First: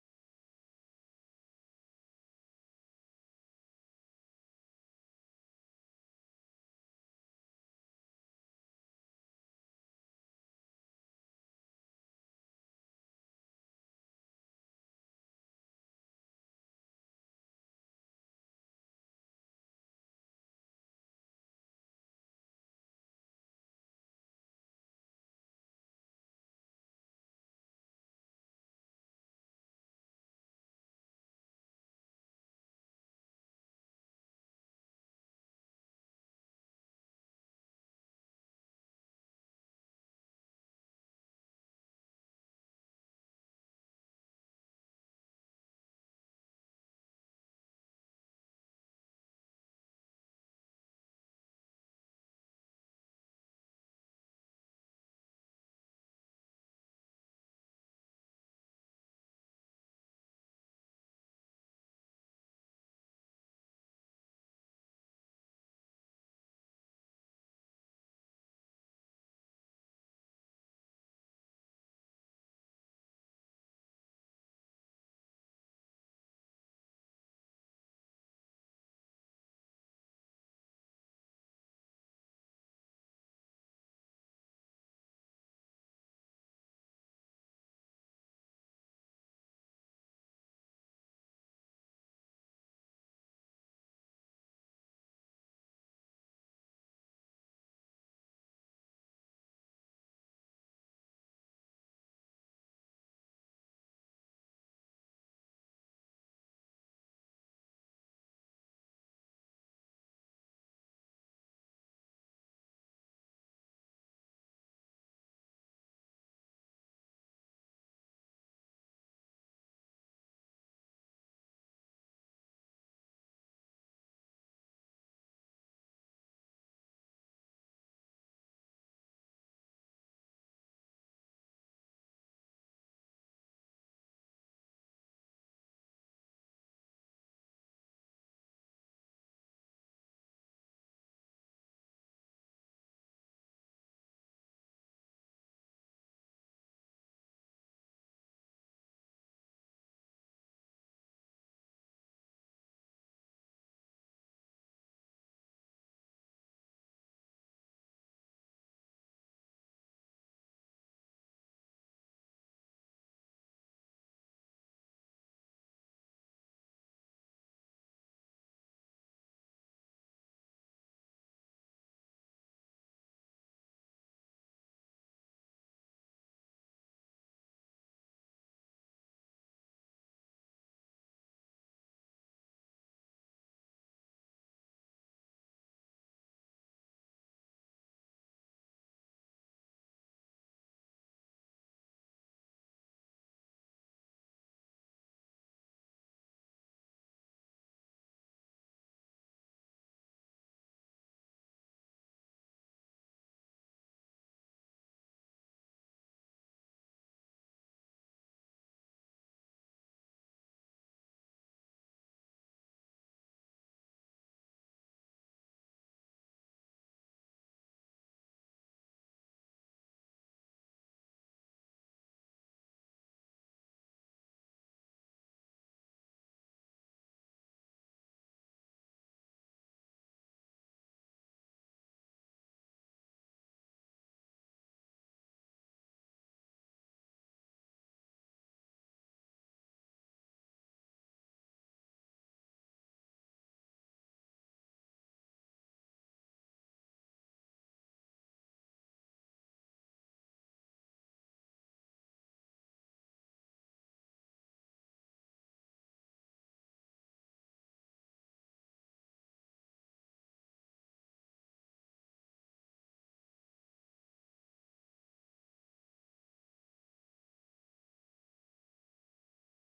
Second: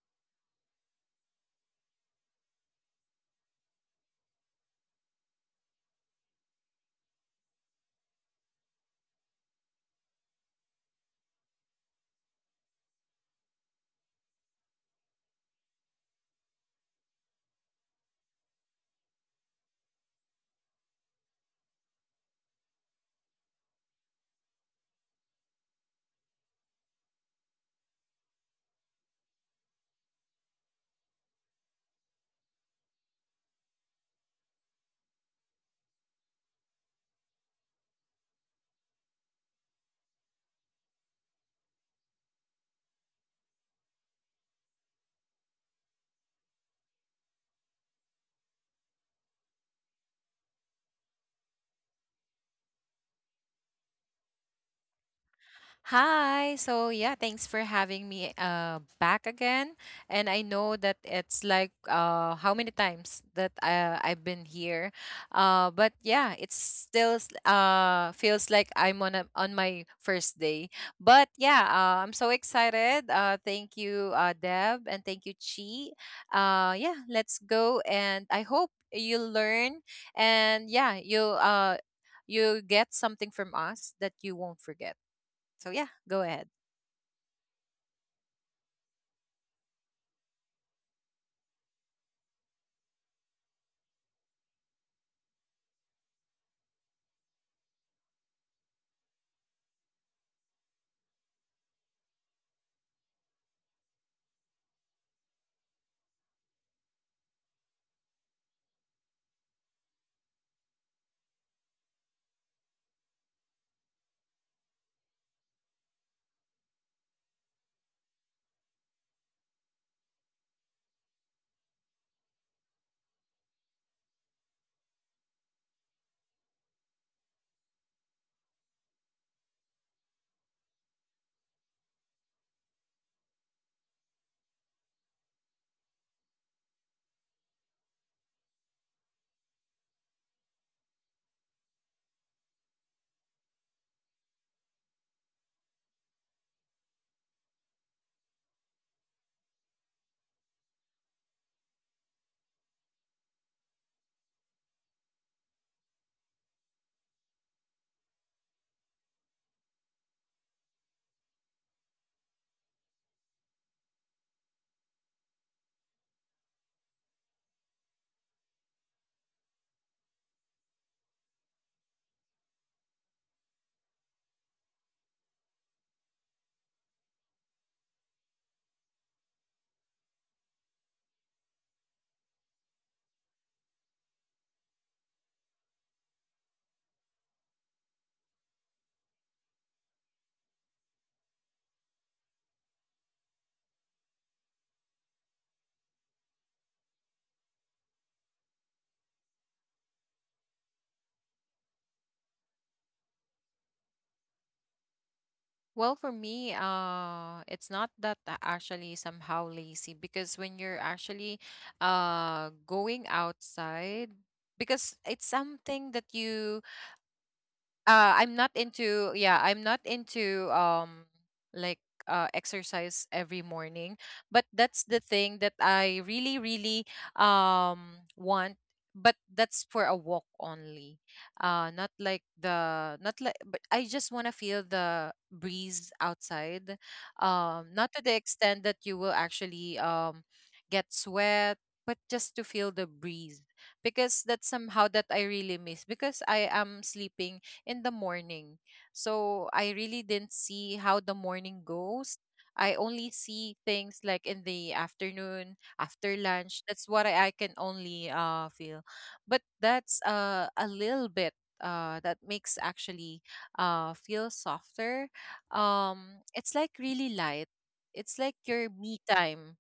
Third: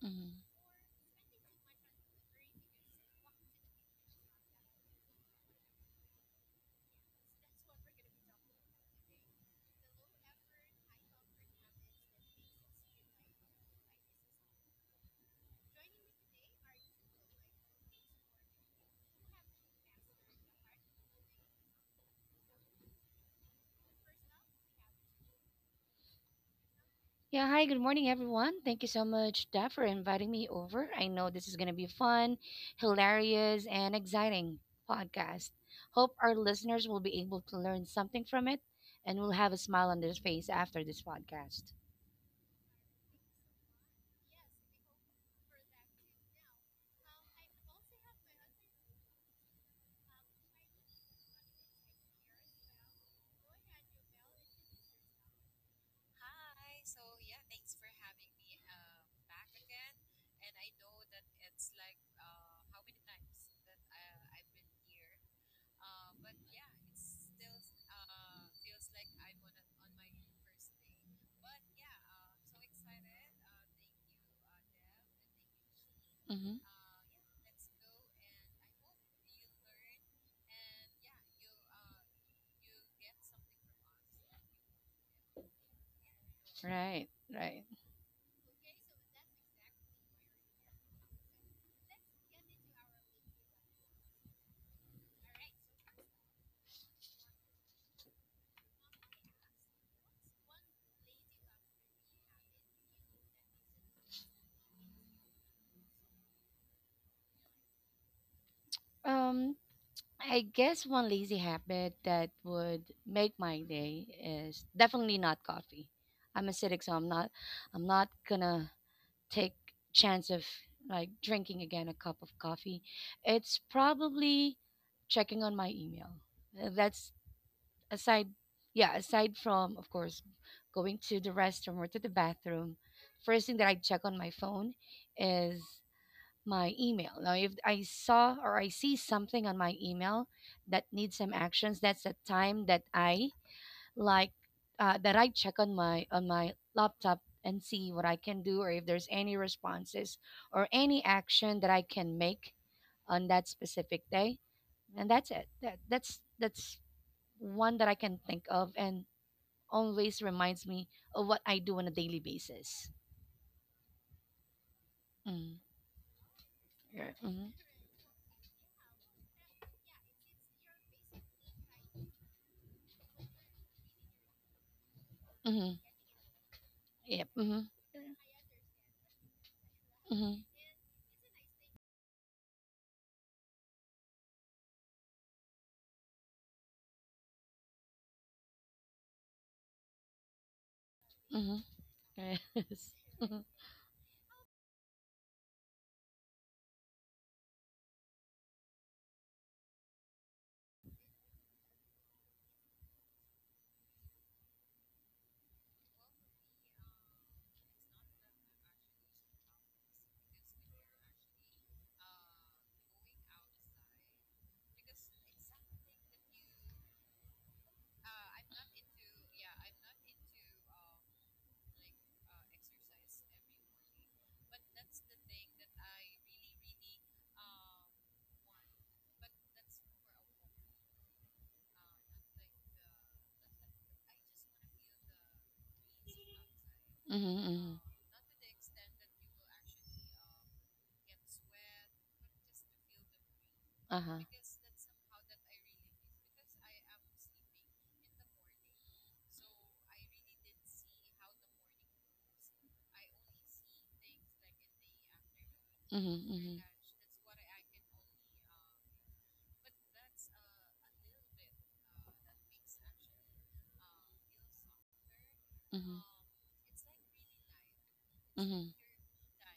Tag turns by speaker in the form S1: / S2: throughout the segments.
S1: hmm Yeah, hi, good morning, everyone. Thank you so much, Dad, for inviting me over. I know this is going to be fun, hilarious, and exciting podcast. Hope our listeners will be able to learn something from it and will have a smile on their face after this podcast.
S2: Hi. Thanks for having me back again. And I know that it's like how many times that I've been here. It's still feels like I'm on on my first day. I'm so excited. Thank you Deb and thank you Chi.
S1: Mm-hmm.
S2: Yeah, let's go and I hope you learn and you get something from us that you won't forget. So yeah, go ahead.
S1: Right, right. Um, I guess one lazy habit that would make my day is definitely not coffee. I'm acidic, so I'm not gonna take chance of drinking again a cup of coffee. It's probably checking on my email. That's aside yeah, aside from of course going to the restroom or to the bathroom, first thing that I check on my phone is my email. Now, if I saw or I see something on my email that needs some actions, that's the time that I like that I check on my laptop and see what I can do or if there's any responses or any action that I can make on that specific day. And that's it. That's one that I can think of and always reminds me of what I do on a daily basis. Mm. Right. Mm-hmm. Mm-hmm. Yep. Mm-hmm. Mm-hmm. Mm-hmm. Yes.
S2: Well, for me, it's not that I actually somehow lazy because when you're actually going outside, because it's something that you I'm not into I'm not into like exercise every morning, but that's the thing that I really want, but that's for a walk only, not like the not like but I just want to feel the breeze outside,
S1: Mm-hmm. Mm-hmm.
S2: not to the extent that you will actually get sweat, but just to feel the breeze,
S1: Uh-huh.
S2: because that's somehow that I really miss because I am sleeping in the morning. So I really didn't see how the morning goes. I only see things like in the afternoon, after
S1: Mm-hmm.
S2: lunch. That's what I can only feel. But that's a little bit that makes actually feel softer.
S1: Mm-hmm.
S2: It's like really light. It's like
S1: Mm-hmm.
S2: your
S1: Mm-hmm.
S2: me time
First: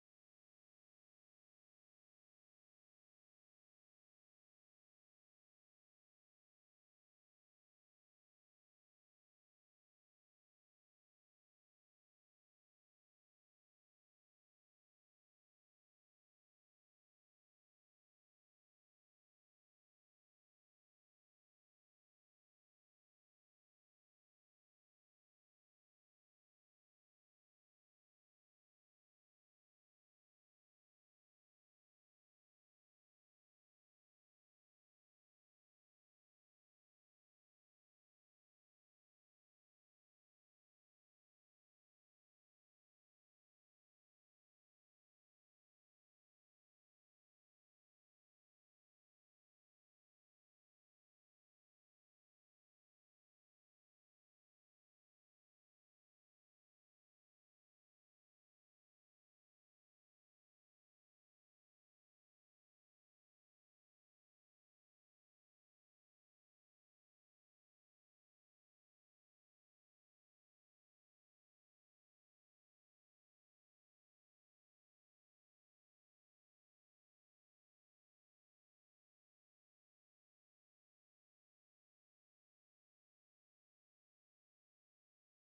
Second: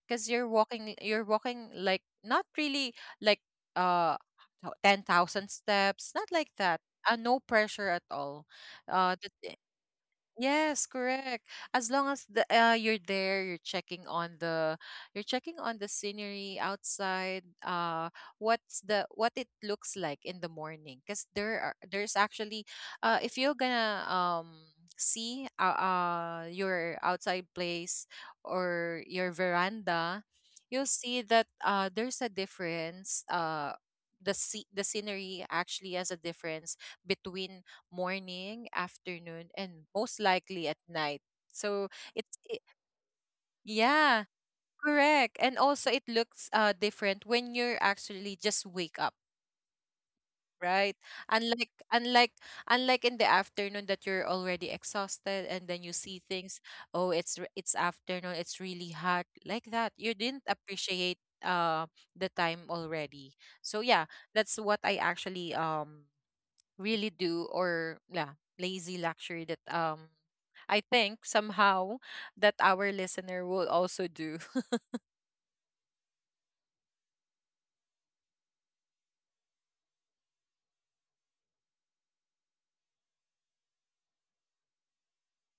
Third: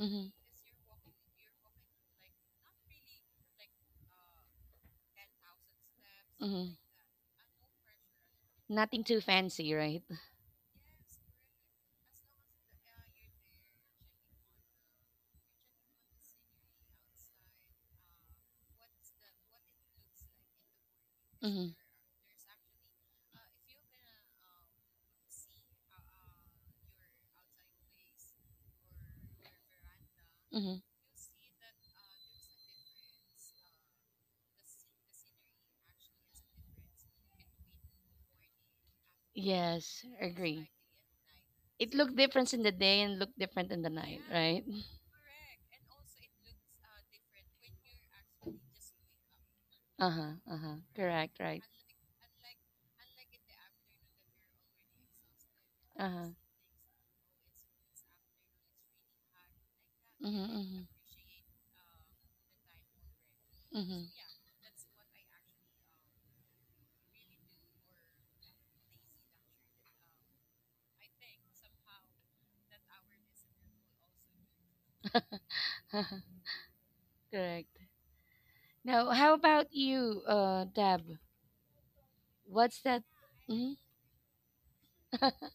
S1: Mm-hmm.
S2: because you're walking like not really like uh 10,000 steps, not like
S1: Mm-hmm.
S2: that, no pressure at all
S1: Nothing
S2: uh
S1: too
S2: that
S1: fancy, right?
S2: Yes, correct. As long as the you're there, you're checking on the scenery outside, what's the what it looks like in the morning, because
S1: Mm-hmm.
S2: there's actually if you're gonna see your outside place or your veranda,
S1: Mm-hmm.
S2: you'll see that there's a difference the, the scenery actually has a difference between morning, afternoon, and
S1: Yes,
S2: most likely
S1: agree.
S2: at night. So
S1: It looked
S2: it's
S1: different
S2: it,
S1: in the day and looked different in the night,
S2: yeah,
S1: right?
S2: correct. And also it looks different when you're actually just wake up,
S1: Uh huh. Uh huh.
S2: right?
S1: Correct. Right.
S2: Unlike unlike unlike in the afternoon, that you're already exhausted and then you
S1: Uh
S2: see
S1: huh.
S2: things, oh, it's afternoon, it's really hot, like that. You didn't
S1: Mm-hmm.
S2: appreciate uh the time already. So
S1: Mm-hmm.
S2: yeah, that's what I actually really do, or yeah, lazy luxury that I think somehow that our listener will also do.
S1: Correct. Now, how about you, Deb? What's that? Mm-hmm. uh-huh,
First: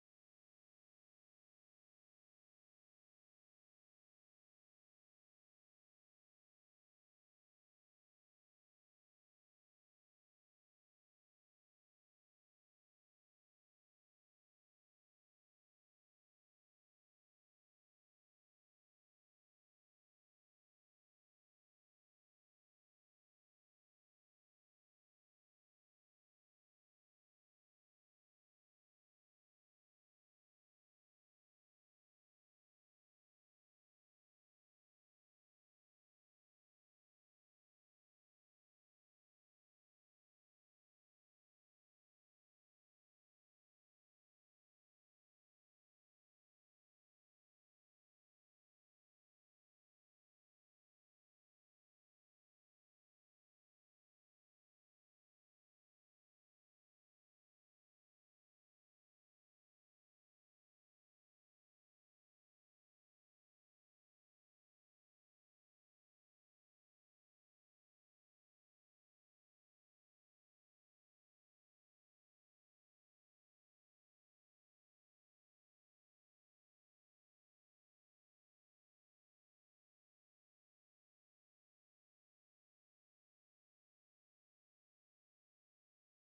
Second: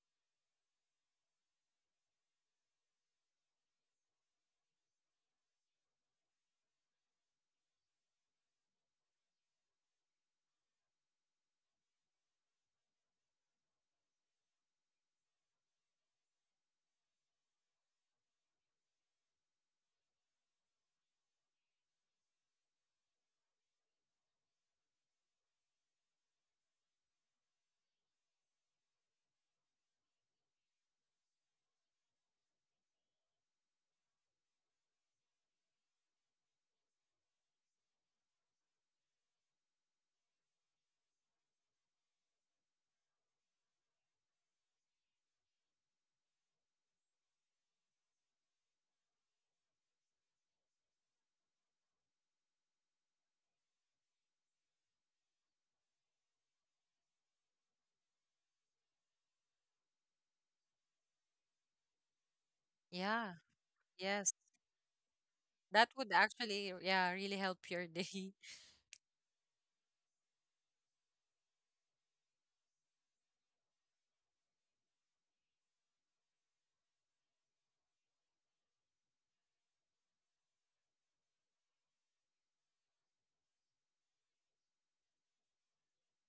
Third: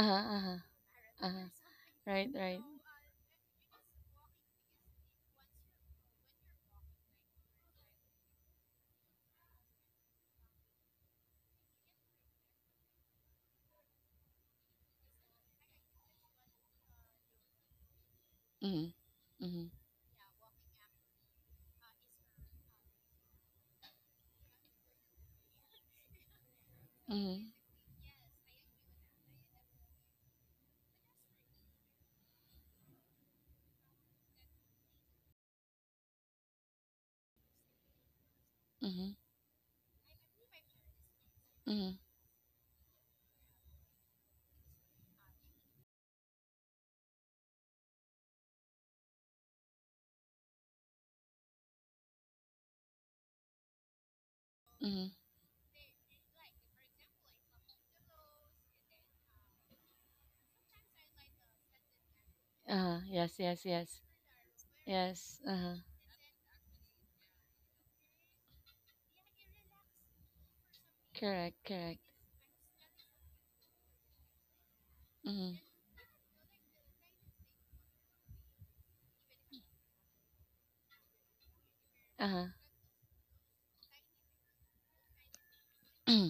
S1: uh-huh, uh-huh, right, right, mm-hmm, mm-hmm, mm-hmm, mm-hmm, mm-hmm, mm-hmm, uh-huh, yes,
S2: Yeah.
S1: yes, yes,
S2: Yes,
S1: yes, uh-huh.
S2: that would actually, yeah, really help your day.
S1: Correct, correct. Mm-hmm. Uh huh.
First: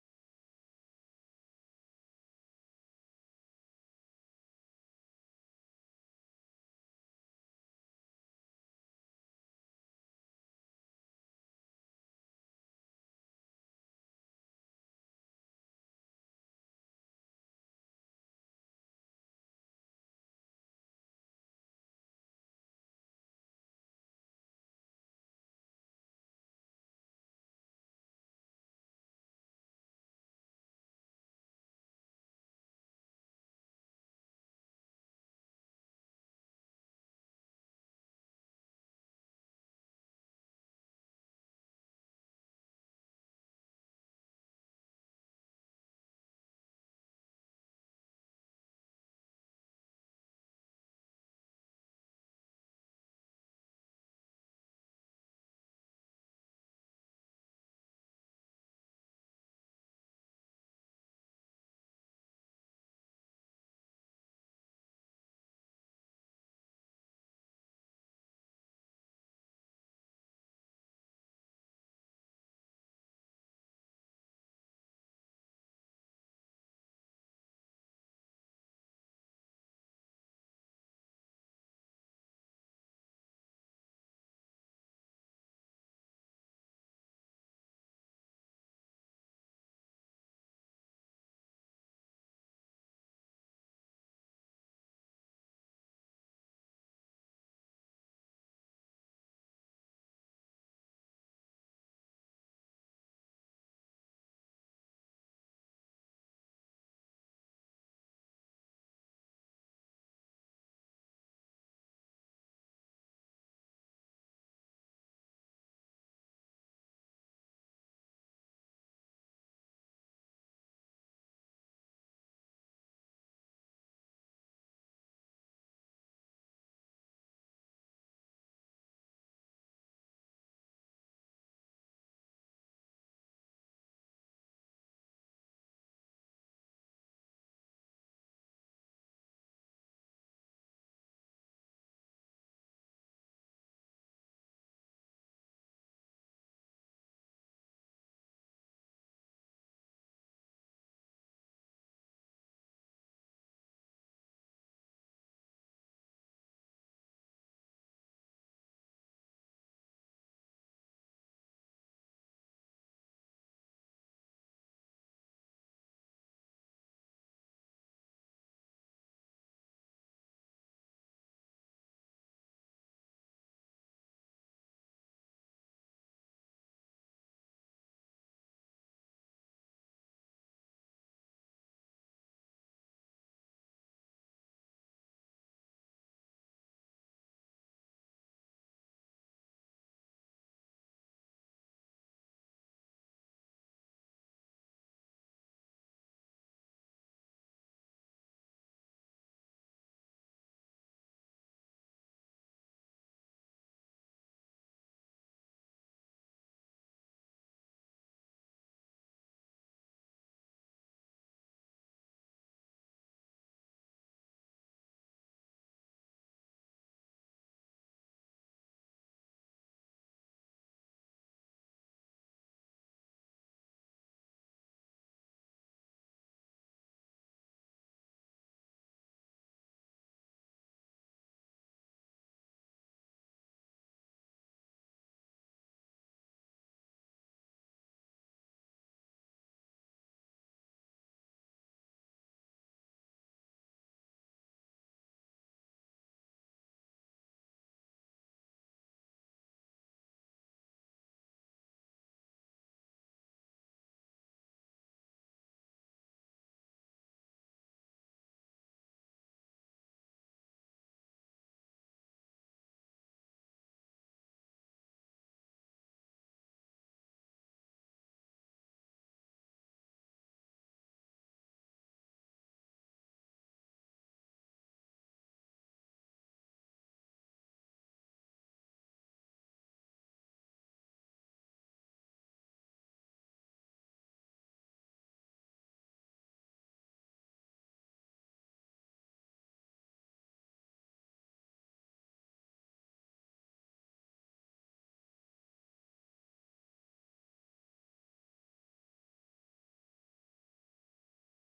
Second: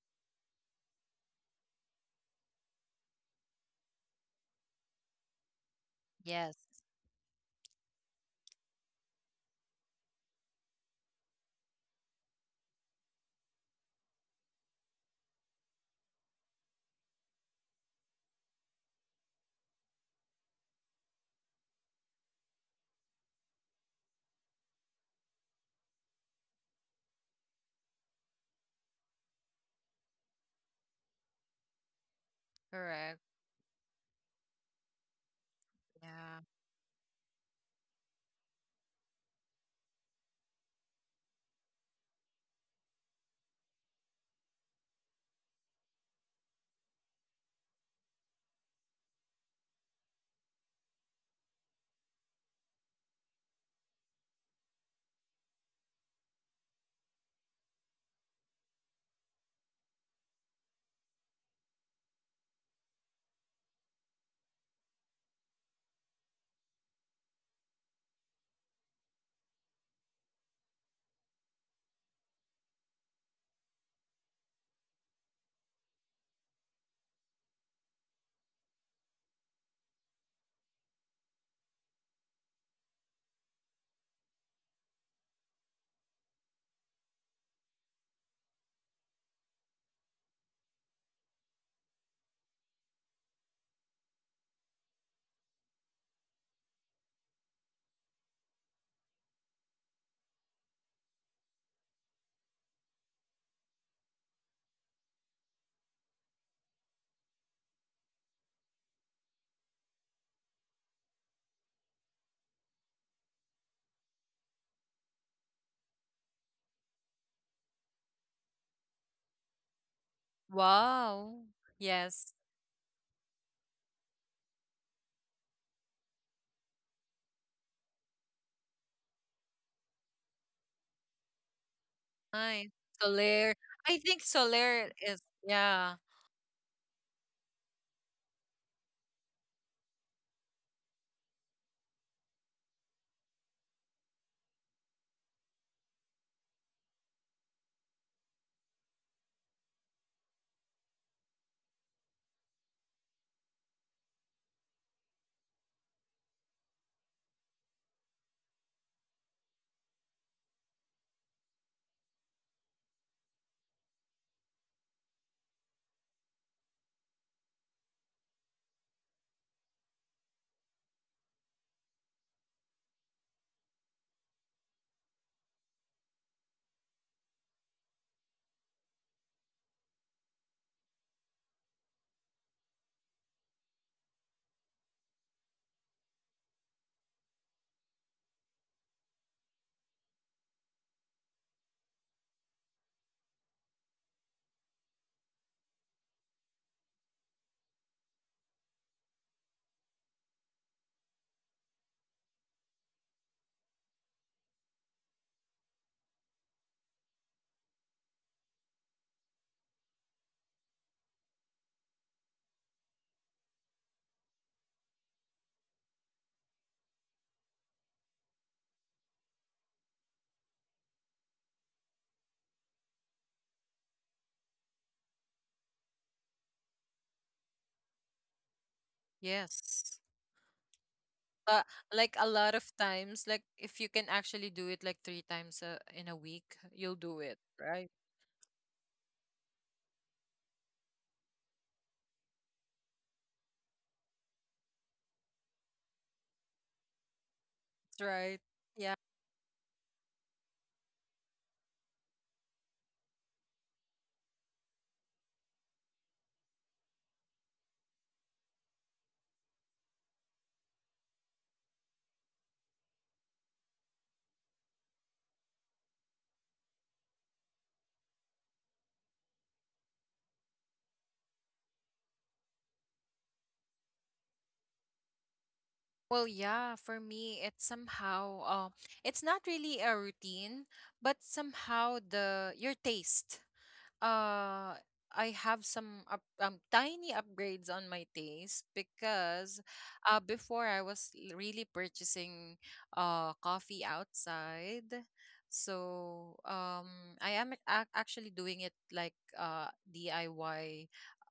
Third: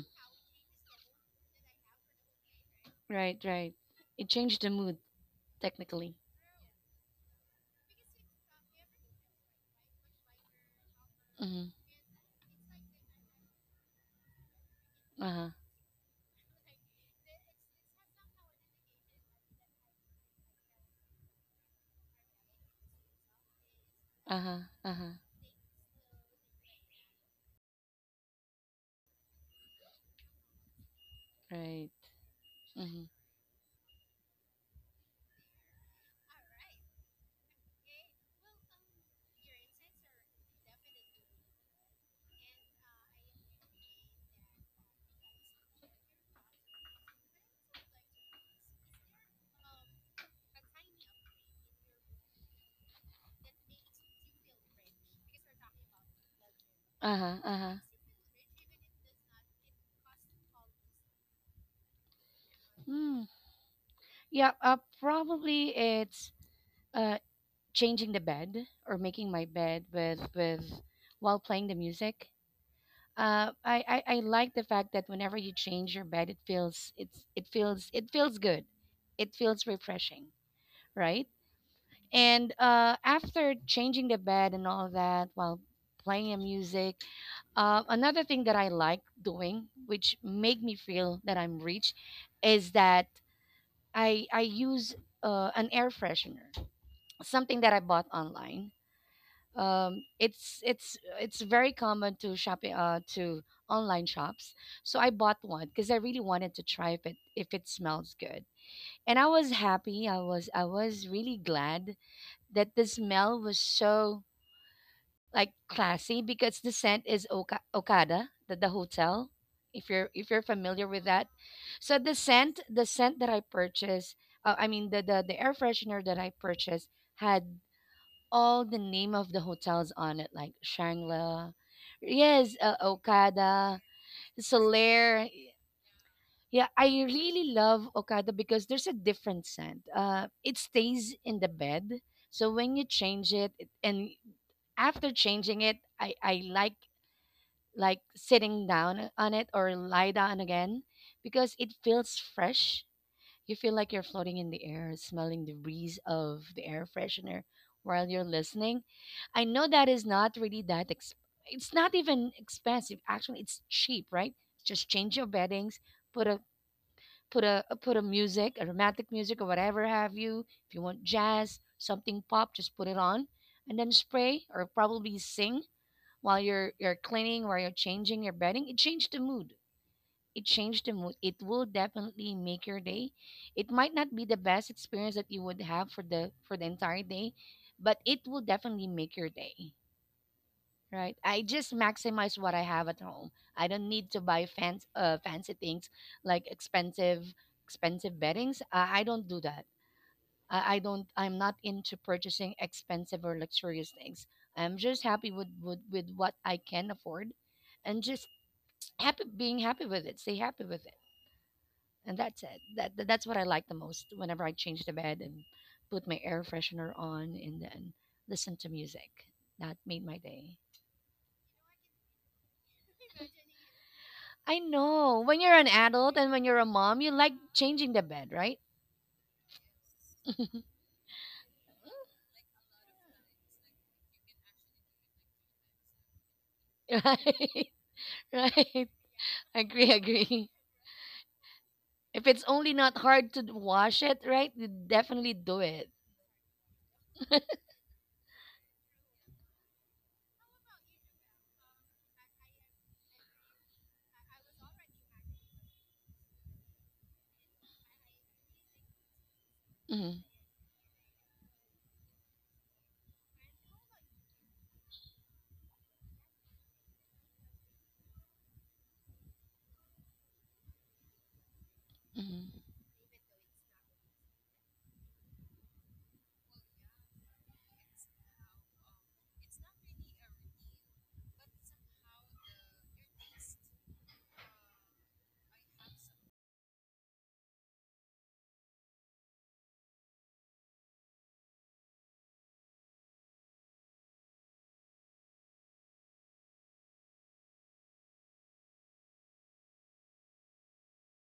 S1: Right, right. It changed the mood technically.
S2: Yes,
S1: Mm-hmm. Uh huh. Uh huh. Uh huh. Right. Mm-hmm.
S2: correct. Yeah,
S1: Uh huh. Uh huh. Hmm. Yeah. Probably it's uh, changing the bed or making my bed with while playing the music. I like the fact that whenever you change your bed, it feels good, it feels refreshing, right? And after changing the bed and all that while playing a music, another thing that I like doing, which make me feel that I'm rich, is that I use an air freshener, something that I bought online. It's very common to shopping to online shops. So I bought one because I really wanted to try if it smells good. And I was happy. I was really glad that the smell was so like classy because the scent is Okada, the hotel. If you're familiar with that,
S2: wow.
S1: so the
S2: Yes,
S1: scent the scent that I purchased, I mean the air freshener that I purchased had all the name of the hotels on it, like Shangla, yes,
S2: nice. Solaire.
S1: Okada,
S2: I think Solaire
S1: Solaire.
S2: is, yeah.
S1: Yeah, I really love Okada because there's a different scent. It stays in the bed, so when you change it, it and after changing it, I like sitting down on it or lie down again because it feels fresh, you feel like you're floating in the air, smelling the breeze of the air freshener while you're listening. I know that is not really it's not even expensive. Actually, it's cheap, right? Just change your beddings, put a put a music, a romantic music or whatever have you. If you want jazz, something pop, just put it on and then spray or probably sing while you're cleaning, while you're changing your bedding. It changed the mood. It will definitely make your day. It might not be the best experience that you would have for the entire day, but it will definitely make your day. Right? I just maximize what I have at home. I don't need to buy fancy things like expensive beddings. I don't do that. I don't. I'm not into purchasing expensive or luxurious things. I'm just happy with with what I can afford, and just happy being happy with it. Stay happy with it and that's it. That's what I like the most. Whenever I change the bed and put my air freshener on, and then listen to music, that made my day. I know when you're an adult and when you're a mom, you like changing the bed, right?
S2: Yes, uh, like a lot of times, like if you can actually do it like three times in a week, you'll do it,
S1: Right,
S2: right?
S1: right. Agree, agree. If it's only not hard to wash it, right? You definitely do it.
S2: Right, yeah.
S1: Mm-hmm. Mm-hmm.
S2: Well, yeah, for me, it's somehow, it's not really a routine, but somehow the your taste. Uh, I have some tiny upgrades on my taste because, before I was really purchasing coffee outside. So I am actually doing it like, DIY.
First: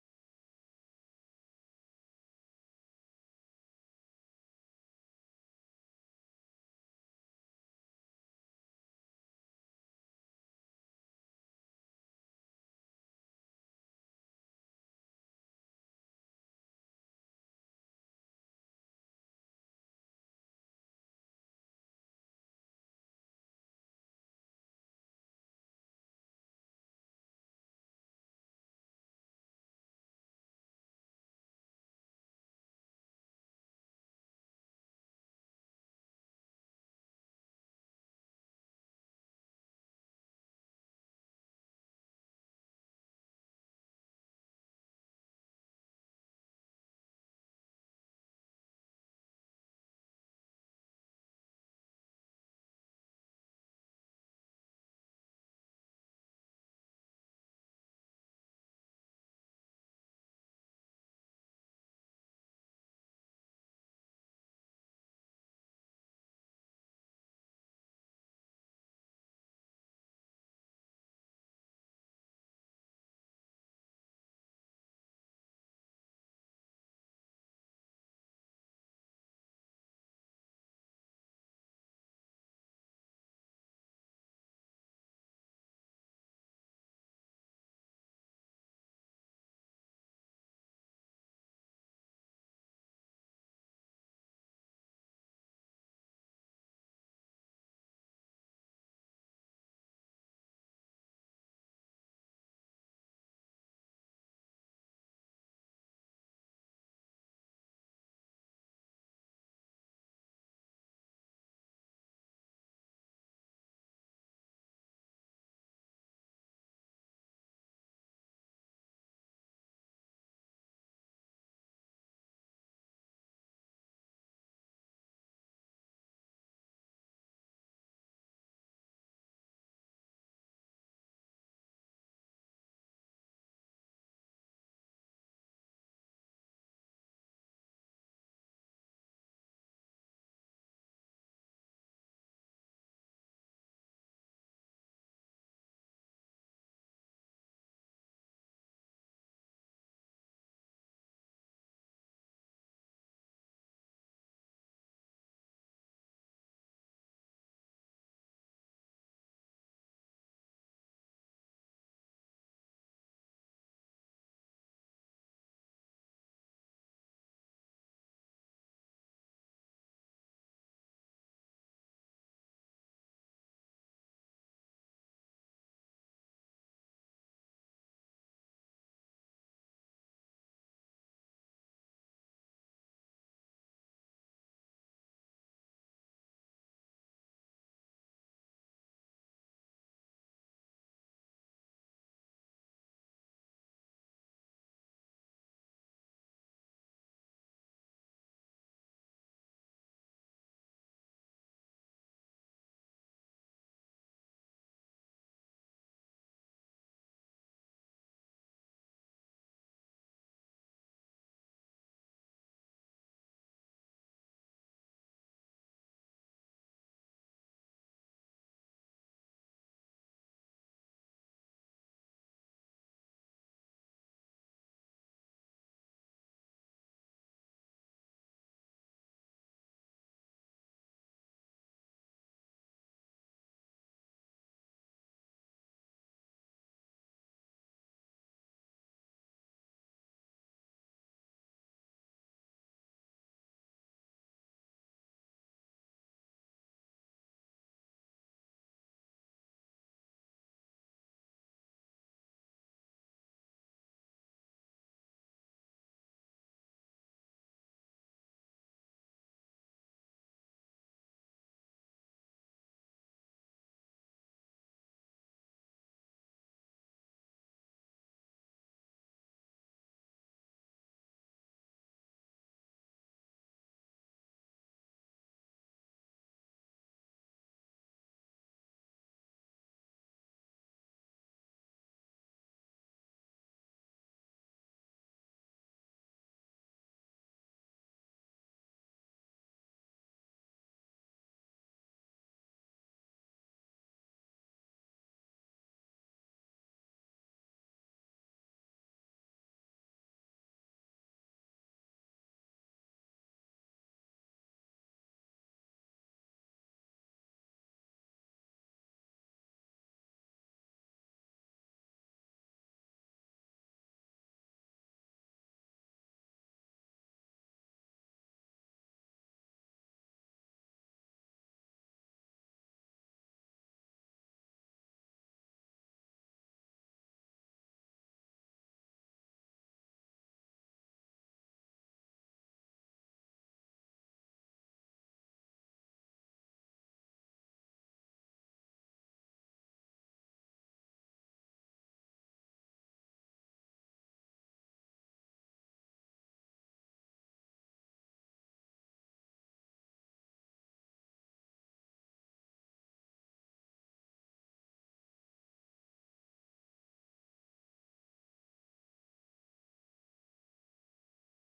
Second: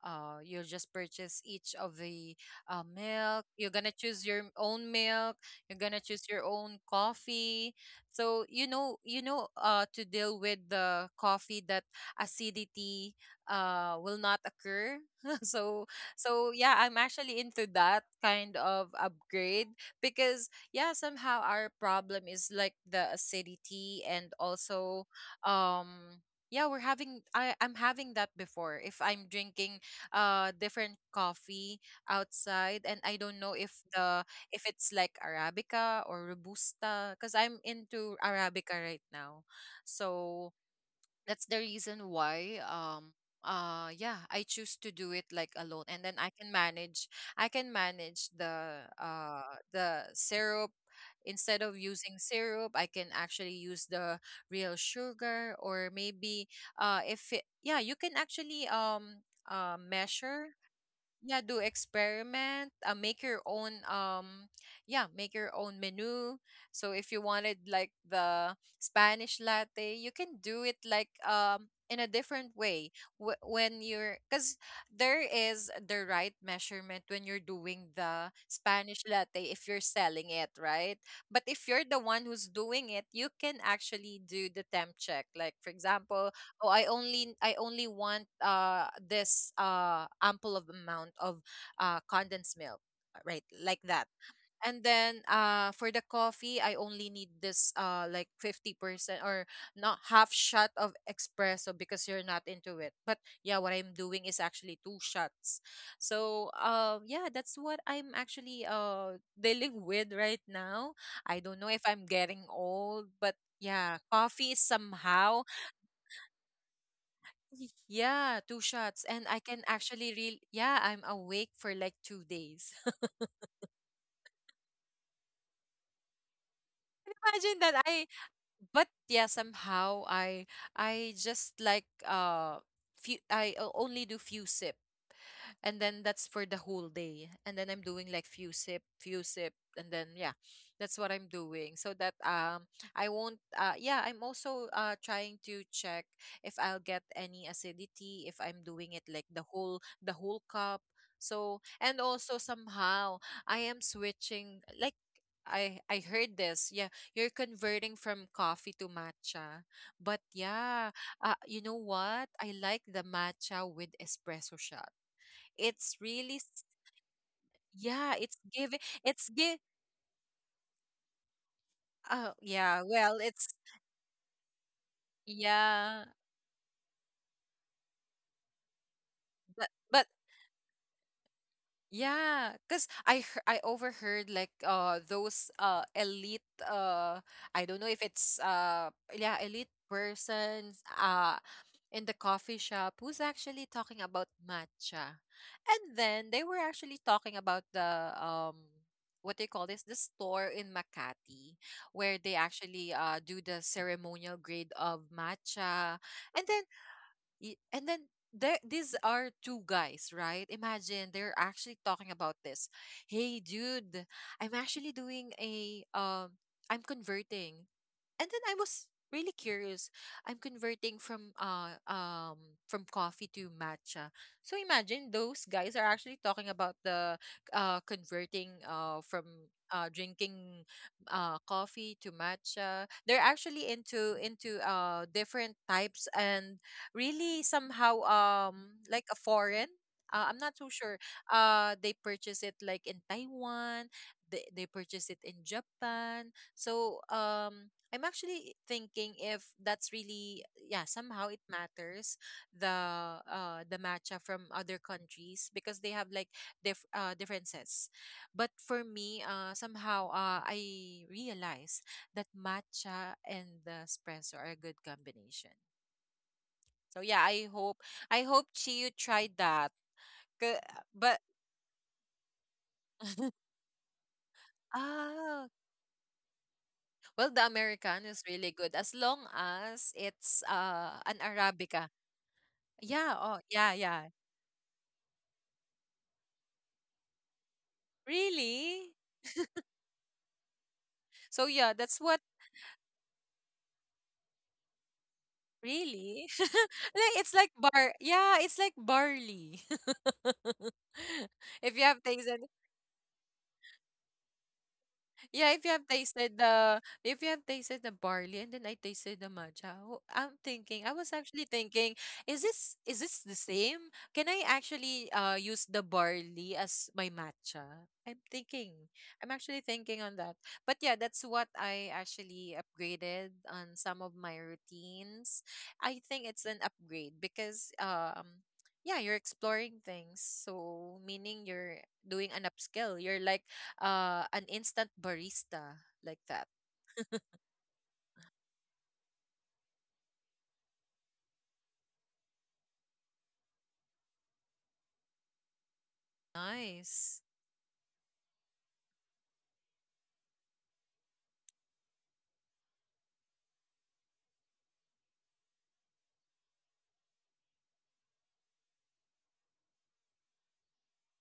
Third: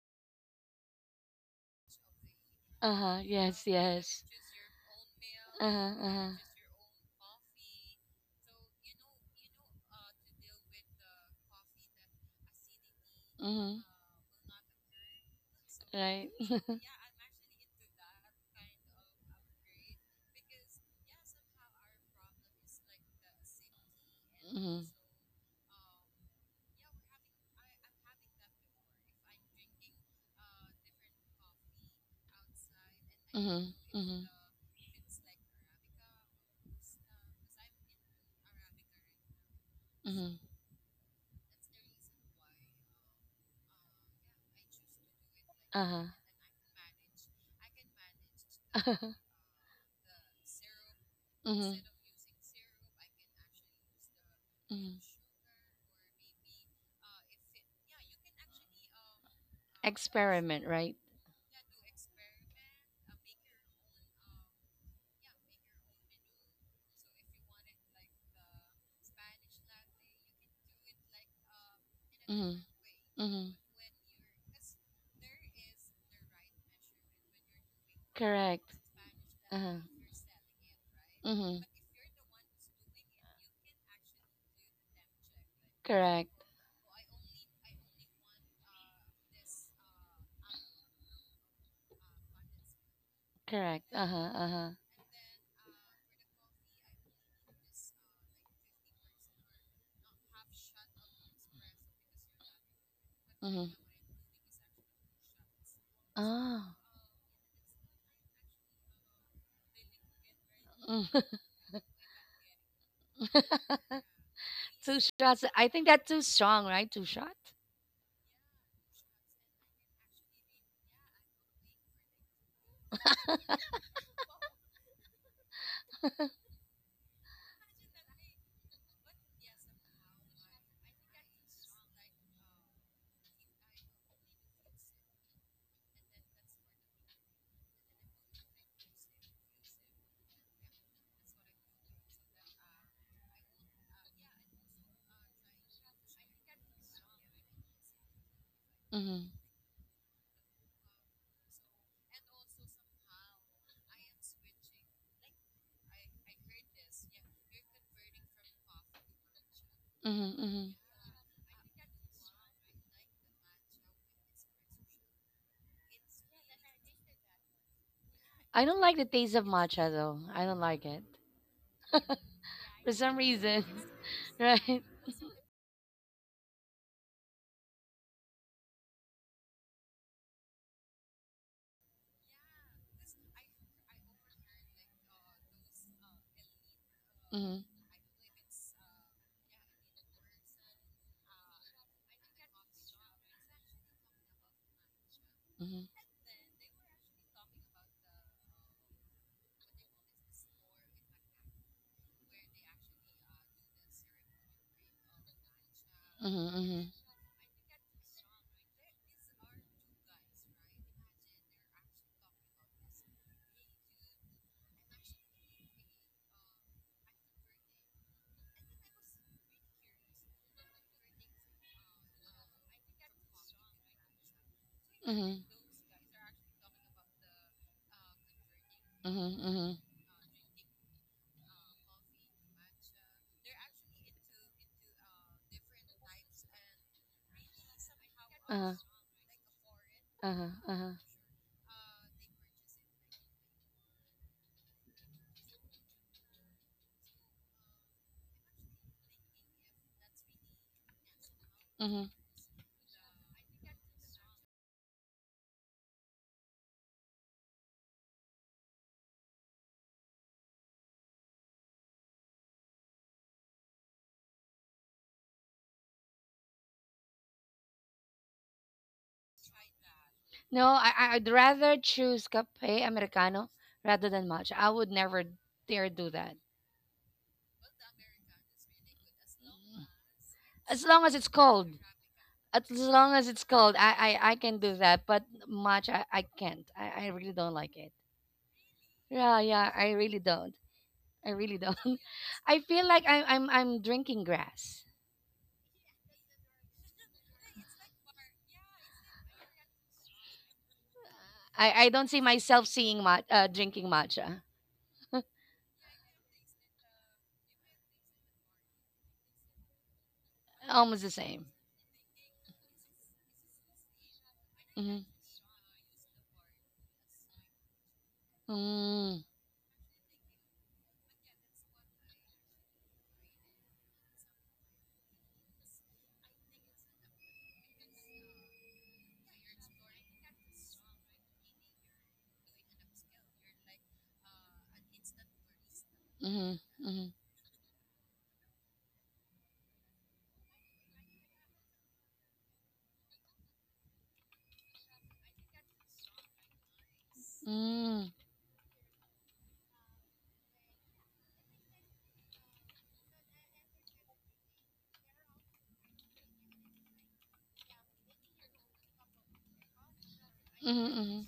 S2: You'll just purchase each of the
S1: Uh-huh.
S2: milk.
S1: Yes,
S2: You're gonna
S1: yes.
S2: choose your own milk. You're gonna
S1: Uh-huh.
S2: choose
S1: Uh-huh.
S2: your own coffee. So to deal with the coffee that acidity
S1: Mm-hmm.
S2: will not occur. So,
S1: Right.
S2: so yeah, I'm actually into that kind of upgrade, because yeah, somehow our problem is like the acidity, and
S1: Mm-hmm.
S2: also um yeah, we're having I I'm having that before, if I'm drinking different coffee outside, and I don't know
S1: Mm-hmm.
S2: if the
S1: Mm-hmm.
S2: if it's like arabica or robusta, because I'm into arabica right now.
S1: Mm-hmm.
S2: So that's the reason why, yeah, I choose to do it like alone, and then I can manage
S1: Uh-huh.
S2: the syrup. Instead
S1: hmm.
S2: of using syrup, I can actually use the real
S1: Hmm.
S2: sugar, or maybe if it, yeah, you can actually measure.
S1: Experiment, right?
S2: Yeah, do experiment, make your own, yeah, make your own menu. So if you wanted like the Spanish latte, you can do it like, in a different
S1: Mm-hmm.
S2: way.
S1: Mm-hmm.
S2: When you're, because there is the right measurement when you're doing the
S1: Correct.
S2: Spanish latte if
S1: Uh-huh.
S2: you're selling it, right? But
S1: Mm-hmm.
S2: if you're the one who's doing it, you can actually do the temp check, like for example,
S1: Correct.
S2: oh, I only want this ample of amount of condensed milk, right,
S1: Correct.
S2: like that.
S1: Uh-huh. Uh-huh.
S2: And then for the coffee, I only need this like 50%, or not half shot of espresso because you're not into it. But yeah,
S1: Mm-hmm.
S2: what I'm doing is actually two shots. So
S1: Ah.
S2: yeah, that's what I'm actually dealing with right now.
S1: Mm.
S2: I don't know if I'm getting old, but yeah, coffee is
S1: Two shots.
S2: somehow,
S1: I think that's too strong, right? Two shot.
S2: yeah, two shots. And I can actually real yeah, I'm awake for like 2 days. Imagine that somehow I just like few I o- only do few sips, and then that's for the whole day. And then I'm doing like few sip few sip, and then yeah, that's what I'm doing, so that I won't, yeah, I'm also trying to check if I'll get any acidity if I'm doing it like
S1: Mm-hmm.
S2: the whole cup. So, and also somehow, I am switching like, I heard this. Yeah, you're converting from coffee to matcha. But
S1: Mm-hmm. Mm-hmm.
S2: yeah, you know what? I like the matcha with espresso shot. It's really yeah, it's
S1: I
S2: giving
S1: don't like the
S2: it's
S1: taste of
S2: give
S1: matcha though. I don't like it.
S2: oh yeah,
S1: For
S2: well,
S1: some
S2: it's
S1: reason, right?
S2: yeah but yeah, 'cause I overheard like those elite I
S1: Hmm.
S2: don't know if it's yeah, elite persons in the coffee shop who's actually talking about matcha,
S1: Hmm.
S2: and then they were actually talking about the, what they call this, the store in Makati, where they actually do the ceremonial grade of matcha, and then
S1: Hmm.
S2: And then there, these are two guys, right? Imagine they're actually talking about this. Hey, dude, I'm actually doing a, I'm converting, and then I was really curious. I'm converting from coffee to matcha. So imagine
S1: Hmm.
S2: those guys are actually talking about the converting from
S1: Hmm. Hmm.
S2: drinking coffee to matcha. They're actually into different types, and really somehow
S1: Uh-huh,
S2: like a foreign, I'm
S1: uh-huh,
S2: not so
S1: uh-huh.
S2: sure. They purchase it like in Taiwan. They purchase it in Japan. So I'm actually thinking if that's really, yeah, somehow it
S1: Mm-hmm.
S2: matters, the the matcha from other countries, because they have like differences. But for me, somehow, I realize that matcha and the espresso are a good combination. So yeah, I hope Chiyu tried that.
S1: No,
S2: K-
S1: I'd
S2: But,
S1: rather choose cafe americano rather than matcha. I would never
S2: ah,
S1: dare do that.
S2: well, the Americano is really good as long as it's
S1: As long as it's
S2: an
S1: cold.
S2: Arabica.
S1: As long as
S2: Yeah,
S1: it's
S2: oh
S1: cold,
S2: yeah, yeah.
S1: I can do that. But matcha, I can't. I really don't like it.
S2: Really?
S1: Yeah, yeah, I really don't. I really
S2: So
S1: don't.
S2: yeah, that's what,
S1: I feel like I'm drinking grass.
S2: really. Like, it's like bar, yeah, it's like barley.
S1: I
S2: If
S1: I
S2: you
S1: don't
S2: have
S1: see
S2: things in,
S1: myself seeing mat drinking matcha.
S2: yeah, if you have tasted the, if you have tasted the barley, and then I tasted the matcha, oh, I'm thinking, I
S1: Almost the
S2: was
S1: same.
S2: actually thinking, is this, is this the same? Can I
S1: Hmm.
S2: actually use the barley as my matcha? I'm thinking.
S1: Mm-hmm.
S2: I'm actually thinking on that. But yeah, that's what I actually upgraded on some of my routines. I think it's an upgrade, because yeah, you're exploring things. So meaning you're doing an upskill. You're like an instant barista, like that.
S1: Mm-hmm. Mm-hmm.
S2: Nice.
S1: Mm-hmm. Mm-hmm.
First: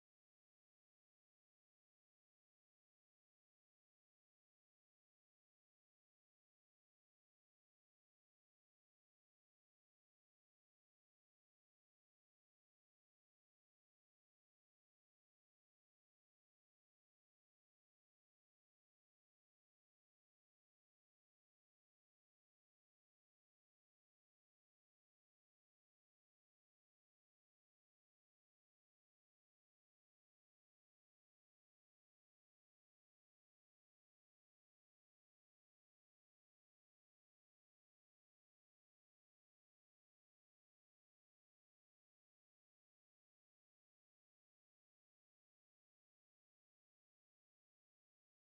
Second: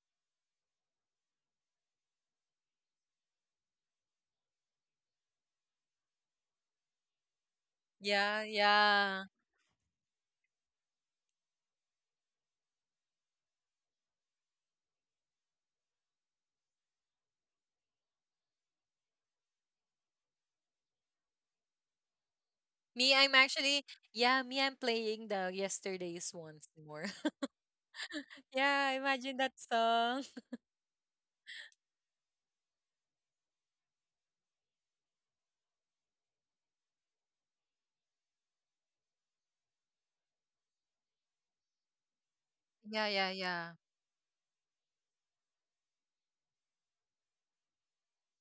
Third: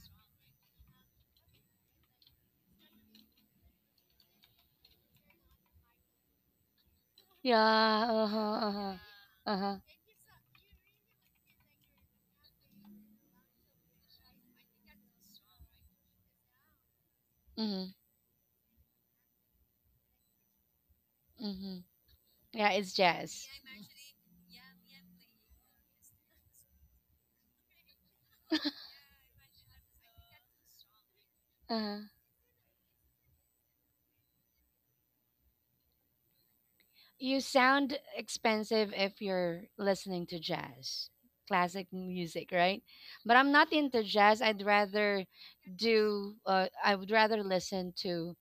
S1: Yeah.
S2: Yeah,
S1: Uh-huh. Uh-huh.
S2: yeah.
S1: Uh-huh. Mm-hmm. Mm-hmm. Yeah, it's
S2: Me, I'm
S1: jazz.
S2: actually, yeah, me, I'm playing the yesterday's once more. Yeah, imagine that song.
S1: Uh-huh. You sound expensive if you're listening to jazz, classic music, right?
S2: Yeah, yeah,
S1: But I'm
S2: yeah.
S1: not into jazz. I'd rather do, I would rather listen to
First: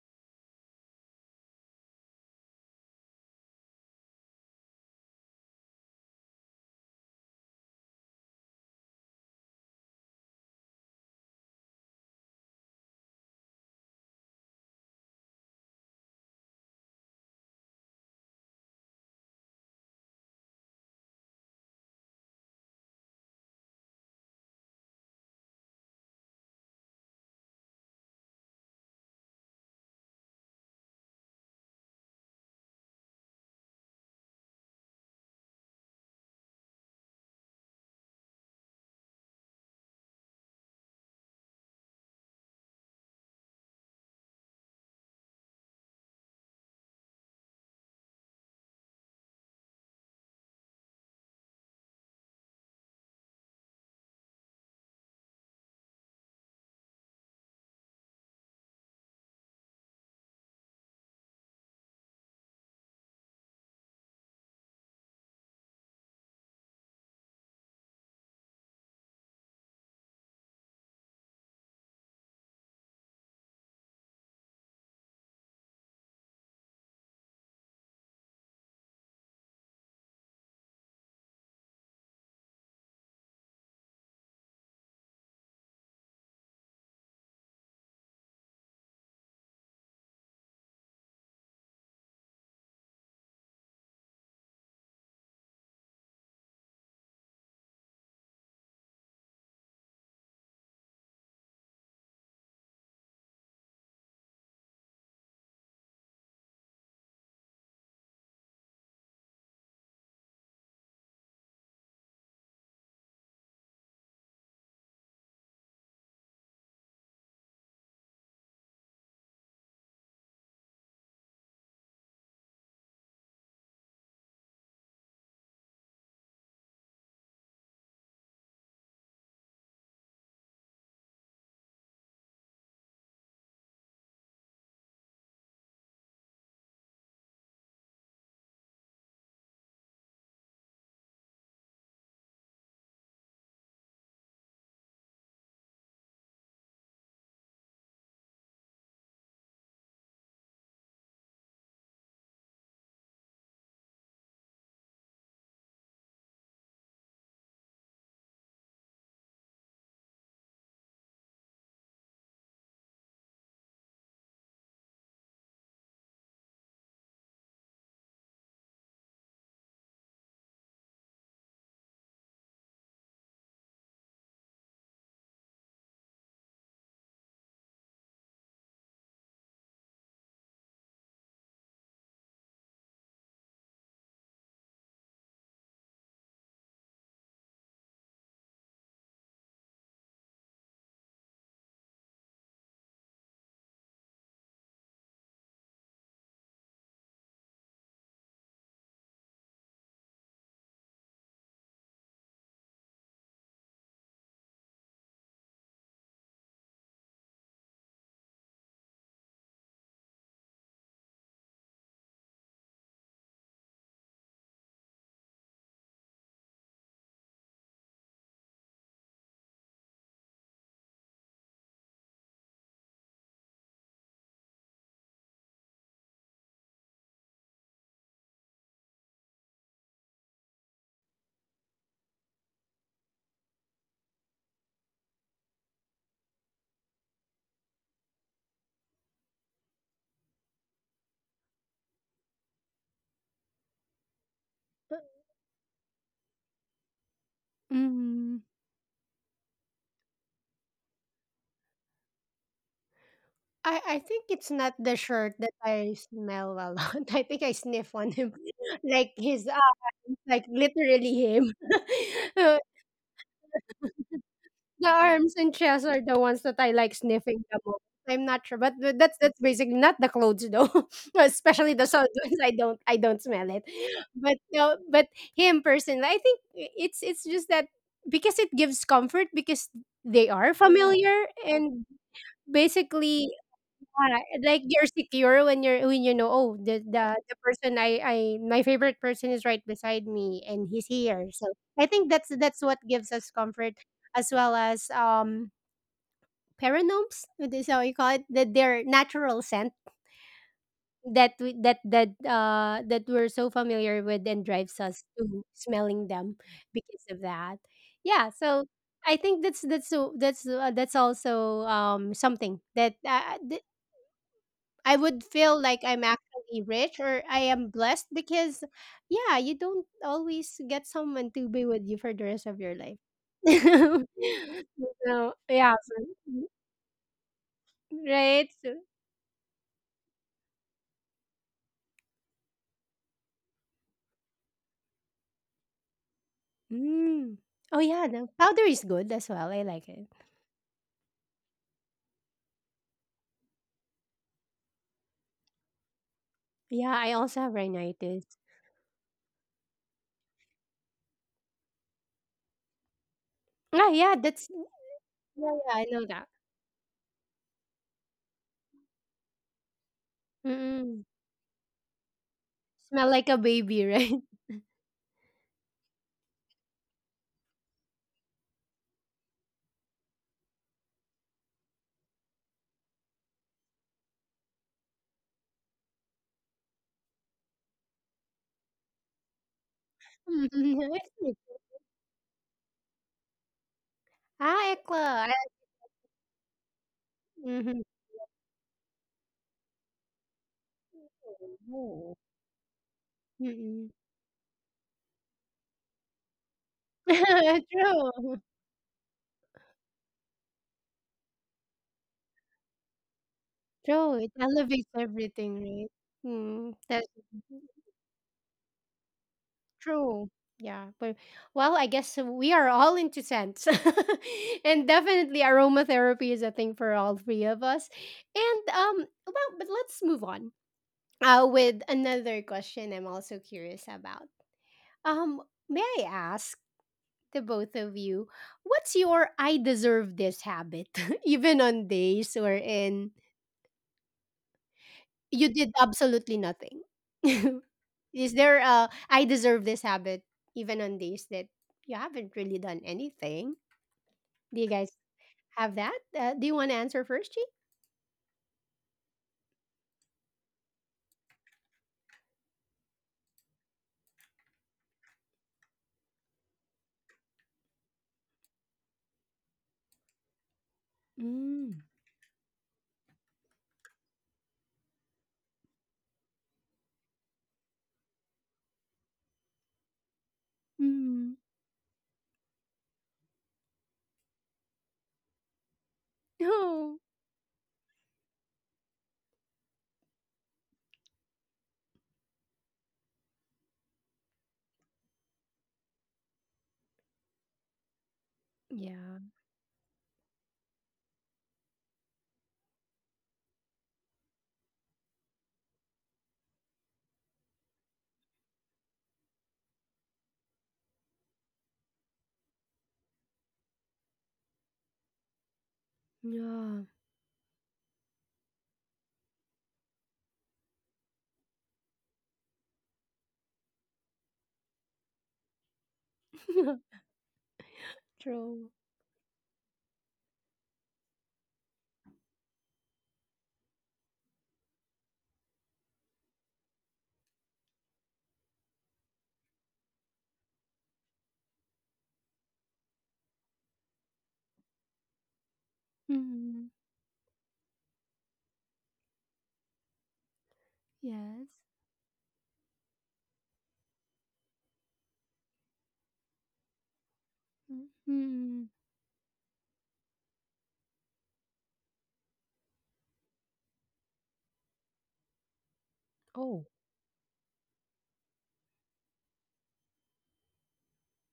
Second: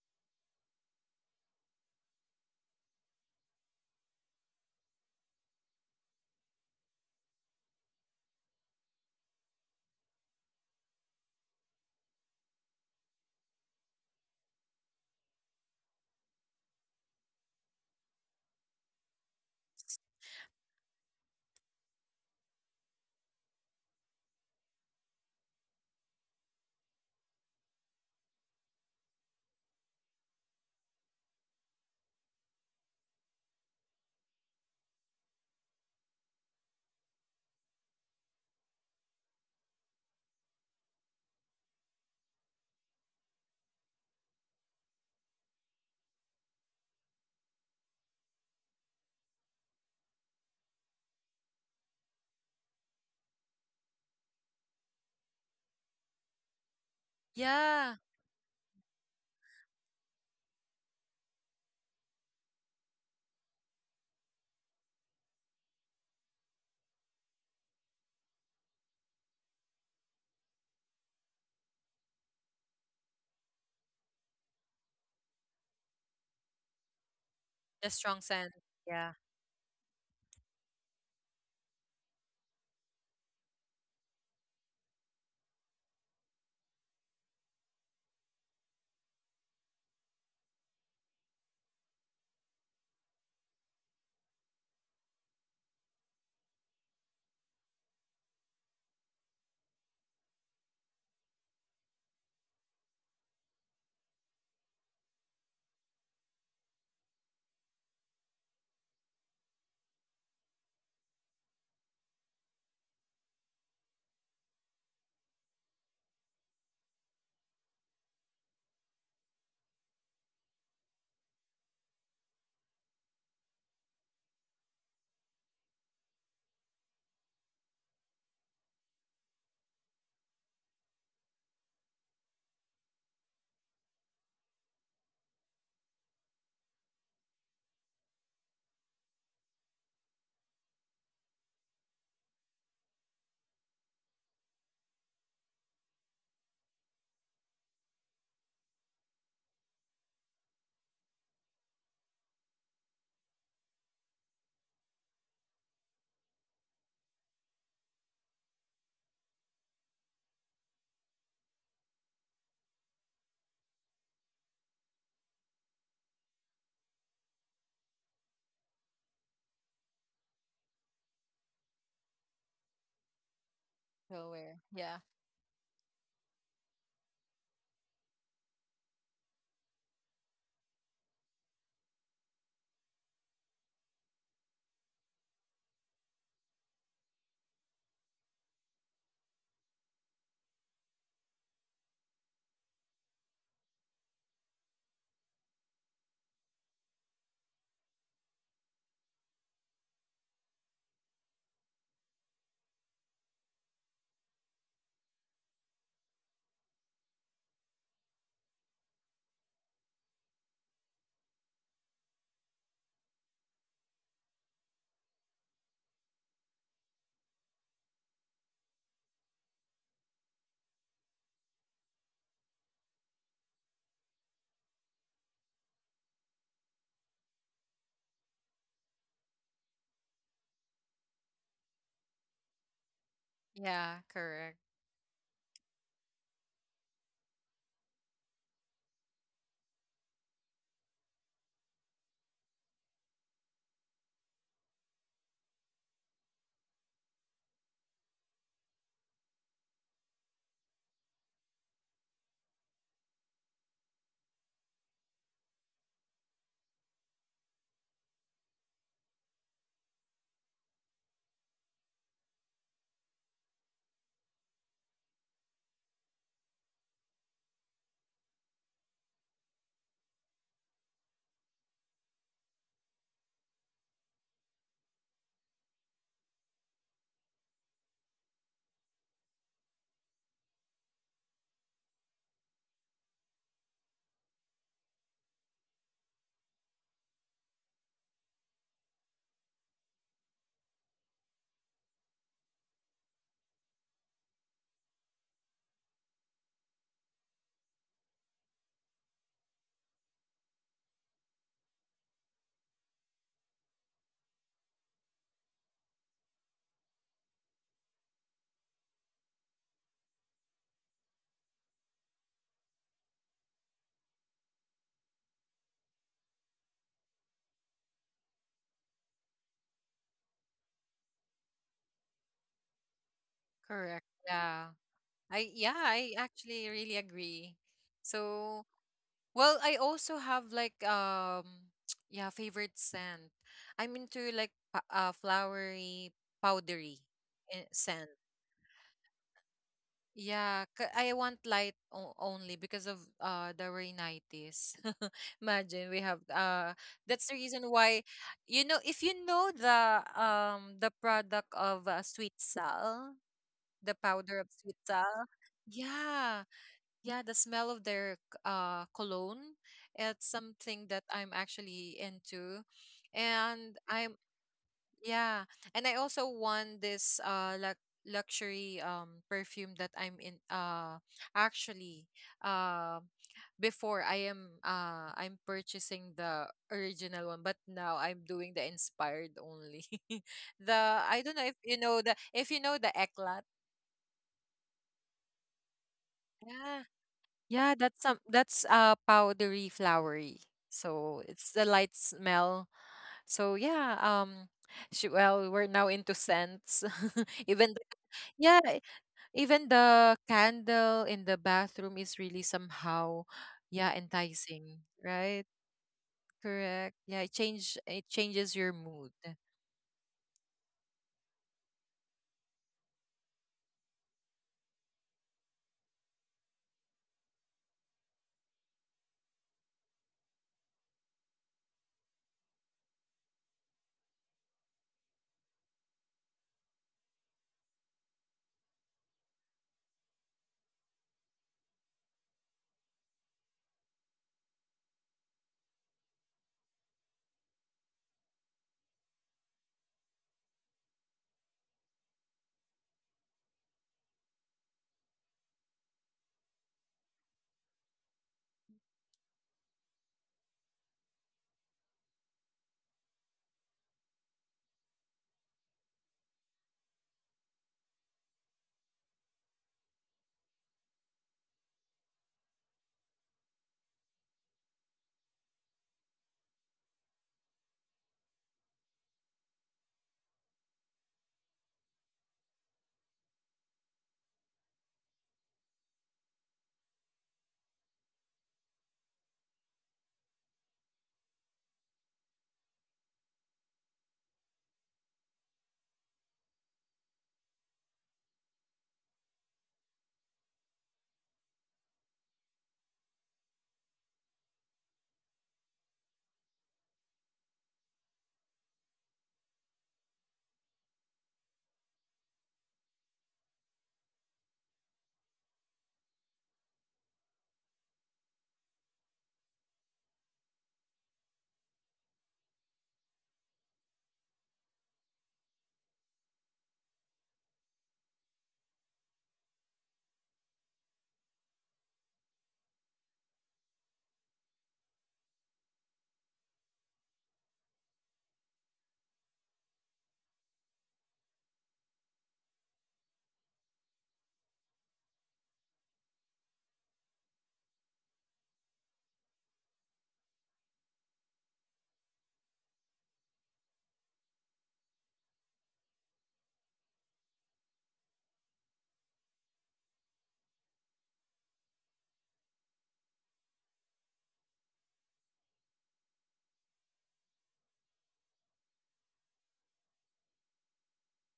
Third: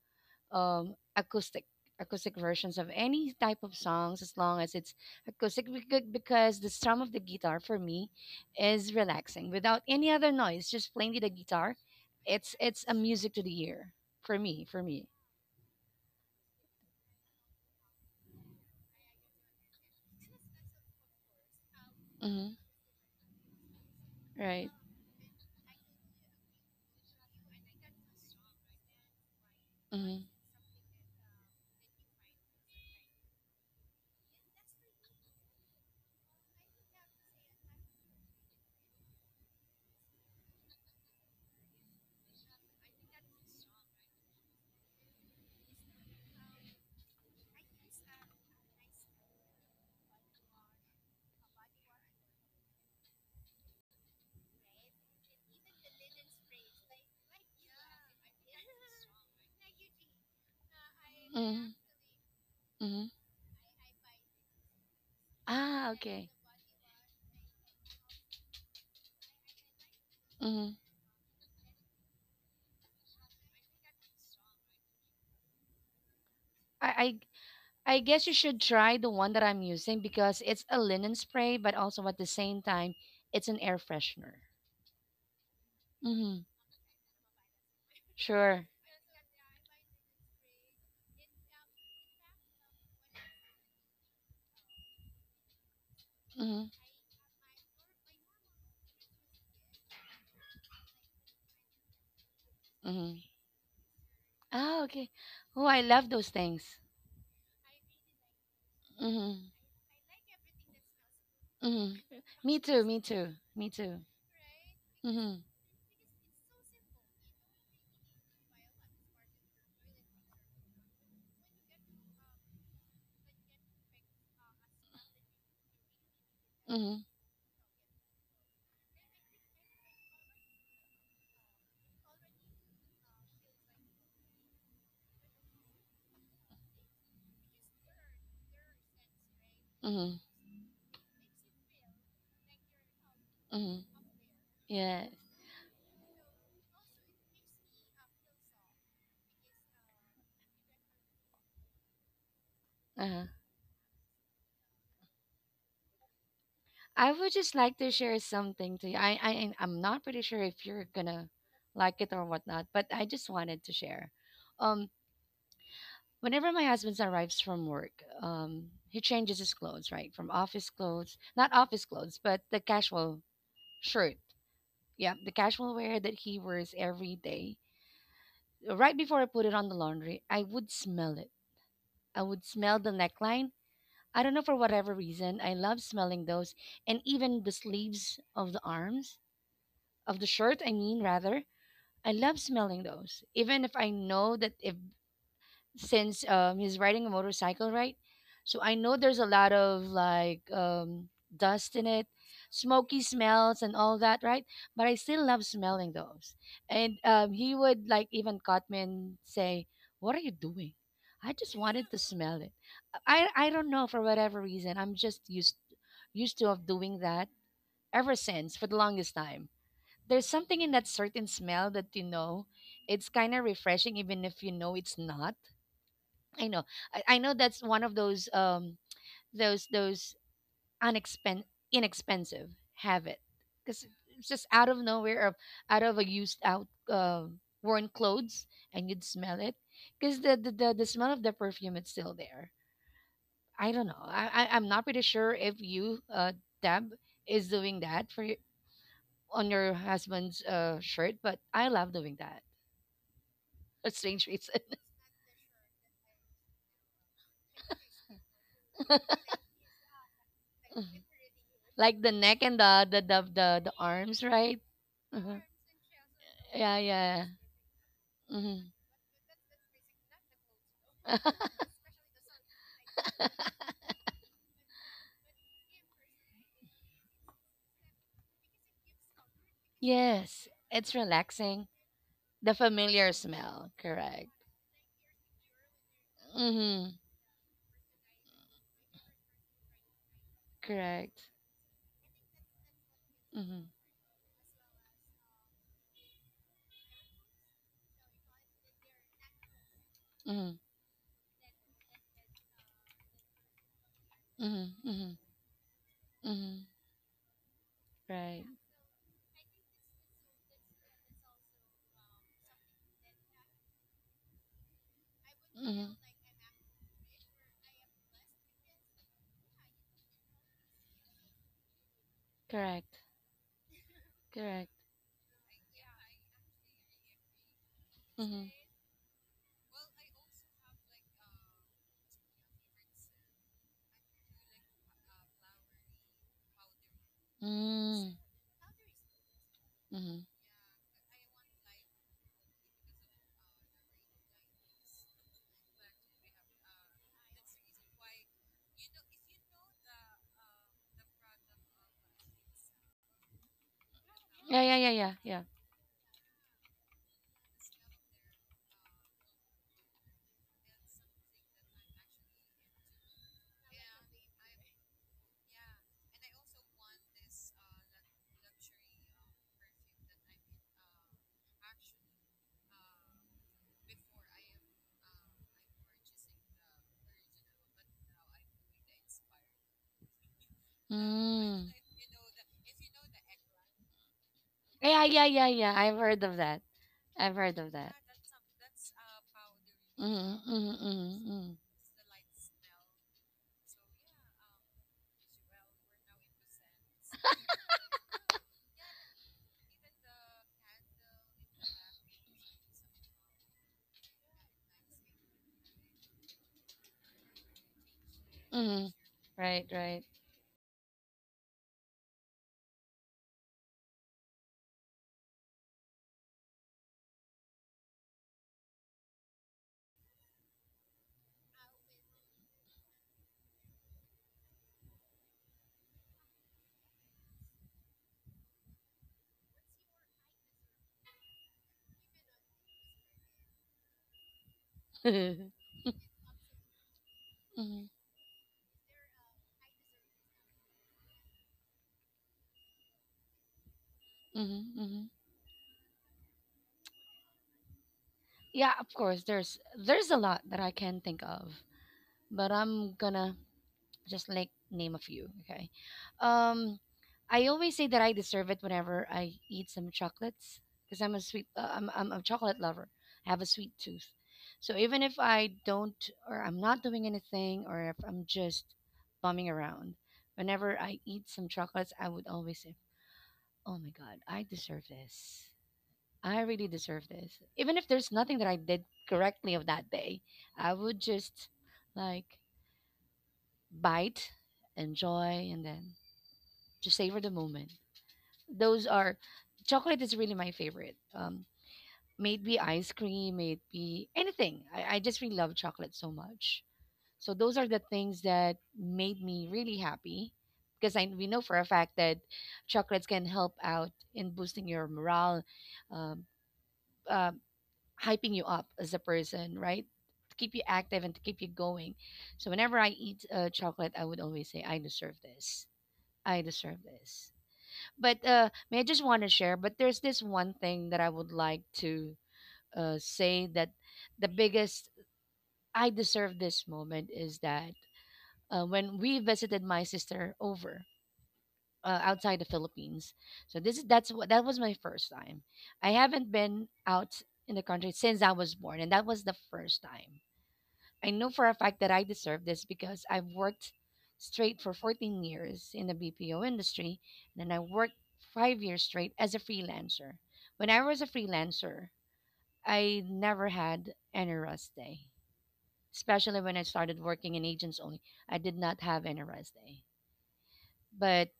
S1: um acoustic acoustic versions of any type of songs as long as it's acoustic because the strum of the guitar for me is relaxing without any other noise, just plainly the guitar. It's a music to the ear for me for me. Mm-hmm. Right. Mm-hmm.
S2: Yeah.
S1: Mm-hmm. Mm-hmm. Ah, okay. Mm-hmm. I, I
S2: The
S1: I guess
S2: strong
S1: you
S2: scent.
S1: should try the
S2: Yeah.
S1: one that I'm using because it's a linen spray, but also at the same time, it's an air freshener. Mm-hmm. Sure. Mm-hmm. Mm-hmm. Oh, okay. Oh, I love those things. Mm-hmm. Mm-hmm. Me too. Me too. Me too. Mm-hmm. Mm-hmm. Mm-hmm. Mm-hmm. Yeah. Uh-huh. I would just like to share something to you. I'm not pretty sure if you're gonna like it or whatnot, but I just wanted to share. Um, Whenever my husband arrives from work, he changes his clothes, right? From office clothes, not office clothes, but the casual shirt.
S2: Nowhere. Yeah.
S1: Yeah, the casual wear that he wears every day. Right before I put it on the laundry, I would smell it. I would smell the neckline. I don't know for whatever reason. I love smelling those and even the sleeves of the arms, of the shirt, I mean, rather. I love smelling those. Even if I know that if since he's riding a motorcycle, right? So I know there's a lot of like dust in it, smoky smells and all that, right? But I still love smelling those. And he would like even caught me and say, "What are you doing?" I just wanted to smell it. I don't know for whatever reason. I'm just used to of doing that ever since for the longest time. There's something in that certain smell that you know it's kind of refreshing even if you know it's not. I know. I know that's one of those unexpen inexpensive habit because
S2: Yeah,
S1: it's just
S2: correct.
S1: out of nowhere of out of a used out worn clothes and you'd smell it because the the smell of the perfume it's still there. I don't know. I'm not pretty sure if you Deb is doing that
S3: Mhm.
S1: on your husband's shirt, but I love doing that
S3: I
S1: for
S3: I
S1: strange
S3: think it's
S1: reason.
S3: not the shirt that I smell a lot. I think I sniff on him, like his arms, like literally him.
S1: Like the neck and
S3: Uh,
S1: the arms, right?
S3: the arms
S1: Mhm.
S3: and chest are the ones that I
S1: Yeah,
S3: like
S1: yeah.
S3: sniffing the most. I'm not sure,
S1: Mm-hmm.
S3: but that's basically not the clothes though, especially the soft ones. I don't smell it, but no, but him personally, I think it's just that because it gives comfort because they
S1: Yes,
S3: are
S1: it's
S3: familiar
S1: relaxing.
S3: and
S1: The familiar
S3: basically
S1: smell,
S3: Ah,
S1: correct.
S3: like you're secure when you know, oh, the
S1: Mm-hmm.
S3: the the person I my favorite person is right beside me and he's here.
S1: Correct.
S3: So I think that's what gives us
S1: Mm-hmm.
S3: comfort as well as paranomes, is how you call it, that their natural scent
S1: Mm-hmm.
S3: that we, that that that we're so familiar with and drives
S1: Mm-hmm.
S3: us
S1: Mm-hmm.
S3: to smelling them
S1: Mm-hmm.
S3: because of that. Yeah,
S1: Right.
S3: so I think that's also something that I would feel
S1: Mm-hmm.
S3: like I'm actually rich or I am blessed because, yeah, you don't always get someone to be with you for the rest of your
S1: Correct.
S3: life.
S2: Correct.
S1: Correct.
S2: Yeah.
S3: So,
S2: I
S3: yeah.
S2: Yeah, I actually really agree.
S1: Mm-hmm.
S3: Right?
S2: So,
S3: So,
S2: well, I also have like, yeah, favorite scent. I'm into like, flowery, powdery,
S3: mm. Oh, yeah.
S1: Mm.
S2: scent.
S3: The powder is good as well. I like it.
S1: Mm-hmm.
S2: Yeah, I want light only because of the rhinitis. Imagine we have
S3: Yeah, I
S2: that's the
S3: also have
S2: reason why,
S3: rhinitis.
S2: you know, if you know the, the product of, Sweet Sal,
S3: Ah,
S2: the
S3: yeah,
S2: powder
S3: that's.
S2: of
S1: Yeah, yeah,
S2: Sweet
S1: yeah, yeah,
S2: Sal.
S1: yeah.
S3: Yeah, yeah, I know that.
S2: Yeah. Yeah, the smell of their cologne. It's something
S3: Mm-mm.
S2: that I'm actually into.
S3: Smell like a
S2: And
S3: baby, right?
S2: I'm, yeah. And I also won this luxury perfume that I'm in actually, uh before, I'm purchasing the original one, but now I'm doing the inspired only. the
S3: Mm-mm.
S2: I don't know if
S1: Mm.
S2: you know the, if you know the Eclat.
S3: Ah,
S1: Yeah, yeah,
S3: ekla.
S1: yeah, yeah. I've heard of that. I've heard of
S2: Yeah,
S3: Mm-hmm.
S1: that.
S2: that's some that's powdery flowery.
S1: Mm-hmm, mm-hmm,
S2: So it's
S1: mm-hmm,
S2: the light smell. So
S3: Mm-mm.
S2: yeah, she, well, we're now into scents. Even the,
S3: True.
S2: yeah, even the candle in the bathroom is really somehow, yeah,
S3: True, it
S2: enticing,
S3: elevates
S2: right?
S3: everything, right? Mm,
S2: Correct.
S3: that's
S2: Yeah, it changes your
S1: mm-hmm.
S2: mood.
S1: Right, right.
S3: true. Yeah, but well, I guess we are all into scents, and definitely aromatherapy is a thing for all three of us. And Well, but let's move on. With another question, I'm also curious about. Um, may I ask the both of you, what's your "I deserve this" habit, even on days or in
S1: Mm-hmm,
S3: You did absolutely nothing. Is there a I deserve this habit even on days that you haven't really done anything? Do you
S1: mm-hmm, mm-hmm.
S3: guys have that? Do you want to answer first, G?
S1: Yeah, of course. There's a lot that I can think of, but I'm gonna just like name a few. Okay. Um, I always say that I deserve it whenever I eat some chocolates because I'm a sweet,
S3: Mm.
S1: I'm a chocolate lover. I have a sweet tooth. So even if I don't, or I'm not doing anything, or if I'm just bumming around, whenever I eat
S3: Mm.
S1: some chocolates, I would always say, "Oh my God, I deserve this. I really deserve
S3: No.
S1: this." Even if there's nothing that I did correctly of that day, I would just like bite, enjoy, and then just savor the moment. Those are
S3: Yeah.
S1: Chocolate is really my favorite. Maybe ice cream, maybe anything. I just really love chocolate so much. So those are the things that made me really happy because I we know for a fact that chocolates can help out in boosting your morale, um,
S3: Yeah.
S1: uh, hyping you up as a person, right? To keep you active and to keep you going. So whenever I eat chocolate, I would always say, "I deserve this. I deserve this." but
S3: True.
S1: may I just want to share, but there's this one thing that I would like to say, that the biggest I deserve this moment is that when we visited my sister over, outside the Philippines. So this is that's what that was my first time. I haven't been
S3: Mm.
S1: out in the country since I was born, and that was the first time I know for a
S3: Yes.
S1: fact that I deserve this because I've worked straight for 14 years in the BPO industry, and then I worked five
S3: Mm.
S1: years straight as a freelancer. When I was a freelancer, I never had any rest day, especially when I
S3: Oh.
S1: started working in agents only. I did not have any rest day. But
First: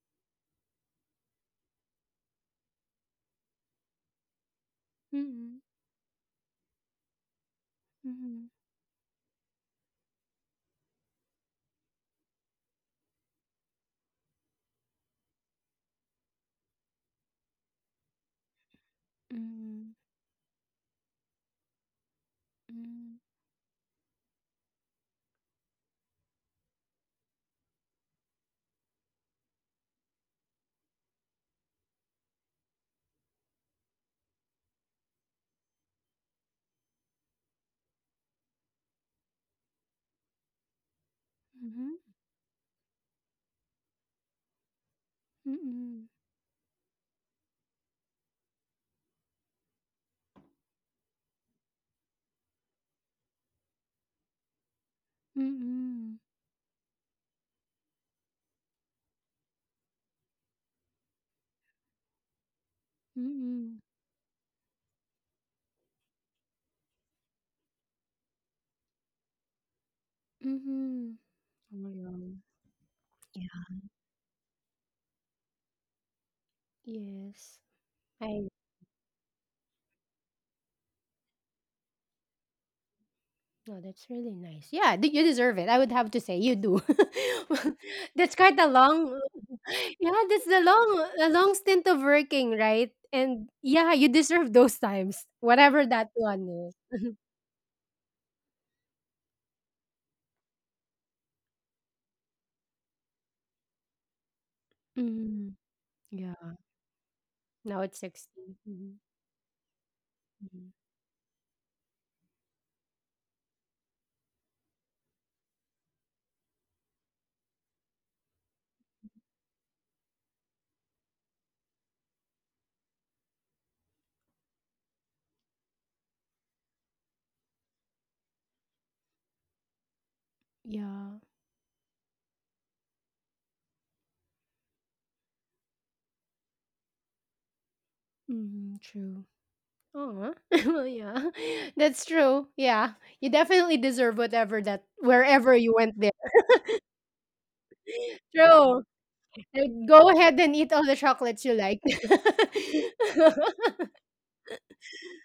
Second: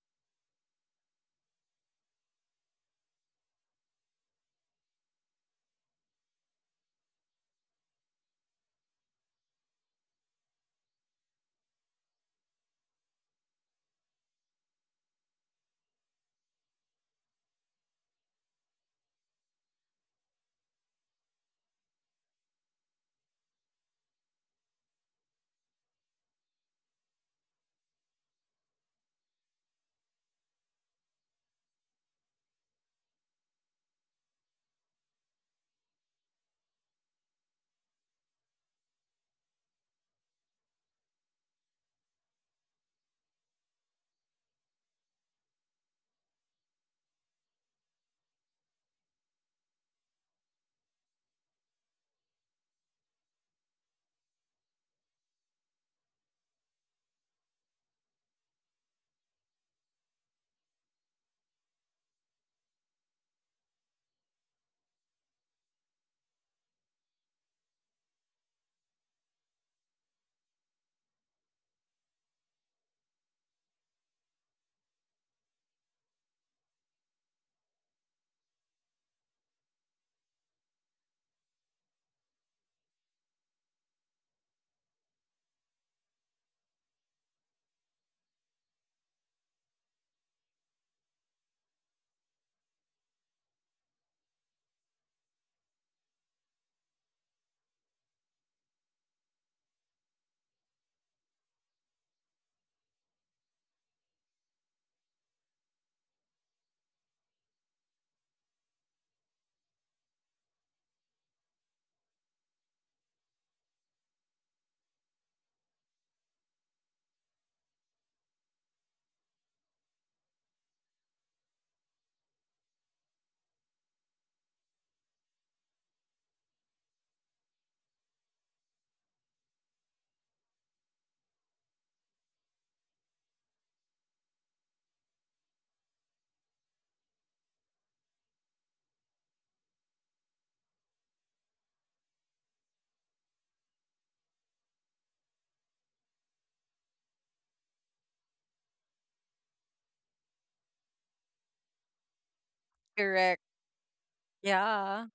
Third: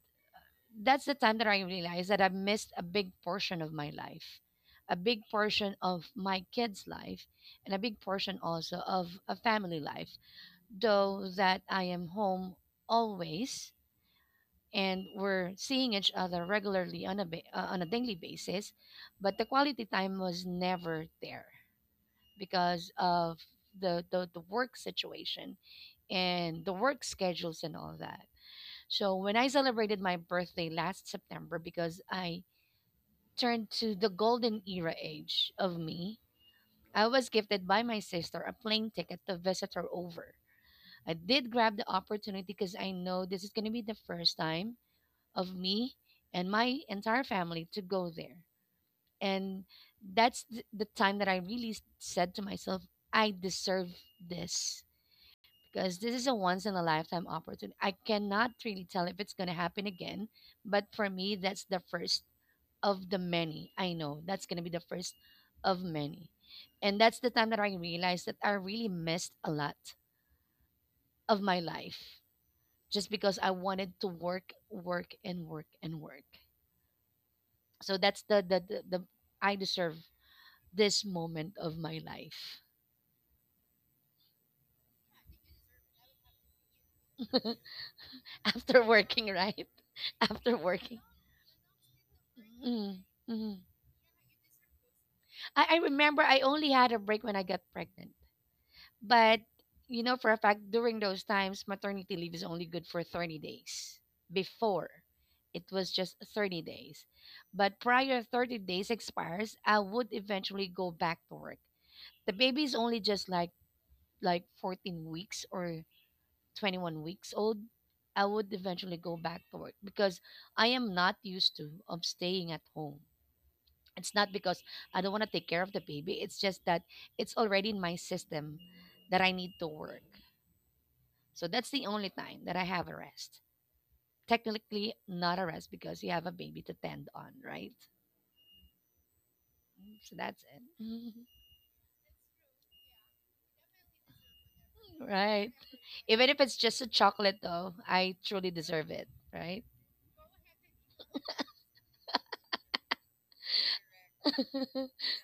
S1: that's the time that I realized that I missed a big portion of my life, a big
S3: Mm.
S1: portion of my kids' life, and a big portion
S3: Mm.
S1: also of a family life, though that I am home always and we're seeing each other regularly on a daily basis, but the quality
S3: Mm.
S1: time was never there because
S3: Mm.
S1: of the work situation and the work schedules and all that. So when I celebrated my birthday last September, because I turned to the golden era age of me, I was gifted by my sister a plane ticket to visit her over. I did grab the
S3: Mhm.
S1: opportunity because I know this is going to be the first time of me
S3: Mm.
S1: and my entire family to go there. And that's the time that I really said to myself, I deserve this, because this
S3: Mm.
S1: is a once in a lifetime opportunity. I cannot really tell if it's going to happen again, but for me, that's the first of the
S3: Mm.
S1: many.
S3: Mm.
S1: I know that's going to be the first of many. And that's the time that I realized that I really missed a lot
S3: Mhm.
S1: of my
S3: Oh my
S1: life
S3: god.
S1: just because I wanted to work, work, and work and work.
S3: Yes.
S1: So that's the
S3: I
S1: the the, the I deserve this moment of my life
S3: no, that's really nice. Yeah, you deserve it. I would have to say you do. That's quite a
S1: after
S3: long
S1: working, right?
S3: yeah, that's
S1: After
S3: a long
S1: working.
S3: stint of working,
S1: Mm,
S3: right?
S1: mhm.
S3: And yeah, you deserve those times,
S1: I
S3: whatever that
S1: remember I
S3: one
S1: only had a
S3: is.
S1: break when I got pregnant. But you know for a fact, during those times maternity leave is only good for 30 days. Before,
S3: Mm,
S1: it was just
S3: yeah.
S1: 30 days. But
S3: Now it's
S1: prior
S3: 60
S1: 30 days expires, I would eventually
S3: Mm-hmm.
S1: go back to work. The baby is only just like 14 weeks or 21 weeks old, I would eventually go back to work because I am not used to of staying at home. It's not because I don't want to take care of the baby, it's just that it's already in my system that I need to work.
S3: Yeah.
S1: So that's the only time that I have a rest, technically not a rest because you have a baby to tend on, right?
S3: Mm, true.
S1: Mm, so
S3: Oh,
S1: that's
S3: well,
S1: it.
S3: yeah. That's true. Yeah. You definitely deserve whatever that
S1: Right.
S3: wherever you went there.
S1: Even if it's just a chocolate, though, I truly
S3: True.
S1: deserve it, right?
S3: Like, go ahead and eat all the chocolates you like.
S2: Correct. Yeah,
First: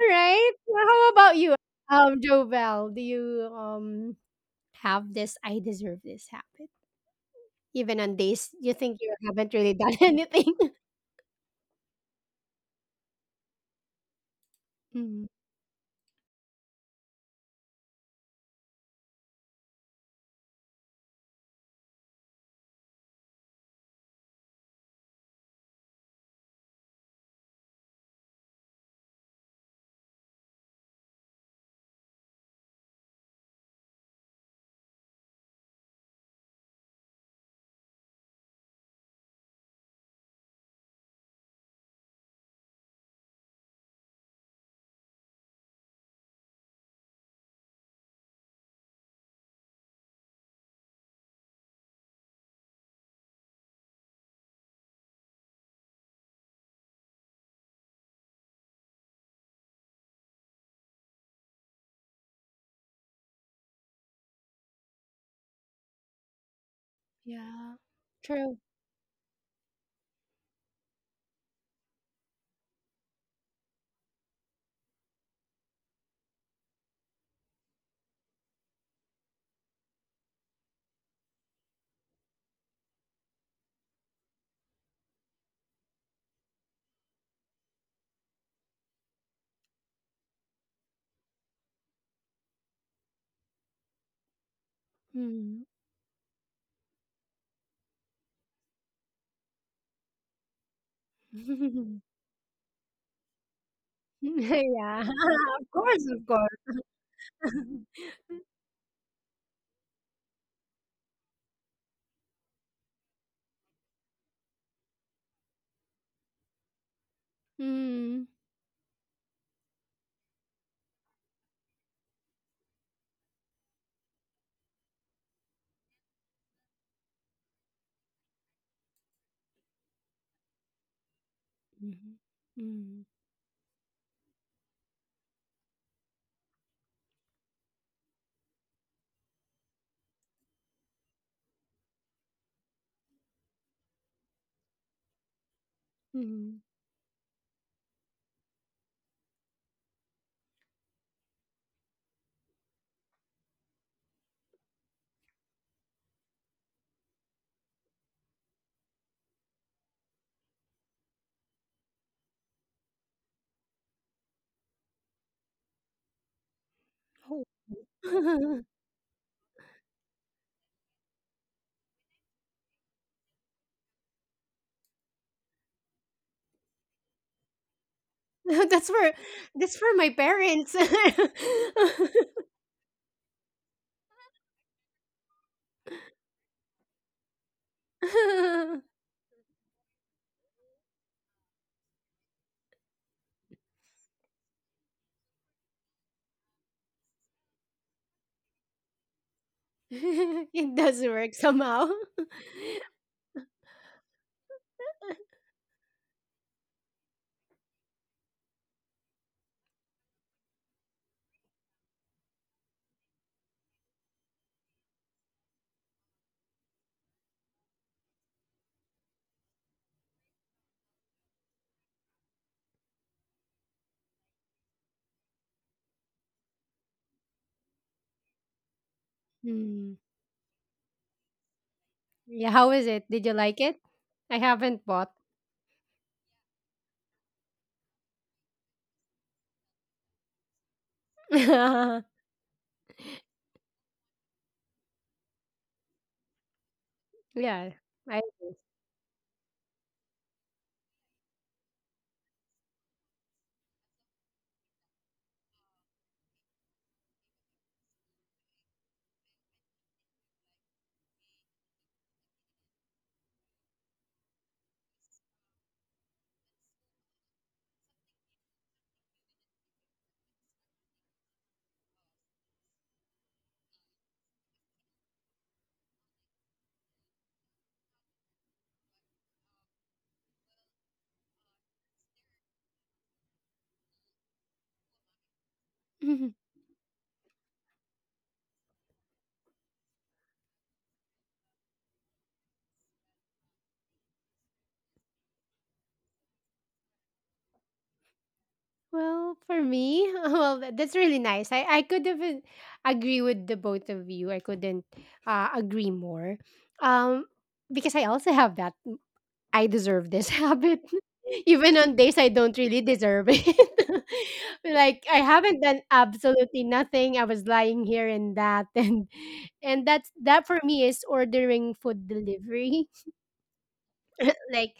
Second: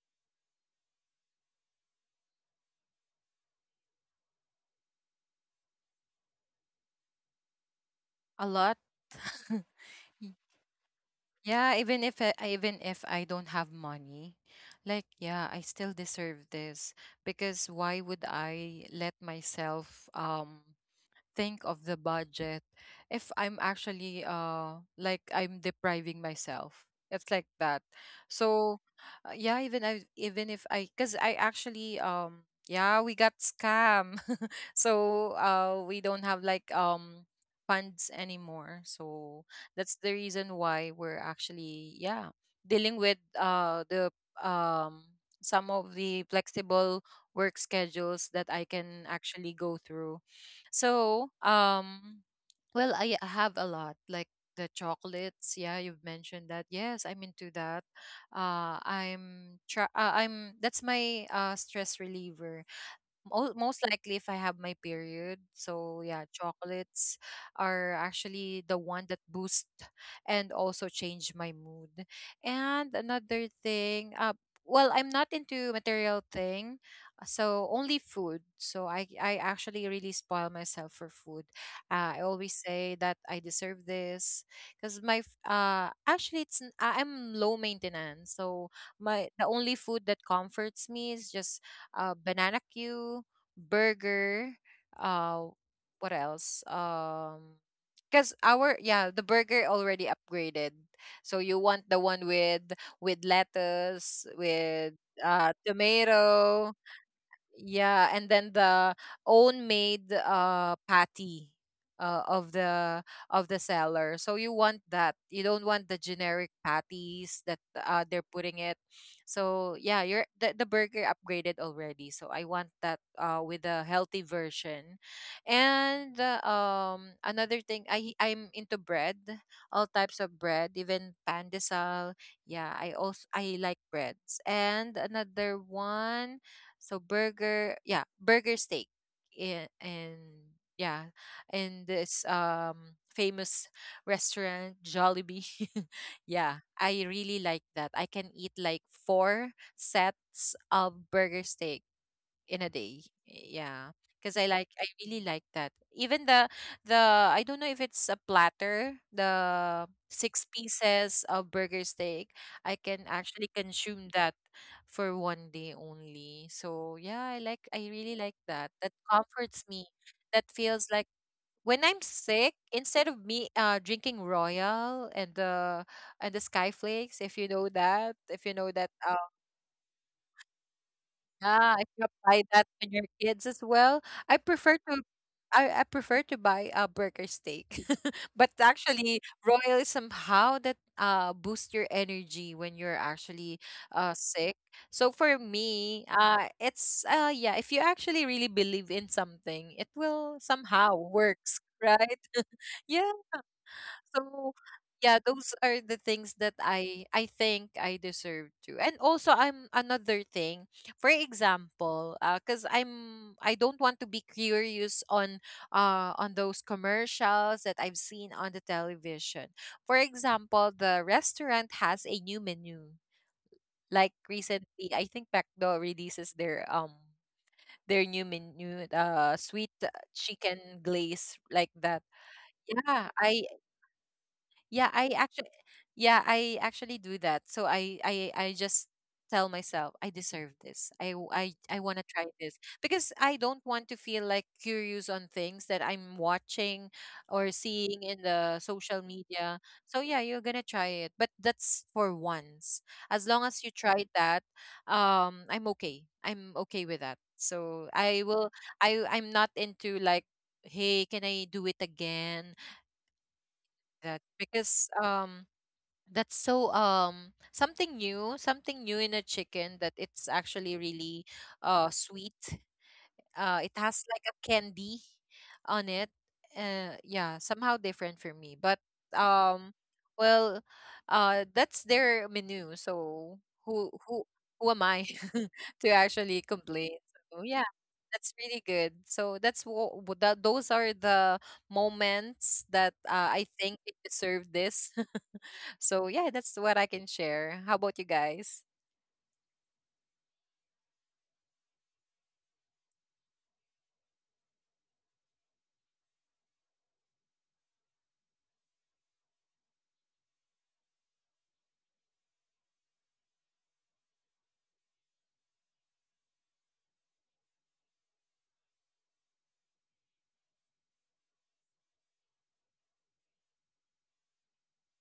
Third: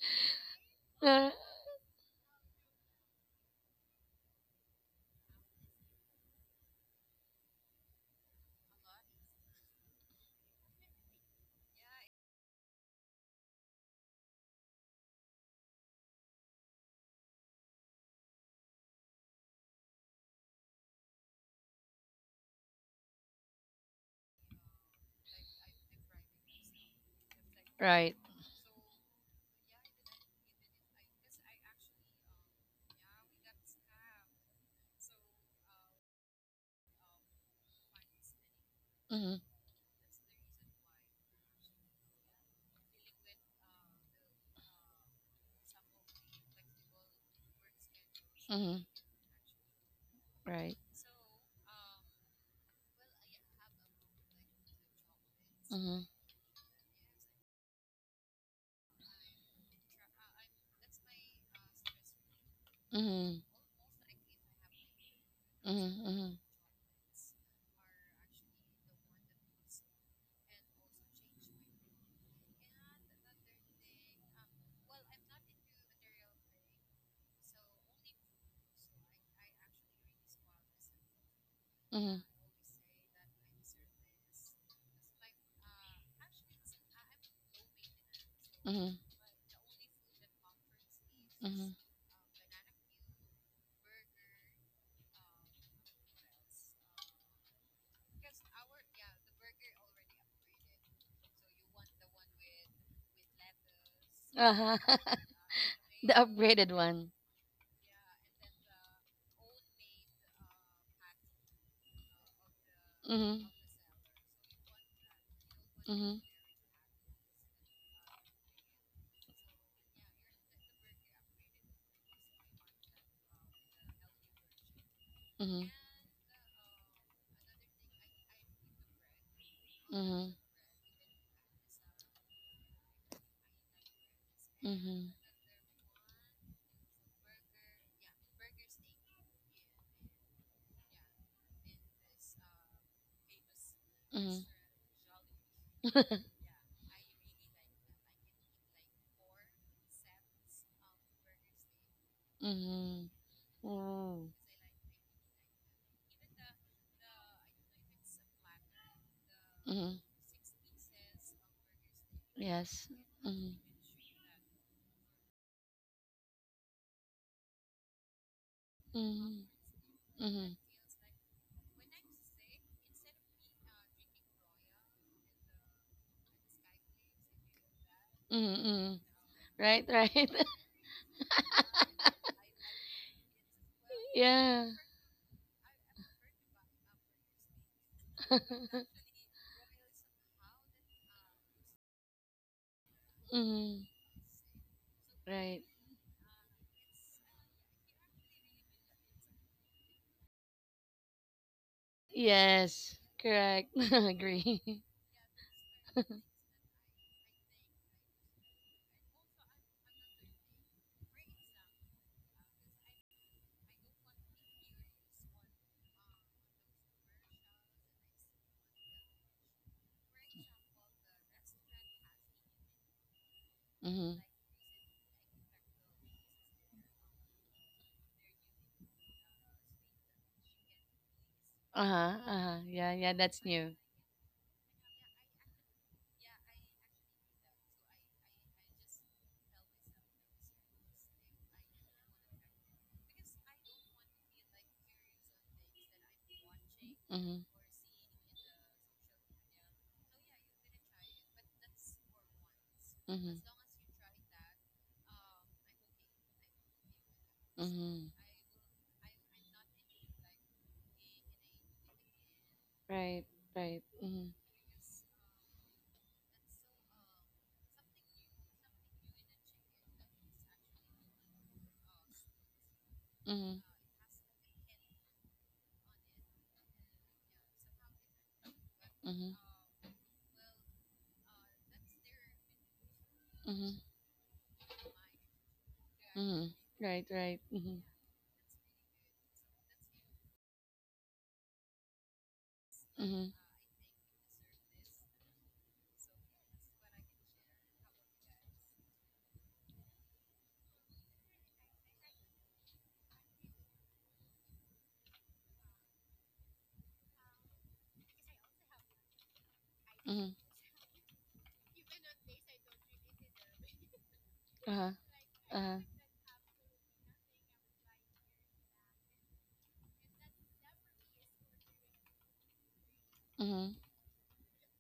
S3: Right? Well, how about you, Jovel? Do you have this I deserve this habit? Even on
S2: a
S3: days
S2: lot.
S3: you think you haven't really done anything.
S2: Yeah, even if I, I- even if I don't have money, like
S3: Mm,
S2: yeah, I still deserve this because why would I let myself think of the budget if I'm actually like I'm depriving myself. It's like that.
S1: Right.
S2: So yeah, even if I because I actually yeah we got scam, so we don't have like funds anymore.
S1: Hmm,
S2: So that's the reason why we're actually yeah dealing with the um some of the flexible work schedules that I
S1: hmm.
S2: can actually go through
S1: Right.
S2: so, well, I have a lot like the chocolates. Yeah, you've
S1: Hmm,
S2: mentioned that. Yes, I'm into that. I'm try. I'm that's my stress reliever. Mo
S1: hmm,
S2: Most likely if I have my period. So
S1: hmm,
S2: yeah,
S1: hmm,
S2: chocolates are
S3: yeah.
S2: actually the
S3: True.
S2: one that boost and also change my mood. And another thing, well, I'm not into material thing, so only food. So I actually really spoil myself for food. I
S1: hmm,
S2: always say that I deserve this because actually I'm low maintenance. So
S1: hmm,
S2: my the only food that comforts me is just
S1: hmm.
S2: banana Q, burger, uh,
S3: Mm.
S2: what else? Because our yeah the burger already upgraded, so you want the one with lettuce with
S1: Uh-huh.
S3: Yeah. Of course,
S1: The
S3: of
S2: tomato
S1: upgraded
S3: course.
S1: one.
S2: yeah, and then the own made patty uh, of the of the
S1: Mm-hmm.
S2: seller. So you want that. You don't want the
S1: Mm-hmm.
S2: generic patties that they're
S3: Mm.
S2: putting it. So yeah, you're the burger upgraded already. So I want that with a healthy version.
S1: Mm-hmm.
S2: And another thing I'm into bread, all types of
S1: Mm-hmm.
S2: bread, even pandesal.
S3: Mhm.
S2: Yeah,
S3: Mm.
S2: I like breads. And
S1: Mm-hmm.
S2: another one so burger yeah burger steak and yeah and this famous restaurant Jollibee
S1: Mm-hmm.
S2: yeah
S3: Mm.
S2: I really like that I can eat like 4 sets of burger steak in a day.
S1: Mm-hmm.
S2: Yeah. Because I
S1: Oh.
S2: like, I really like that. Even the, I don't know if it's a platter, the
S1: Mm-hmm.
S2: 6 pieces of burger steak, I can
S1: Yes.
S2: actually
S1: Mm-hmm.
S2: consume that for one day only. So yeah, I like,
S3: Oh.
S2: I really like that. That comforts
S1: Mm-hmm.
S2: me. That
S1: Mm-hmm.
S2: feels like when I'm sick, instead of me drinking Royal and the Skyflakes, if you know that, if you know that
S3: That's
S1: Mm-mm.
S3: for my parents.
S2: Ah, if you apply that on your kids as well, I prefer to I prefer to buy a burger steak. But actually, royal is somehow that boosts your energy when you're actually
S1: Mm-hmm.
S2: sick. So for me, it's yeah, if you actually really believe in something, it will
S3: It
S2: somehow
S3: does work
S2: works,
S3: somehow.
S2: right? Yeah.
S1: Yes.
S2: So
S1: Agree.
S2: yeah, those are the things that I think I deserve to. And also I'm another thing. For example, cuz I don't want to be curious on those commercials that I've seen on the television. For example, the restaurant has a new menu. Like
S1: Mm-hmm.
S2: recently, I think McDo releases their new menu sweet
S3: Hmm.
S2: chicken glaze like that.
S1: Uh huh. Uh
S3: Yeah,
S1: huh.
S3: how was
S2: Yeah,
S1: Yeah.
S3: it?
S1: Yeah.
S3: Did
S2: I
S3: you
S1: That's
S3: like
S1: new.
S3: it? I
S2: yeah,
S3: haven't
S2: I
S3: bought.
S2: actually yeah, I actually do that. So I just tell myself I deserve this. I w- I want to
S3: Yeah.
S2: try this because I don't want to feel like curious on things that I'm watching or
S1: Mhm.
S2: seeing in
S3: I
S2: the social media. So yeah, you're going to try it, but that's for once. As long as
S1: Mhm.
S2: you try that, I'm okay. I'm okay with that. So
S1: Mhm.
S2: I'm not into like hey, can I do it again? That
S1: Mhm.
S2: because that's so something new in a chicken that it's actually really sweet. It has like a candy on it. Yeah, somehow different for me. But
S1: Mhm.
S2: um well that's their menu. So who who who am I to actually complain? So yeah,
S1: Mhm.
S2: that's really good. So that's what those are the moments that I think it deserved this. So yeah, that's what I can share. How about you guys?
S3: well, for me, well, that's really nice. I could have agree with the both of you. I couldn't agree more. Um because I also have that. I deserve this habit. Even on days I don't really deserve it. Like I haven't done absolutely nothing. I was lying here and that and that's that for me is ordering food delivery
S1: Mhm.
S3: like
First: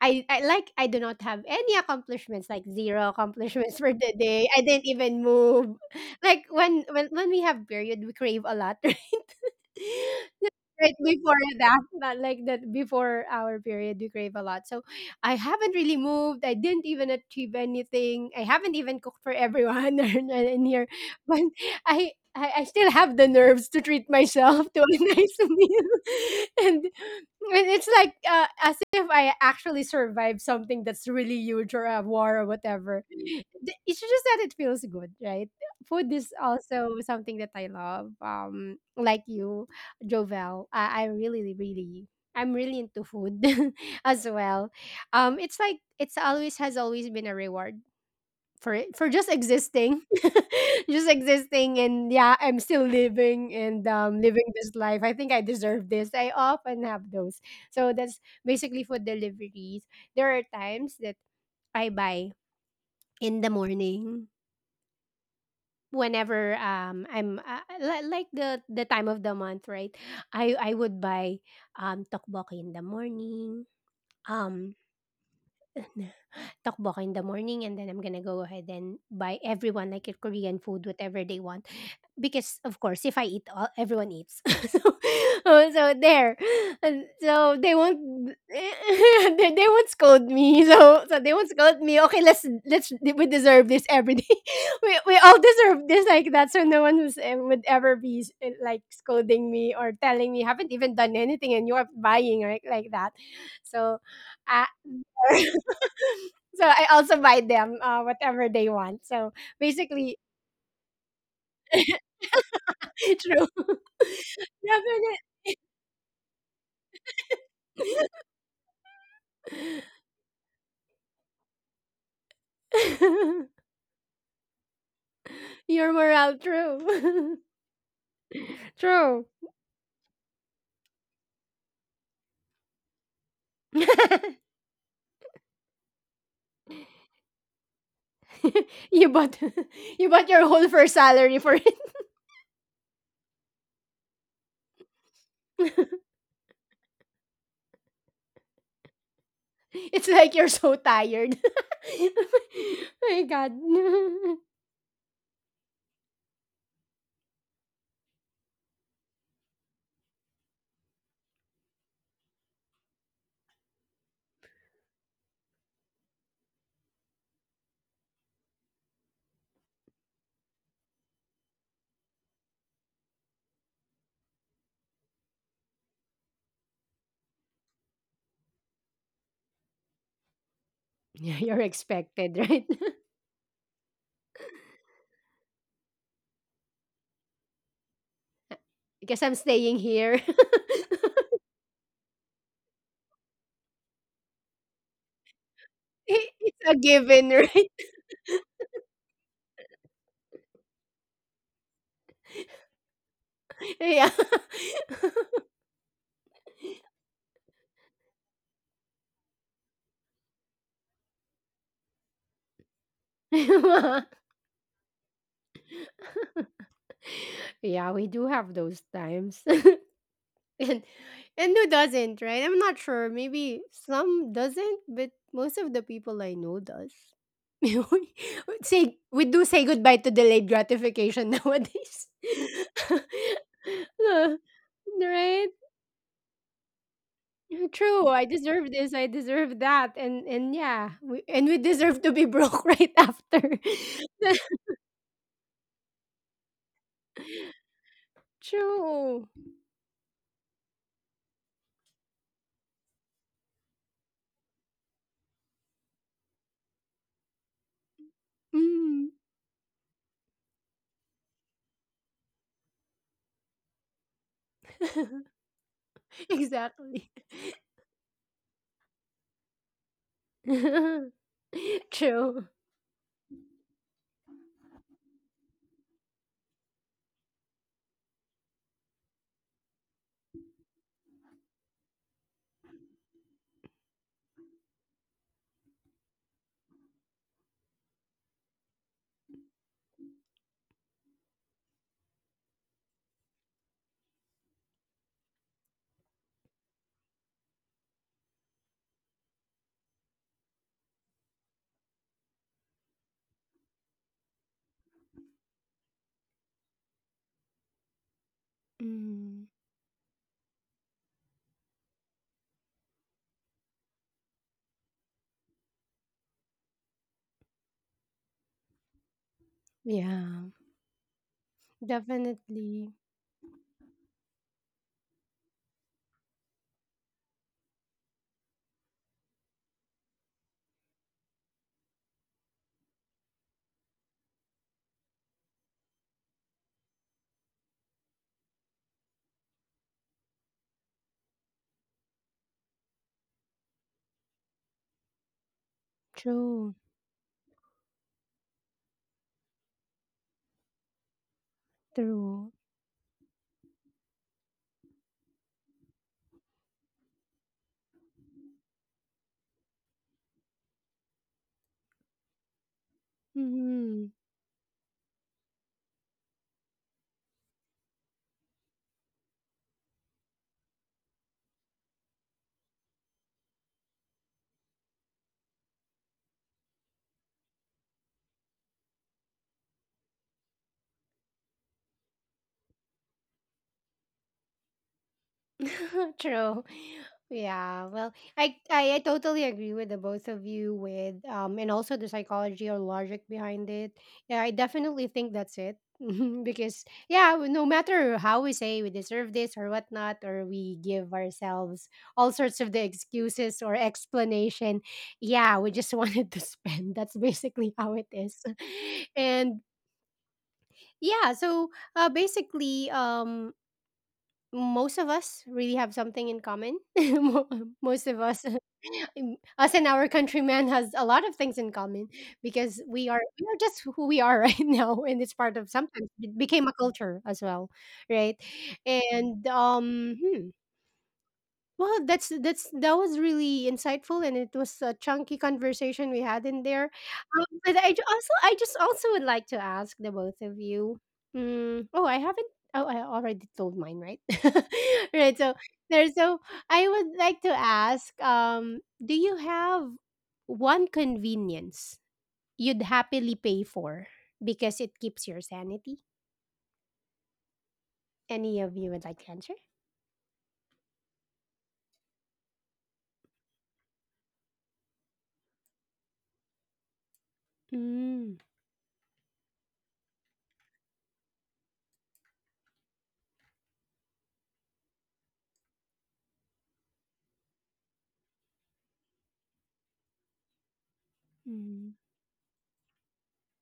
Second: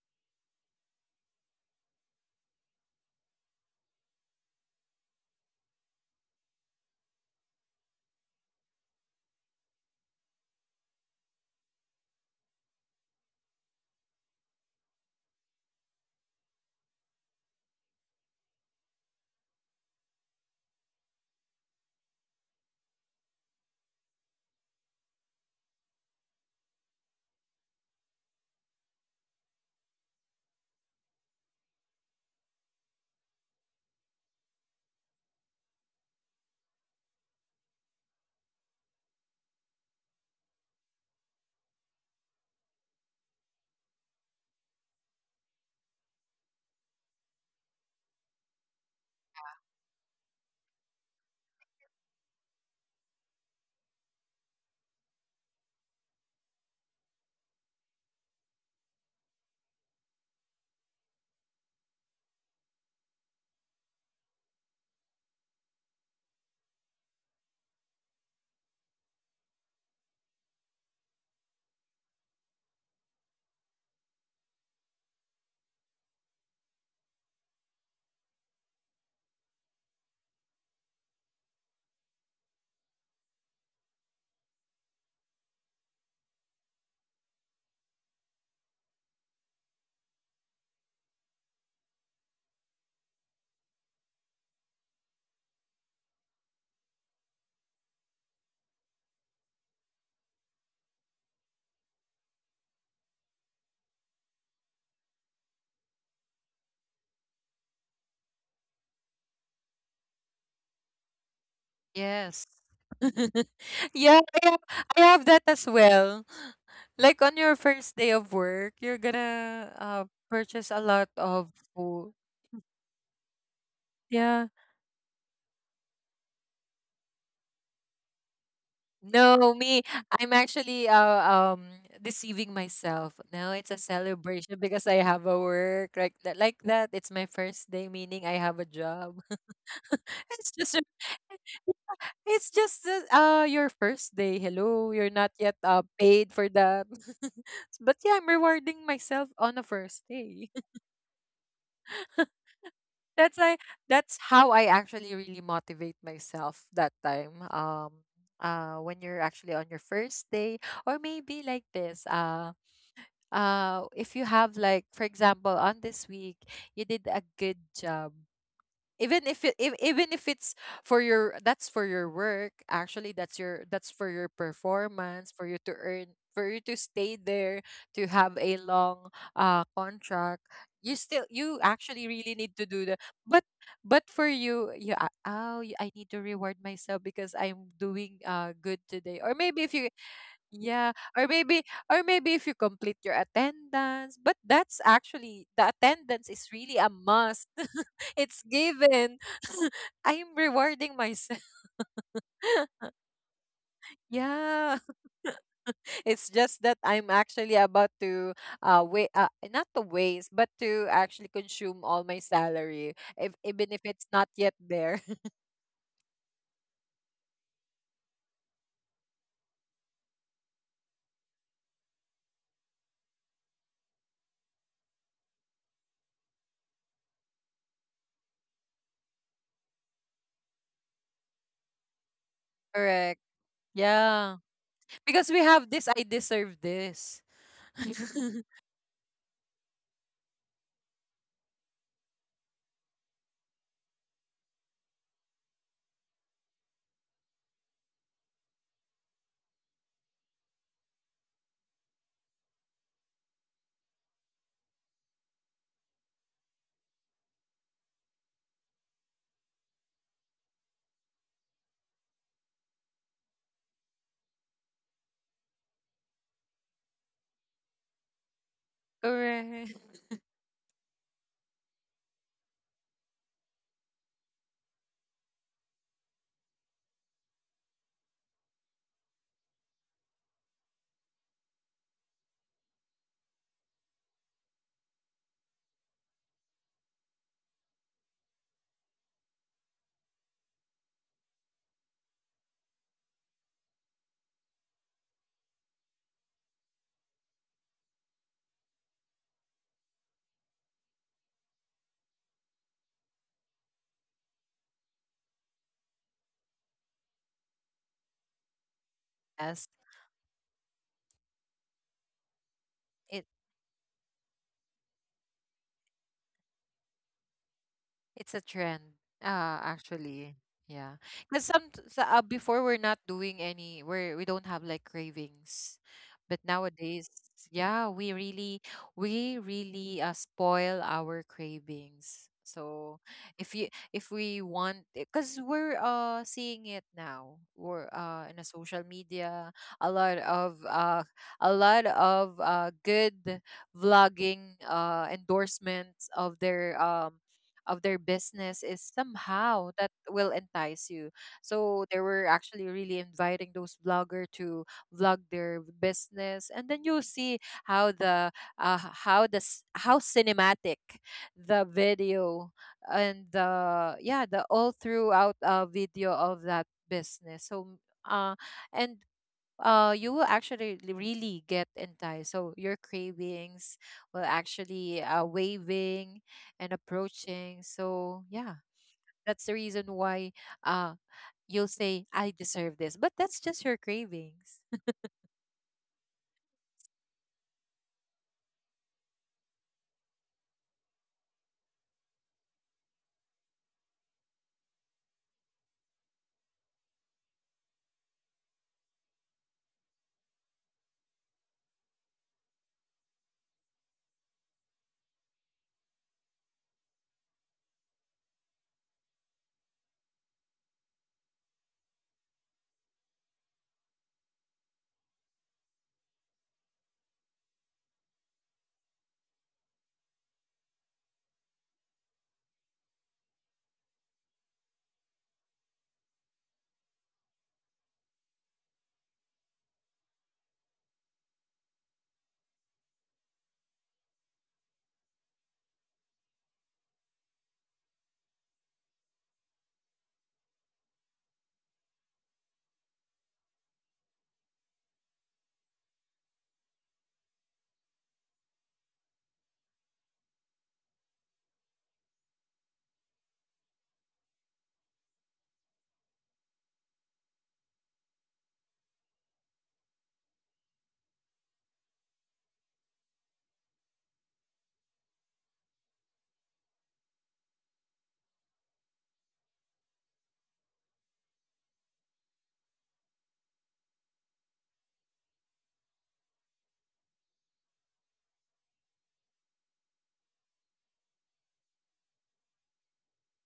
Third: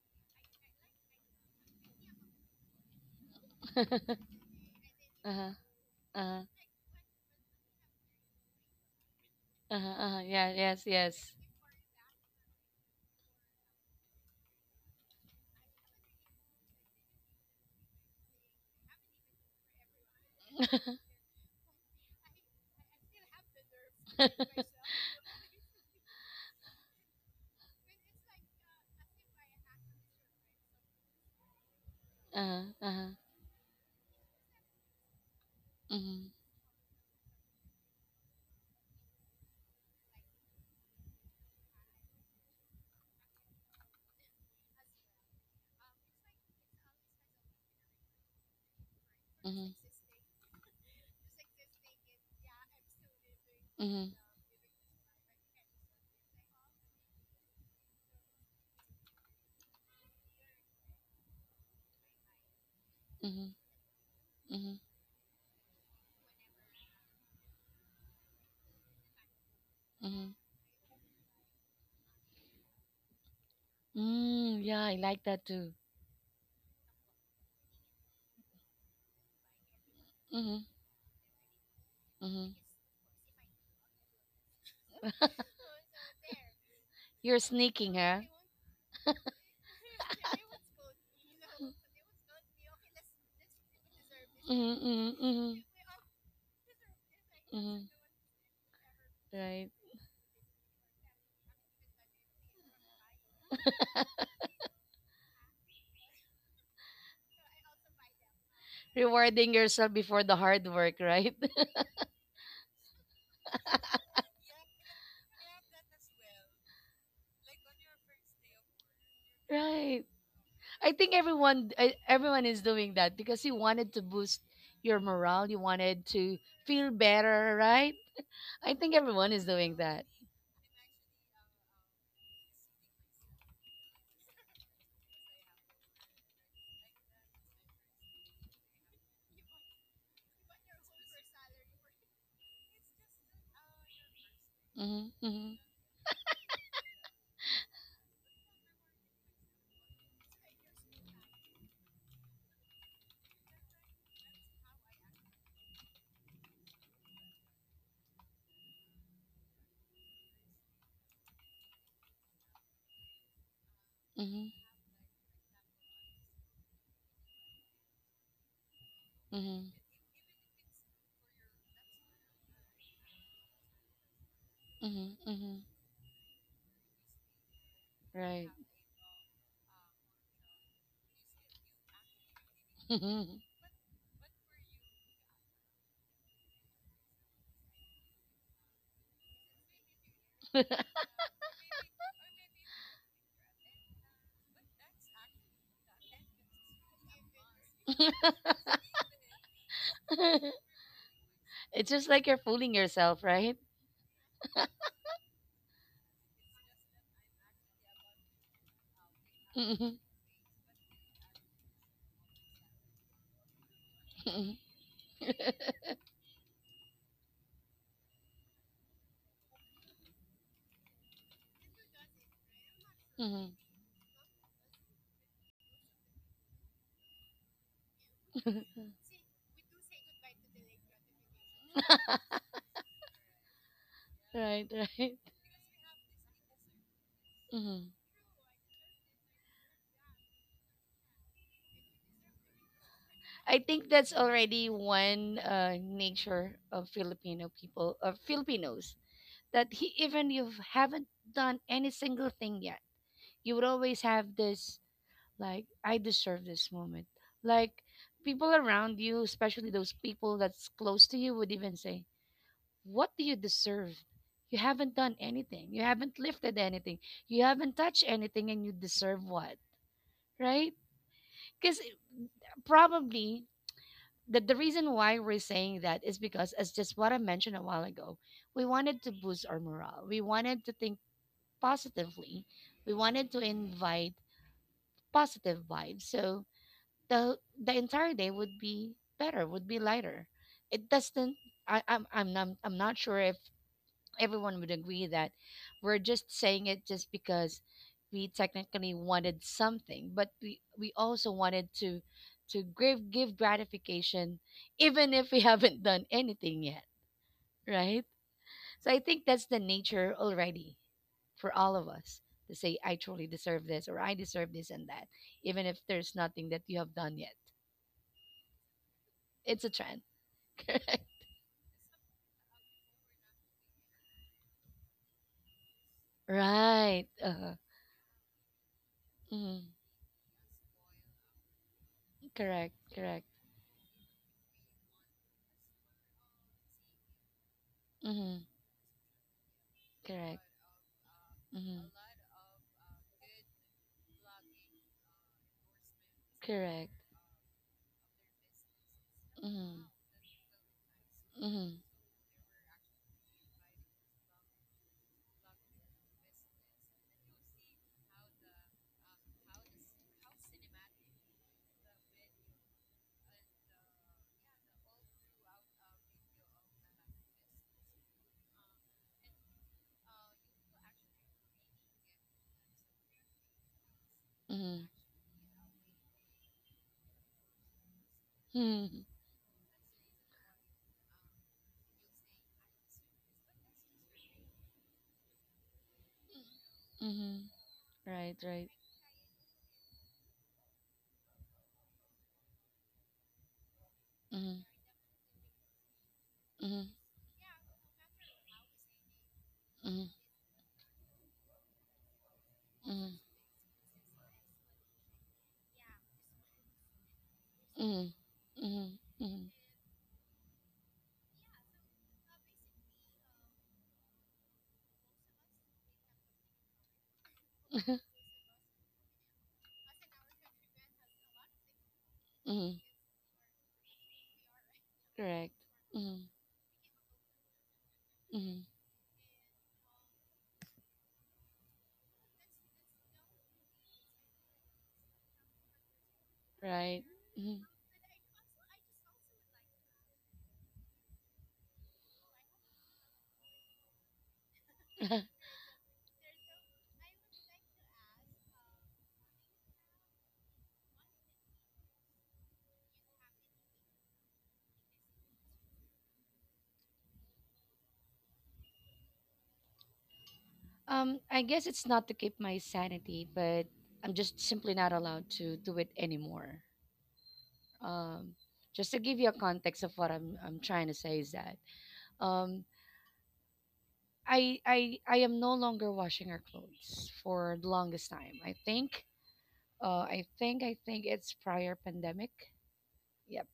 S3: I, I do not have any accomplishments, like zero accomplishments for the day. I didn't even move. Like
S1: Uh-huh.
S3: when we have period, we crave a lot, right?
S1: Uh-huh. Uh-huh. Yeah. Yes.
S3: Right
S1: Yes.
S3: before that, not like that before our period, we crave a lot. So I haven't really moved. I didn't even achieve anything. I haven't even cooked for everyone in here, but I. I still have the nerves to treat myself to a nice meal, and it's like as if I actually survived something that's really huge or a war or
S1: Uh-huh.
S3: whatever.
S1: Uh-huh.
S3: It's just that it feels good, right? Food is
S1: Mhm.
S3: also something that I love. Like you, Jovel, I really, really, I'm really into food as well. It's like it's always has always been a reward for just existing just existing and yeah, I'm still living and
S1: Mhm.
S3: living this life, I think I deserve this. I often have those. So that's basically for deliveries. There are times that I buy in the
S1: Mhm.
S3: morning
S1: Mhm.
S3: whenever I'm like the time of the month, right?
S1: Mhm.
S3: I would buy tteokbokki in the morning.
S1: Mm,
S3: Um,
S1: yeah, I like that too.
S3: takbo ako in the morning and then I'm gonna go ahead and buy everyone like a Korean
S1: Mm-hmm.
S3: food, whatever they want. Because of course, if I eat, all, everyone eats. So, oh, so there, and
S1: You're
S3: so they won't they won't scold me. So they won't scold me. Okay, let's we deserve this every day. We all
S1: Mhm,
S3: deserve this like that. So no one was, eh, would ever be eh, like scolding
S1: right.
S3: me or telling me you haven't even done anything and you're buying right like that. So I so I also buy them whatever they want. So
S1: Rewarding yourself before
S3: basically,
S1: the hard work, right?
S2: Yes.
S3: true.
S2: yeah, I have that as well. Like on your first day of work, you're gonna
S3: Definitely.
S2: purchase a
S1: I
S2: lot
S1: think
S2: of
S1: everyone e-
S2: food.
S1: everyone is doing that because you wanted to
S2: Yeah.
S1: boost your morale, you
S3: Your
S1: wanted to
S3: morale,
S1: feel
S3: true.
S1: better, right?
S3: True.
S2: No, me, I'm actually deceiving myself. No, it's a celebration because I have a work like that. Like that, it's my first day, meaning I have a
S3: You
S2: job.
S3: bought you bought
S2: it's
S3: your whole
S2: just a-
S3: first salary for it.
S2: It's just your first day. Hello, you're
S1: Mm-hmm,
S2: not yet
S1: mm-hmm,
S2: paid for that. but yeah, I'm rewarding myself on a
S3: It's
S2: first
S3: like you're
S2: day.
S3: so tired. My
S2: that's
S3: God.
S2: I that's how I actually really motivate myself that time. When you're actually on your first day or maybe like this if you have
S1: mm-hmm,
S2: like for example on this week you did a good job
S1: mm-hmm,
S2: even if it's for your that's for your work actually that's for your performance for you
S1: mm-hmm.
S2: to earn for you to stay there to have a long contract
S3: Yeah,
S2: you
S3: you're
S2: actually really
S3: expected,
S2: need
S3: right?
S2: to do the but
S1: Mm-hmm.
S2: but for you you a- oh you, I need to reward myself because I'm doing good today.
S3: Because I'm
S2: Or maybe if
S3: staying
S2: you
S3: here.
S2: yeah, or maybe if you complete your attendance, but that's actually the
S3: I-
S2: attendance is
S3: it's a
S2: really a
S3: given,
S2: must.
S3: right?
S2: It's given. I'm rewarding myself.
S1: You're fooling yourself, right?
S2: Yeah. It's just that I'm actually about to wait not to waste, but to actually consume all my salary if even if
S3: Yeah.
S2: it's not yet
S1: Mhm,
S2: there.
S3: Yeah, we do have those times. and and who doesn't, right? I'm not sure, maybe some doesn't, but most of the people I know does. We say we do say goodbye to delayed gratification nowadays.
S2: Correct.
S3: Uh,
S2: Yeah.
S1: right.
S2: Because we
S3: right,
S2: have this I deserve this.
S1: Mm-hmm.
S3: true, I deserve this, I deserve that, and yeah we, and we deserve to be broke right after.
S1: I think that's already one nature of Filipino people, of Filipinos,
S3: True.
S1: that he, even you haven't done any single thing yet, you would always have this, like, I deserve this moment. Like, people around
S3: Mm.
S1: you, especially those people that's close to you would even say, what do you deserve? You haven't done anything, you haven't lifted anything,
S3: Exactly.
S1: you haven't touched anything, and you deserve what,
S2: Correct.
S1: right? Because
S3: True.
S1: probably, the reason why we're saying that is because, as just what I mentioned a while ago, we wanted to boost our morale, we wanted to think positively, we wanted to invite positive vibes, so the the entire day would be better, would be lighter. It doesn't. I'm not sure if everyone would agree that we're just saying it just because we technically wanted something, but we also wanted to give gratification, even if we haven't done anything yet, right? So I think
S3: Mm.
S1: that's the
S2: Yes,
S1: nature already for all of us, to say I
S2: it
S1: truly deserve this or I deserve this and that, even if there's nothing that you have done yet.
S2: It's a trend,
S1: It's a trend.
S2: actually.
S3: Yeah,
S2: Yeah, because some so, before we're
S3: definitely.
S2: not doing any, we don't have like cravings, but
S1: Right.
S2: nowadays,
S1: Uh-huh.
S2: yeah, we
S1: Mhm,
S2: really spoil our cravings. So if you if we want, because we're seeing it now, we're in
S1: mhm,
S2: a social media, a lot of uh a lot
S1: mhm,
S2: of good vlogging endorsements
S3: True,
S2: of their business is somehow that will entice you. So they were
S3: true.
S2: actually really inviting those vlogger to vlog their business, and then you'll see how the uh, how cinematic the video and the
S3: Mm-hmm.
S2: yeah the all throughout video of that business. So uh, and you will actually really get enticed so your cravings will
S1: mhm,
S2: actually waving and approaching so yeah
S1: mhm,
S2: that's the reason why uh you'll say I deserve this but that's just your cravings
S3: True.
S1: mhm.
S3: Yeah, well,
S1: Right, right.
S3: I totally agree with the both of you with and also the psychology or logic behind it. Yeah, I
S1: Mhm,
S3: definitely think that's it. Mhm, because
S1: mhm,
S3: yeah, no matter how we say we deserve this or
S1: mhm,
S3: whatnot, or we give ourselves all sorts of the excuses or explanation, yeah, we just wanted to spend. That's basically how it is.
S1: mhm, mhm,
S3: And yeah, so basically, most of us really have something in common. Most of us, us and our countrymen, has a lot of things in common because
S1: mhm,
S3: we are just who we are right now, and it's part of sometimes it became a culture as well, right?
S1: mhm.
S3: And hmm. Well, that's that was really insightful, and it was a chunky conversation we had in there. But I also, I just also would like to ask the both of you. Mm, oh, I haven't. Oh, I already told mine, right? Right. So there. So I would like to ask. Do you have one convenience you'd happily pay for because it keeps your sanity? Any of you would like to answer?
S1: I guess it's not to keep my sanity, but I'm just simply not allowed to do it anymore.
S3: Mm,
S1: Um, just to give you a context of what I'm trying to say is that um I am no longer washing our clothes for the longest time. I think it's prior
S3: mm.
S1: pandemic. Yep.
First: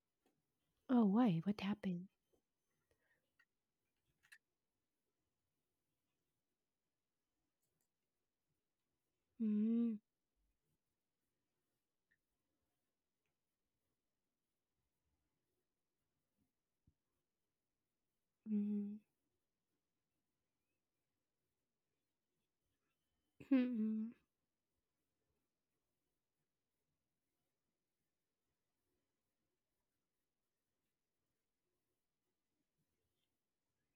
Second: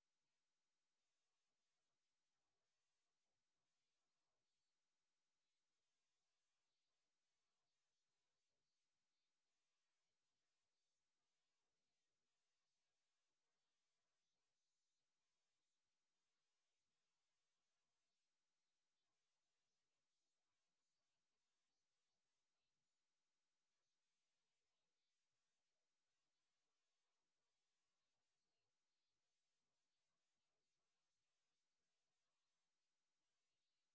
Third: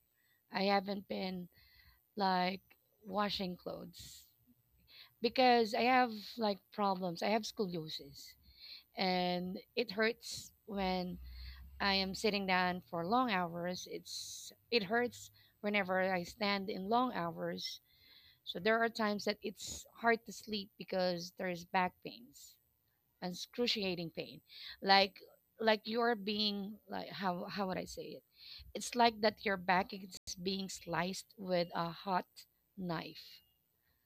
S1: I haven't
S3: Oh, why?
S1: been
S3: What happened?
S1: like washing clothes because I have like problems. I have scoliosis, and it
S3: Mm.
S1: hurts when I am sitting down for long hours. It hurts whenever I stand in long hours. So there are
S3: Mhm.
S1: times that it's hard to sleep because there is back pains, excruciating
S3: Mhm.
S1: pain. Like like you're being like, how would I say it? It's like that your back is being sliced with a hot knife,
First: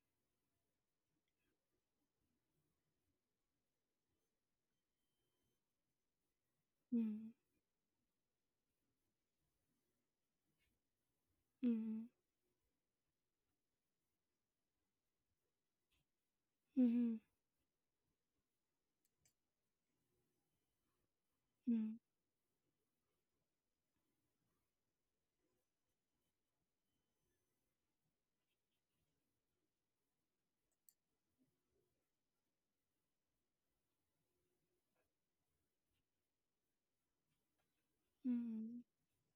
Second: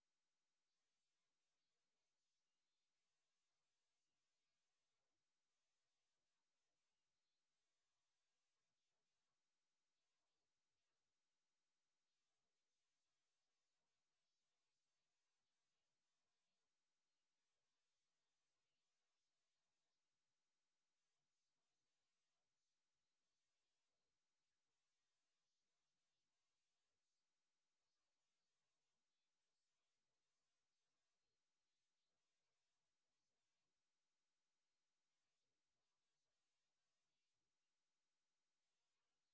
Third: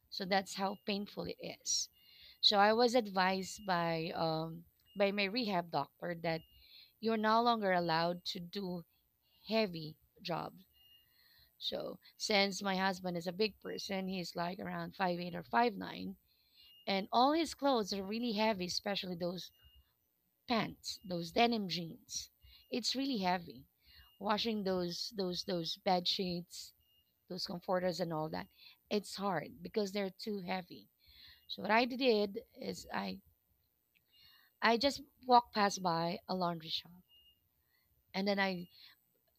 S1: so that's how painful it is. So I was advised by my rehab doctor that you're
S3: Mhm.
S1: no longer allowed to do heavy jobs. So since my husband is a big person, he's like around 5'8" or 5'9", and
S3: Mhm.
S1: all his clothes are really heavy, especially those pants, those denim
S3: Mhm.
S1: jeans. It's really heavy. Washing those bed sheets, those comforters and all that, it's hard because they're too heavy. So what I did is I just walked past by a laundry shop, and then I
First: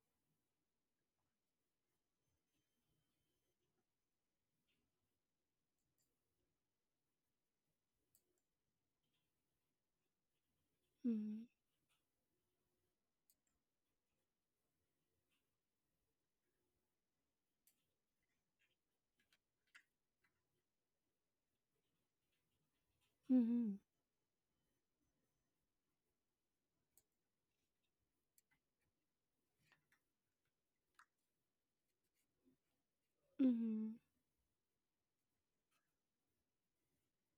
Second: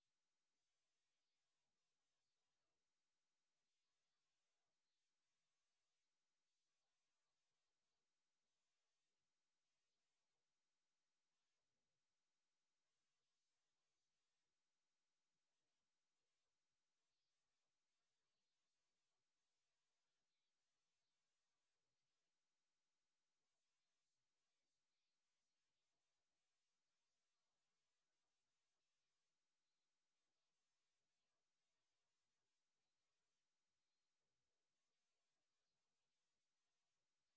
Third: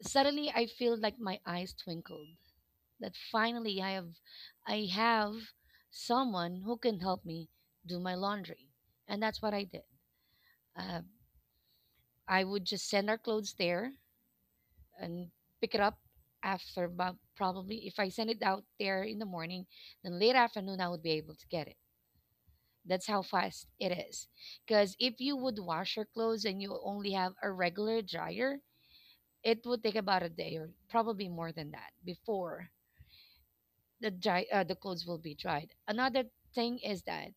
S1: suddenly I feel like my eyes twinkled that finally I have someone who can help me do my laundry. And that's what I did. Uh,
S3: Mhm.
S1: I would just send our clothes there and pick it up after about, probably if I send it out there in the morning, then late afternoon I would be able to get it. That's how fast
S3: Mhm.
S1: it is. Because if you would wash your clothes and you only have a regular dryer, it would take about a day or probably more than that before
S3: Mhm.
S1: the clothes will be dried. Another thing is that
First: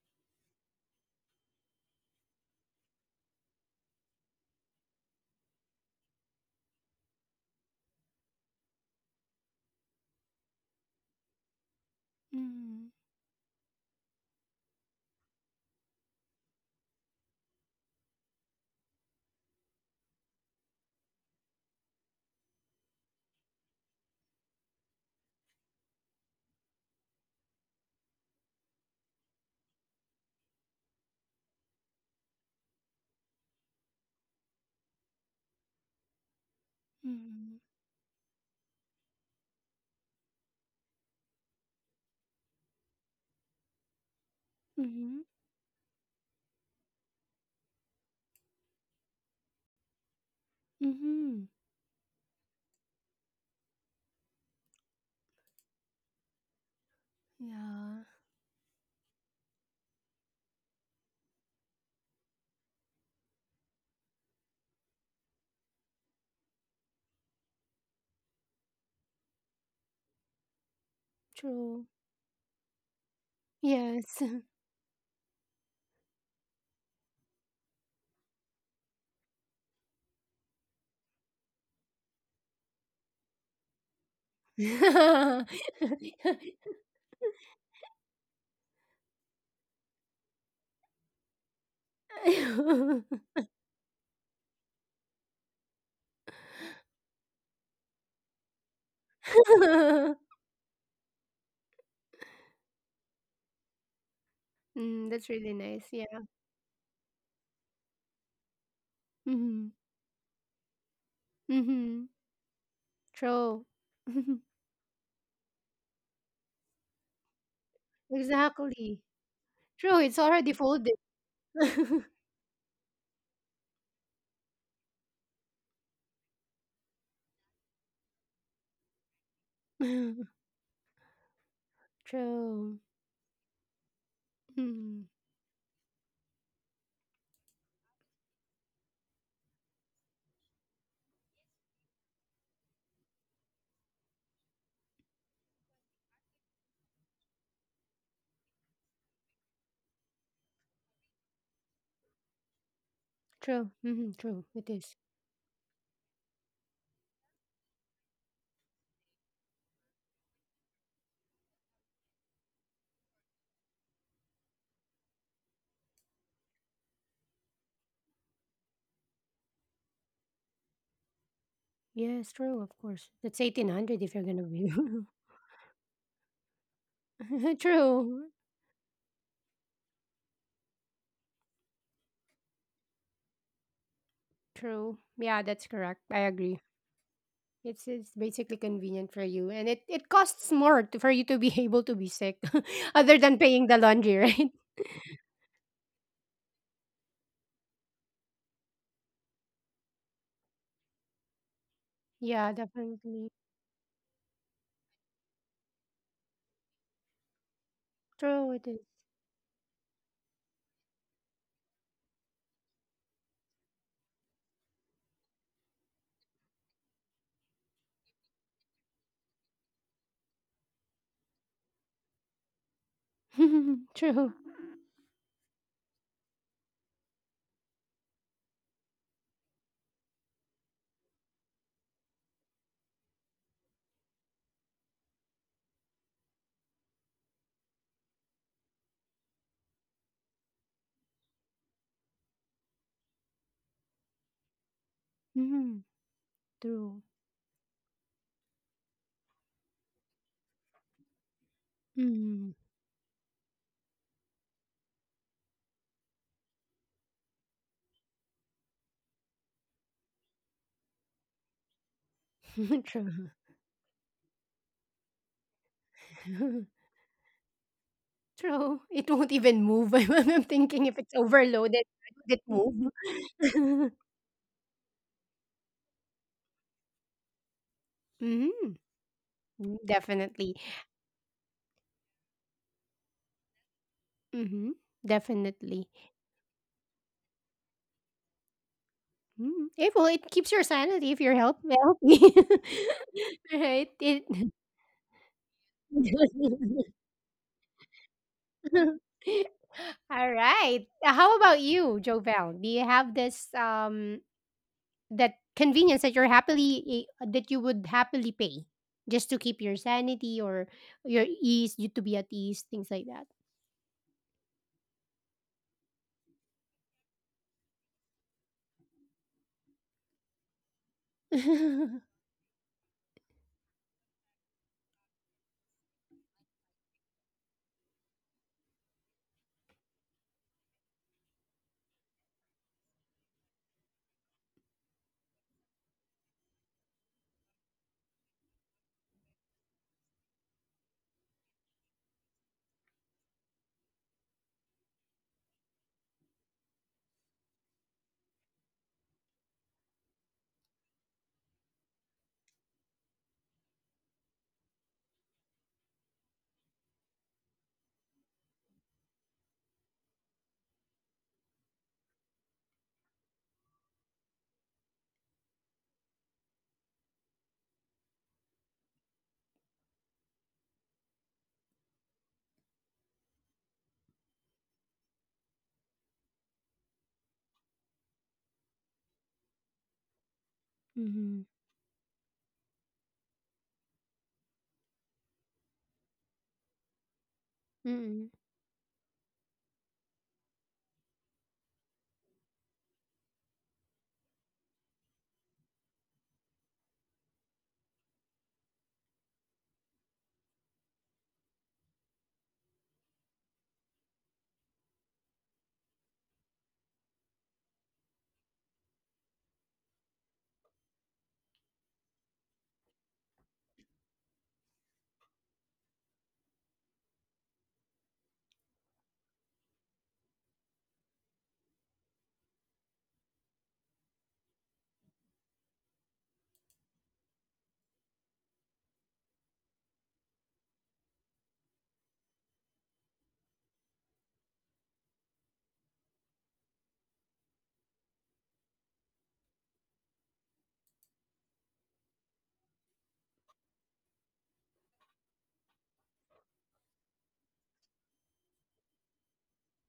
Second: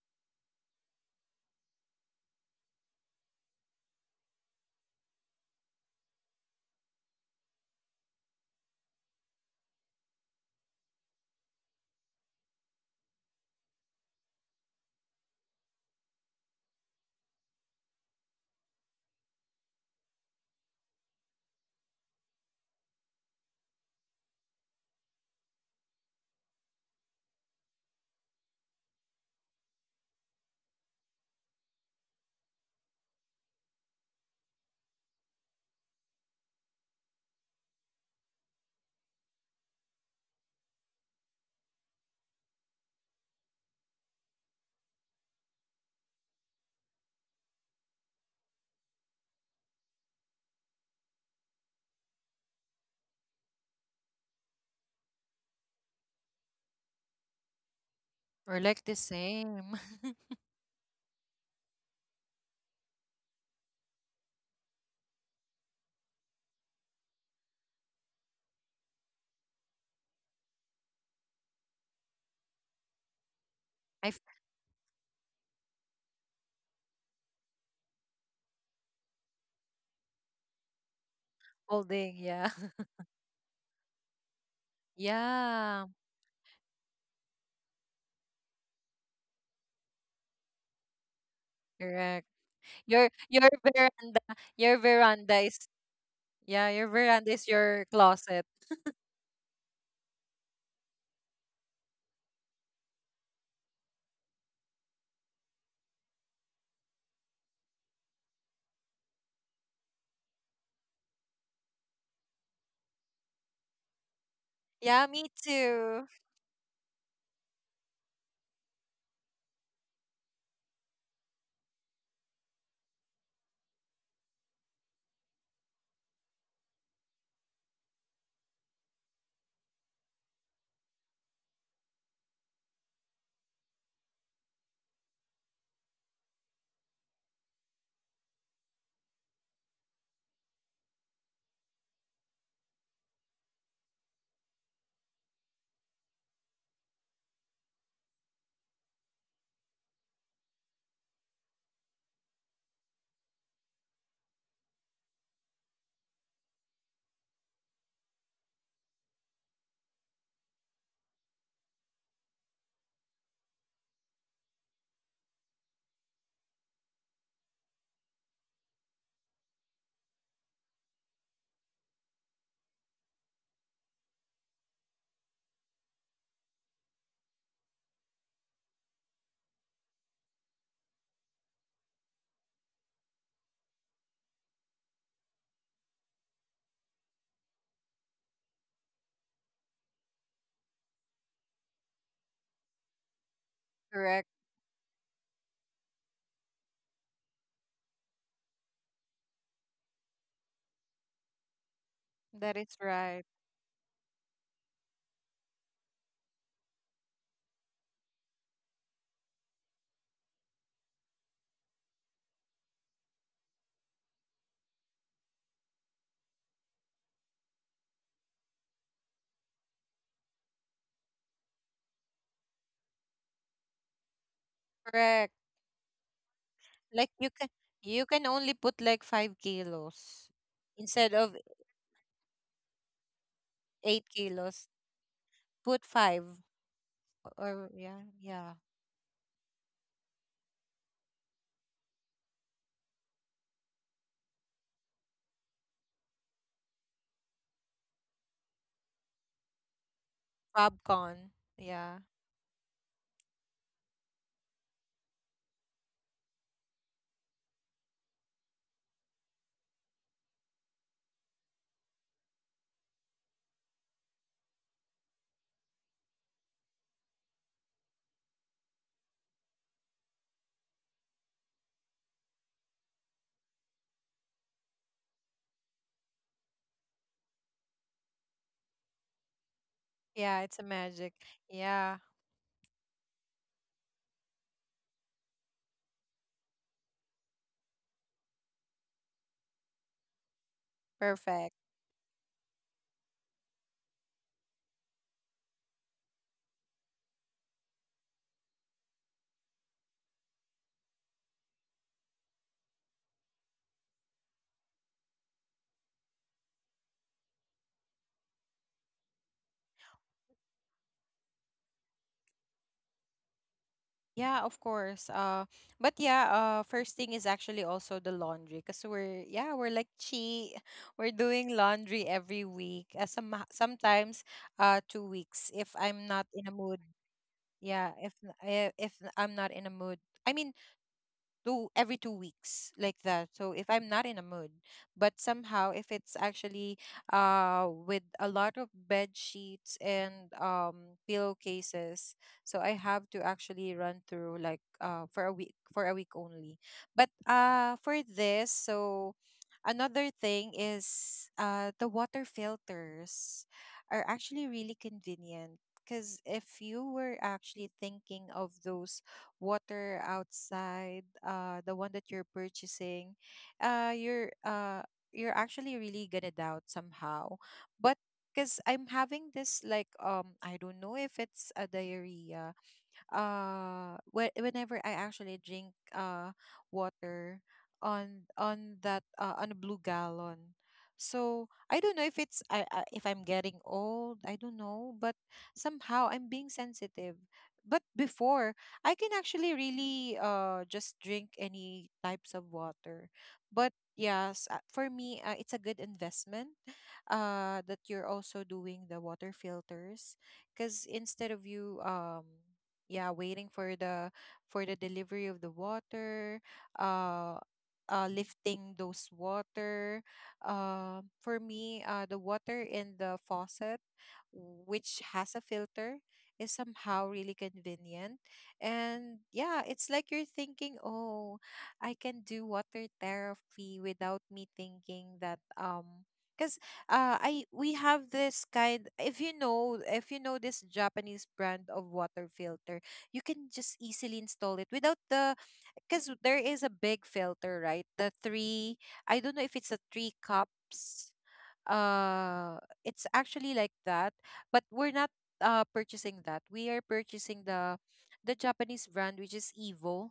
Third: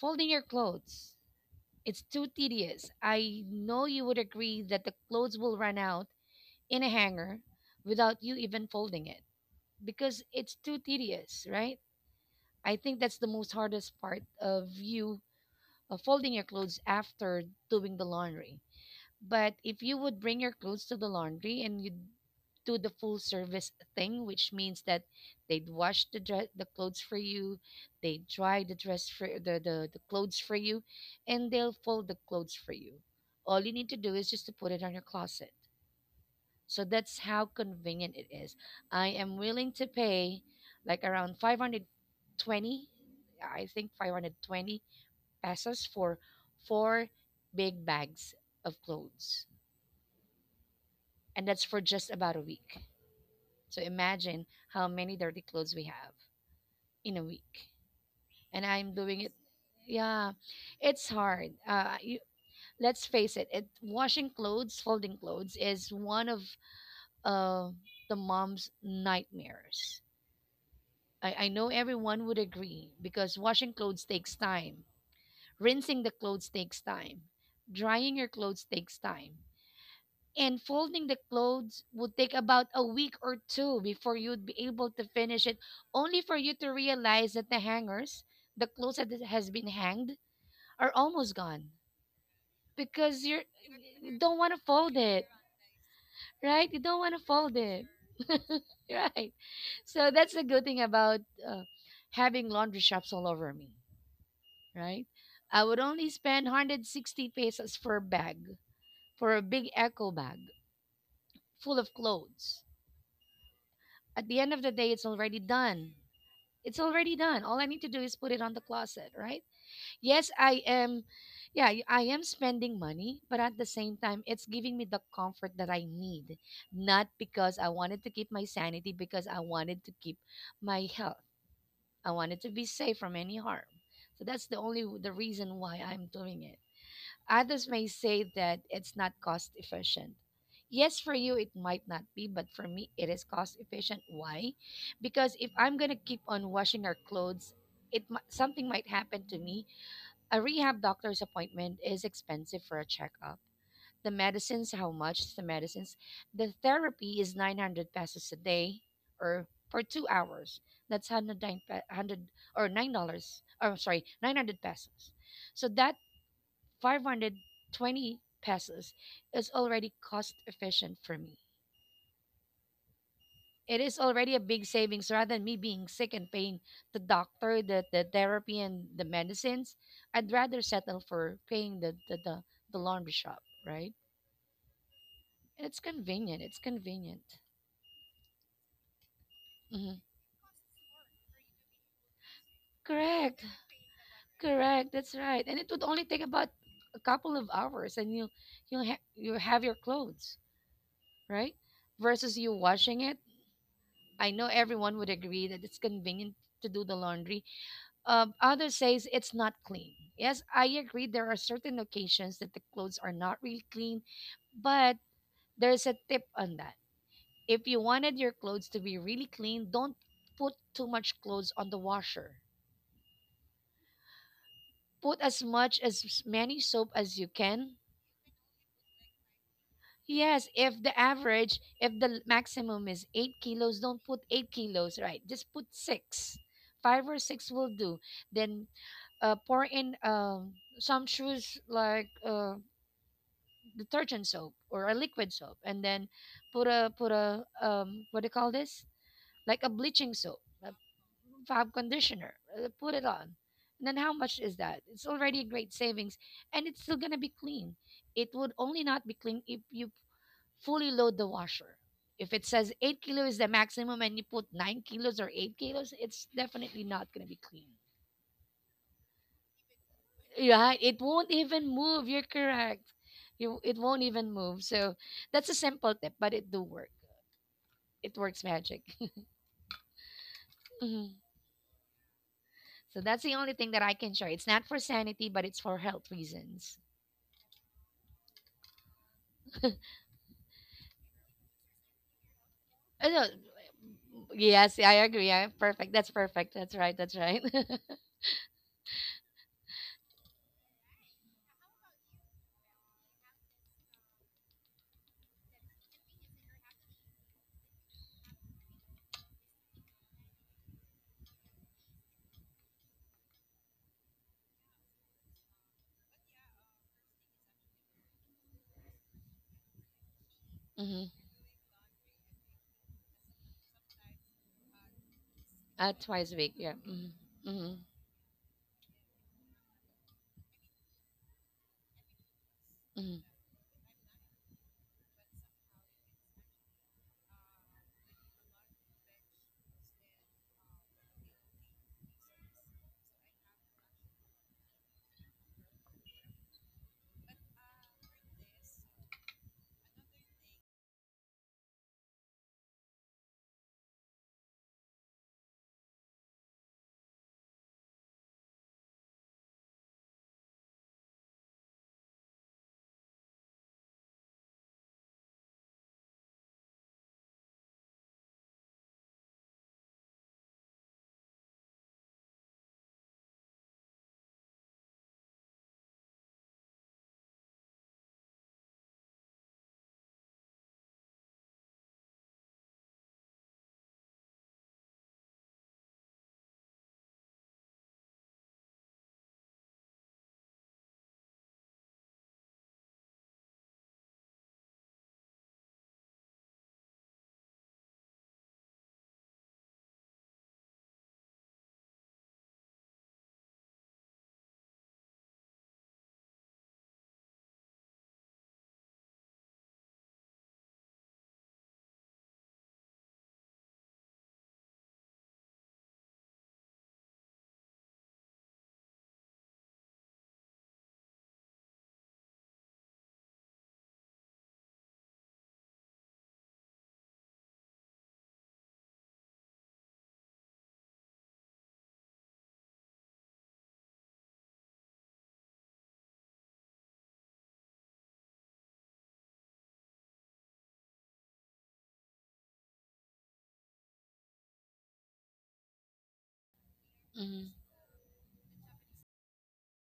S1: folding your clothes, it's too tedious. I know you would agree that the clothes will run out in a hanger without you even folding it, because it's too tedious, right? I
S3: Mhm.
S1: think that's the most hardest part of you folding your clothes after doing the laundry. But if you would bring your clothes to the laundry and you do the full service thing, which means that they'd wash the dress, the clothes for you, they dry the dress for the clothes for you, and they'll fold the clothes for you. All you need to do is just to put it on your closet. So
S3: Mhm.
S1: that's how
S3: Mhm.
S1: convenient it is. I am willing to pay like around 520, I think 520
S3: Mhm. Mhm.
S1: pesos for four big bags of clothes. And
S3: Mhm.
S1: that's for just about a week. So imagine how many dirty clothes we have in a week.
S3: Yeah.
S2: we're
S1: And
S2: like
S1: I'm
S2: the
S1: doing it.
S2: same
S1: Yeah, it's hard. Let's face it. Washing clothes, folding clothes is one of uh, the mom's nightmares. I know
S3: True.
S1: everyone would agree because washing clothes
S2: I
S3: Yes.
S2: feel
S1: takes time, rinsing the clothes takes time, drying your clothes takes time. And folding the clothes would
S2: holding
S1: take
S2: yeah
S1: about a week or two before you'd be able to finish it,
S2: yeah
S1: only for you to realize that the hangers, the clothes that has been hanged, are almost gone.
S2: correct your
S1: Because you're
S2: your veranda your veranda is
S1: right,
S2: yeah
S1: you
S2: your
S1: don't want.
S2: veranda is your closet
S1: Right. So that's the good thing about uh, having laundry shops all over me,
S3: Mm,
S1: right?
S3: that's really
S1: I
S3: nice.
S1: would
S3: Yeah.
S1: only spend 160 pesos for a bag, for a
S3: Mm-hmm.
S1: big eco bag full of
S3: Mm-hmm.
S1: clothes.
S3: True.
S1: At the end of the day, it's
S2: yeah me
S1: already done.
S2: too
S1: It's already done. All I need to do is put it on the
S3: Exactly.
S1: closet, right?
S3: True. It's
S1: Yes,
S3: already
S1: I
S3: folded.
S1: am yeah, I am spending money, but at the same time it's giving me the comfort that I need, not because I wanted to keep my sanity, because I wanted to keep my health. I wanted to be
S3: True.
S1: safe from any harm. So that's the only
S3: Mm,
S1: the reason why I'm doing it. Others may say that it's not cost efficient. Yes, for you it might not be, but for me it is cost efficient. Why? Because if I'm gonna keep on washing our clothes, something might happen to me. A rehab doctor's appointment is expensive for a checkup.
S3: true. Mm,
S1: The
S3: true. It
S1: medicines,
S3: is.
S1: how much the medicines? The therapy is 900 pesos a day or for 2 hours. That's 100, or $9. Or sorry, 900 pesos. So that 520 pesos is already cost efficient for me.
S3: Yes, true, of course. That's
S1: It is
S3: 1800 if you're
S1: already a
S3: gonna
S1: big
S3: be
S1: savings rather than me being sick and paying the doctor, the
S3: true,
S1: therapy, and the medicines. I'd rather settle for paying the laundry shop, right?
S3: true. Yeah,
S1: And
S3: that's
S1: it's
S3: correct. I
S1: convenient. It's
S3: agree.
S1: convenient.
S3: It's basically convenient for you, and it
S1: hmm
S3: it costs more to, for you to be able to be sick, other than
S1: Correct,
S3: paying the
S2: correct
S3: laundry, right?
S1: correct. That's right. And it would only take about a couple of hours, and you have your clothes, right? Versus
S2: that
S1: you
S3: Yeah,
S2: is
S1: washing
S2: right
S1: it.
S3: definitely.
S1: I know everyone would agree that it's convenient to do the laundry.
S3: True, it
S1: Others
S3: is.
S1: says it's not clean. Yes, I agree. There are certain occasions that the clothes are not really clean, but there's a tip on that. If you wanted your clothes to be really clean, don't put too much clothes on the washer.
S3: True.
S2: correct.
S1: Put as much as many soap
S2: Like
S1: as you can.
S2: you can only put like 5 kilos
S1: Yes, if the
S2: instead of
S1: average, if the maximum is 8 kilos,
S2: eight
S1: don't put eight
S2: kilos.
S1: kilos, right? Just put
S2: Put five
S1: six. Five or six
S2: or
S1: will
S2: yeah,
S1: do.
S2: yeah.
S1: Then pour in some shoes, like detergent soap or a liquid soap,
S3: Mm-hmm.
S1: and then
S3: True.
S1: put a what do you call this, like a bleaching soap, a
S2: Popcorn.
S1: fab
S2: Yeah.
S1: conditioner,
S3: Mm.
S1: put it on. And then how much is that? It's already a great savings, and it's still going to be clean. It would only not be clean if you fully load the washer. If it says 8 kilo
S3: True.
S1: is the maximum and you put 9 kilos or 8 kilos, it's definitely not going to be clean.
S3: True. It won't even move. I'm
S1: Right,
S3: thinking if
S1: it
S3: it's
S1: won't even
S3: overloaded,
S1: move. You're
S3: would it
S1: correct.
S3: move?
S1: You, it won't even move. So that's a simple tip, but it do work. It works
S3: Mm-hmm.
S1: magic.
S2: Yeah, it's a
S3: Definitely.
S2: magic.
S1: Mhm.
S2: Yeah.
S1: So that's the only thing that I can share. It's not
S3: Mhm,
S1: for sanity, but it's for
S3: definitely.
S1: health reasons.
S3: Mm, eh, well, it keeps your sanity if you're
S2: Perfect.
S3: health healthy.
S1: No,
S3: Right? It
S1: yes, I agree. I, perfect. That's perfect. That's right. That's right.
S3: alright. How about you, Jovel? Do you have this, that convenience that you're happily eh, that you would happily pay just to keep your sanity or your ease, you to be at ease, things like that?
S2: Yeah, of course. But yeah, first thing is actually also the laundry because we're yeah, we're like chi we're doing laundry every week. Sometimes 2 weeks if I'm not in a mood. Yeah,
S1: Mhm,
S2: if I'm not in a mood. I mean two every 2 weeks like that so if I'm not in a mood but somehow if it's actually with a lot of bed sheets and pillowcases so I have to actually run through like for a week only. But for this so another thing is the water filters are actually really convenient because if you were actually thinking of those water outside, the one that you're purchasing, uh, you're uh, you're actually really gonna doubt somehow. But because I'm having this like I don't know if it's a diarrhea whenever I actually drink water on that on a blue gallon. So
S3: Mhm.
S2: I don't know if it's I if I'm getting old, I don't know, but somehow I'm being sensitive. But
S3: Mm.
S2: before, I can actually really just drink any types of water. But yes, for me, it's a good investment that you're also doing the water filters because instead of you yeah, waiting for the delivery of the water uh lifting those water. For me, the water in the faucet, which has a filter, is somehow really convenient. And yeah, it's like you're thinking, oh, I can do water therapy without me thinking that. Because I We have this kind, if you know this Japanese brand of water filter, you can just easily install it without the, because there is a big filter, right? The three, I don't know if it's a three cups, uh it's actually like that. But we're not purchasing that. We are purchasing
S1: mhm,
S2: the Japanese brand, which is Evo.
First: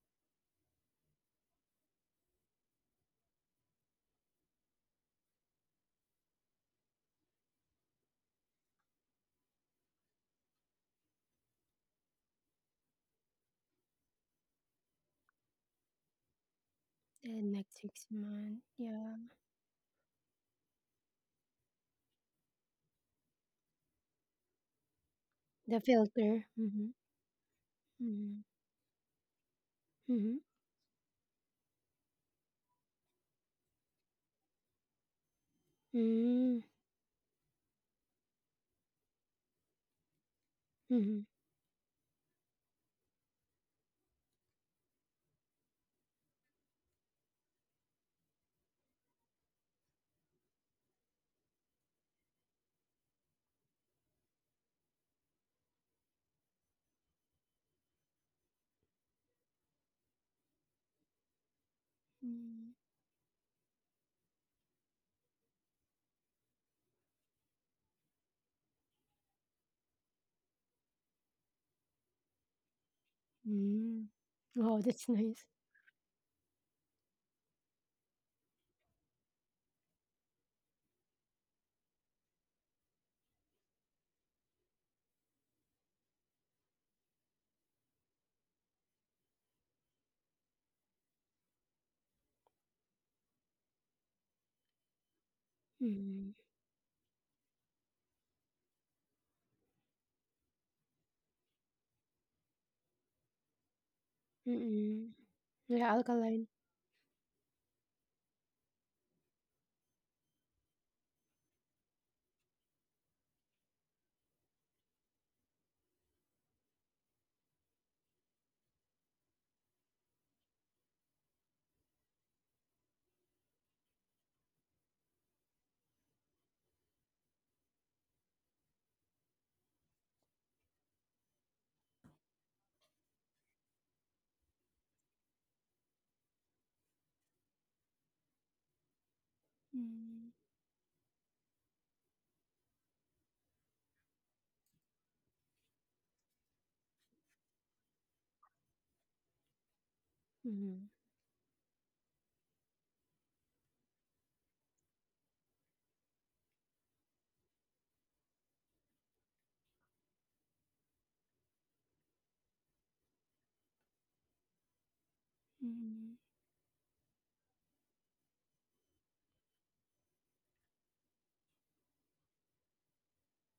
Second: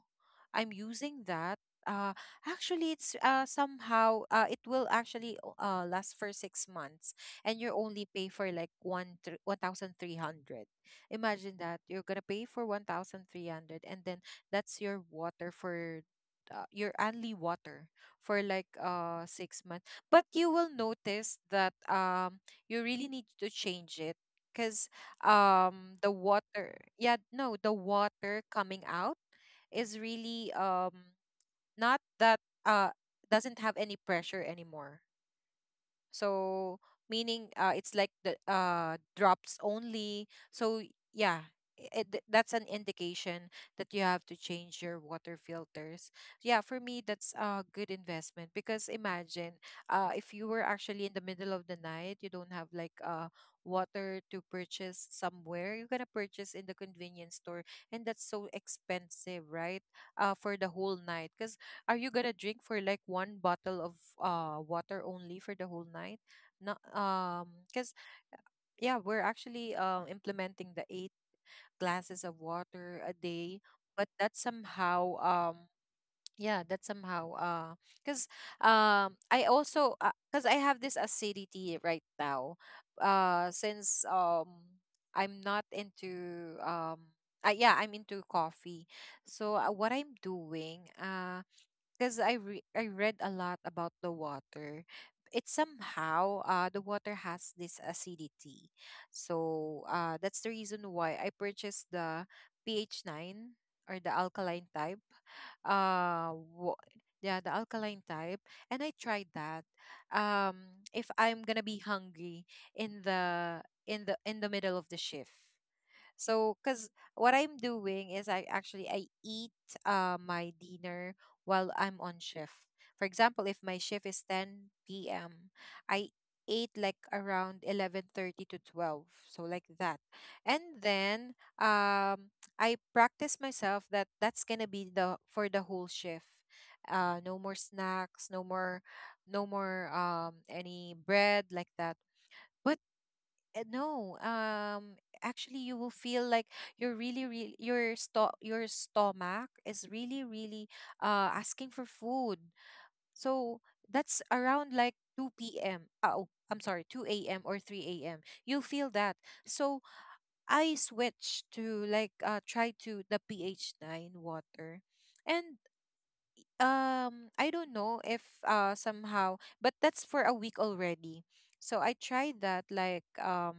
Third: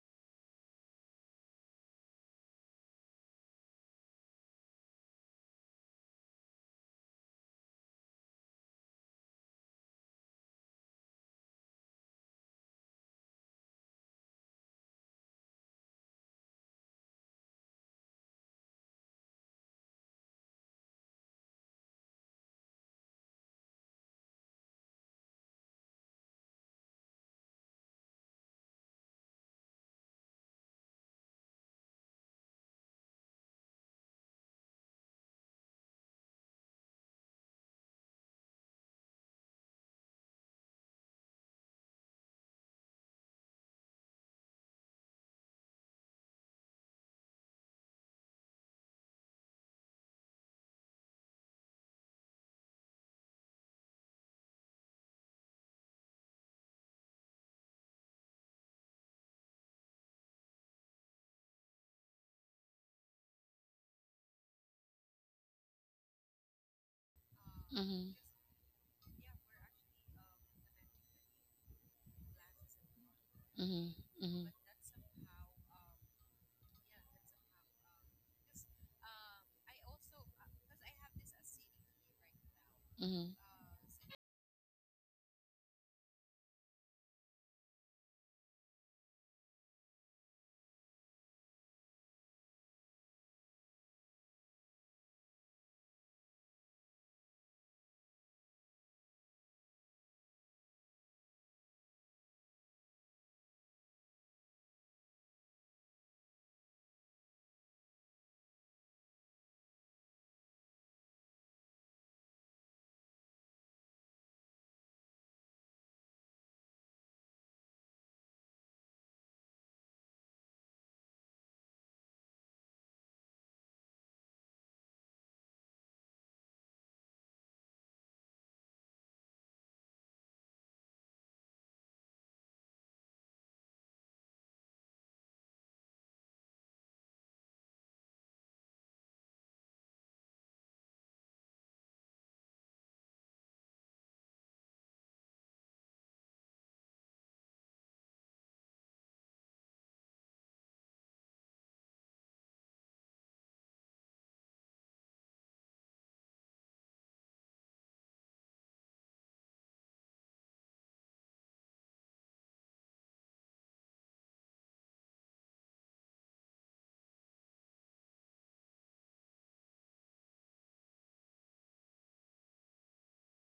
S2: I'm using that. uh Actually it's somehow it will actually last for 6 months, and you only pay for like 1300. Imagine that you're gonna pay for 1300, and then that's your water for, your only
S3: The next
S2: water
S3: 6
S2: for
S3: months,
S2: like
S3: yeah.
S2: 6 months. But you will notice that you really need to change it, because
S3: The
S2: the
S3: filter.
S2: water,
S3: Mhm.
S2: yeah, no, the
S3: Mhm.
S2: water coming out is
S3: Mhm.
S2: really not that, uh doesn't have any pressure anymore.
S3: Hmm,
S2: So meaning, it's like the, drops only. So
S3: mhm.
S2: yeah, that's an indication that you have to change your water filters. Yeah, for me that's a good investment, because imagine, if you were actually in the middle of the night, you don't have like, water to purchase somewhere. You're gonna purchase in the convenience store, and that's so expensive, right? For the whole night, because, are you gonna drink
S3: Mm.
S2: for like one bottle of water only for the whole night? Not cause, yeah, we're actually implementing the 8 glasses of water a day.
S1: mhm,
S3: Mm.
S2: But that
S1: mhm,
S3: Wow, that's
S2: somehow
S3: nice.
S2: um yeah that somehow uh because I also, because I have this acidity right now,
S1: mhm, mhm,
S2: since, I'm not into, yeah, I'm into coffee. So what I'm doing, because I read a lot about the water. It's
S3: Mhm,
S2: somehow, the water has this acidity, so that's the reason why I purchased the pH nine or the
S3: mm.
S2: alkaline
S3: Mm-mm.
S2: type.
S3: Yeah, alkaline.
S2: Uh, wa- yeah, the alkaline type, and I tried that. If I'm gonna be hungry in the in the middle of the shift. So, because what I'm doing is I actually I eat, my dinner while I'm on shift. For example, if my shift is 10 p.m., I ate like around 11:30 to 12, so like that. And then I practice myself that that's gonna be the for the whole shift. No more snacks, no more, no more
S3: Mm.
S2: any bread like that. But no, actually you will feel like you're really really, your your stomach is really really
S3: Mhm.
S2: asking for food. So that's around like 2 p.m., oh, I'm sorry, 2 a.m. or 3 a.m., you'll feel that. So I switched to like try to the pH 9 water. And
S3: Mm.
S2: I don't know if, somehow, but that's for a week already. So I tried that like,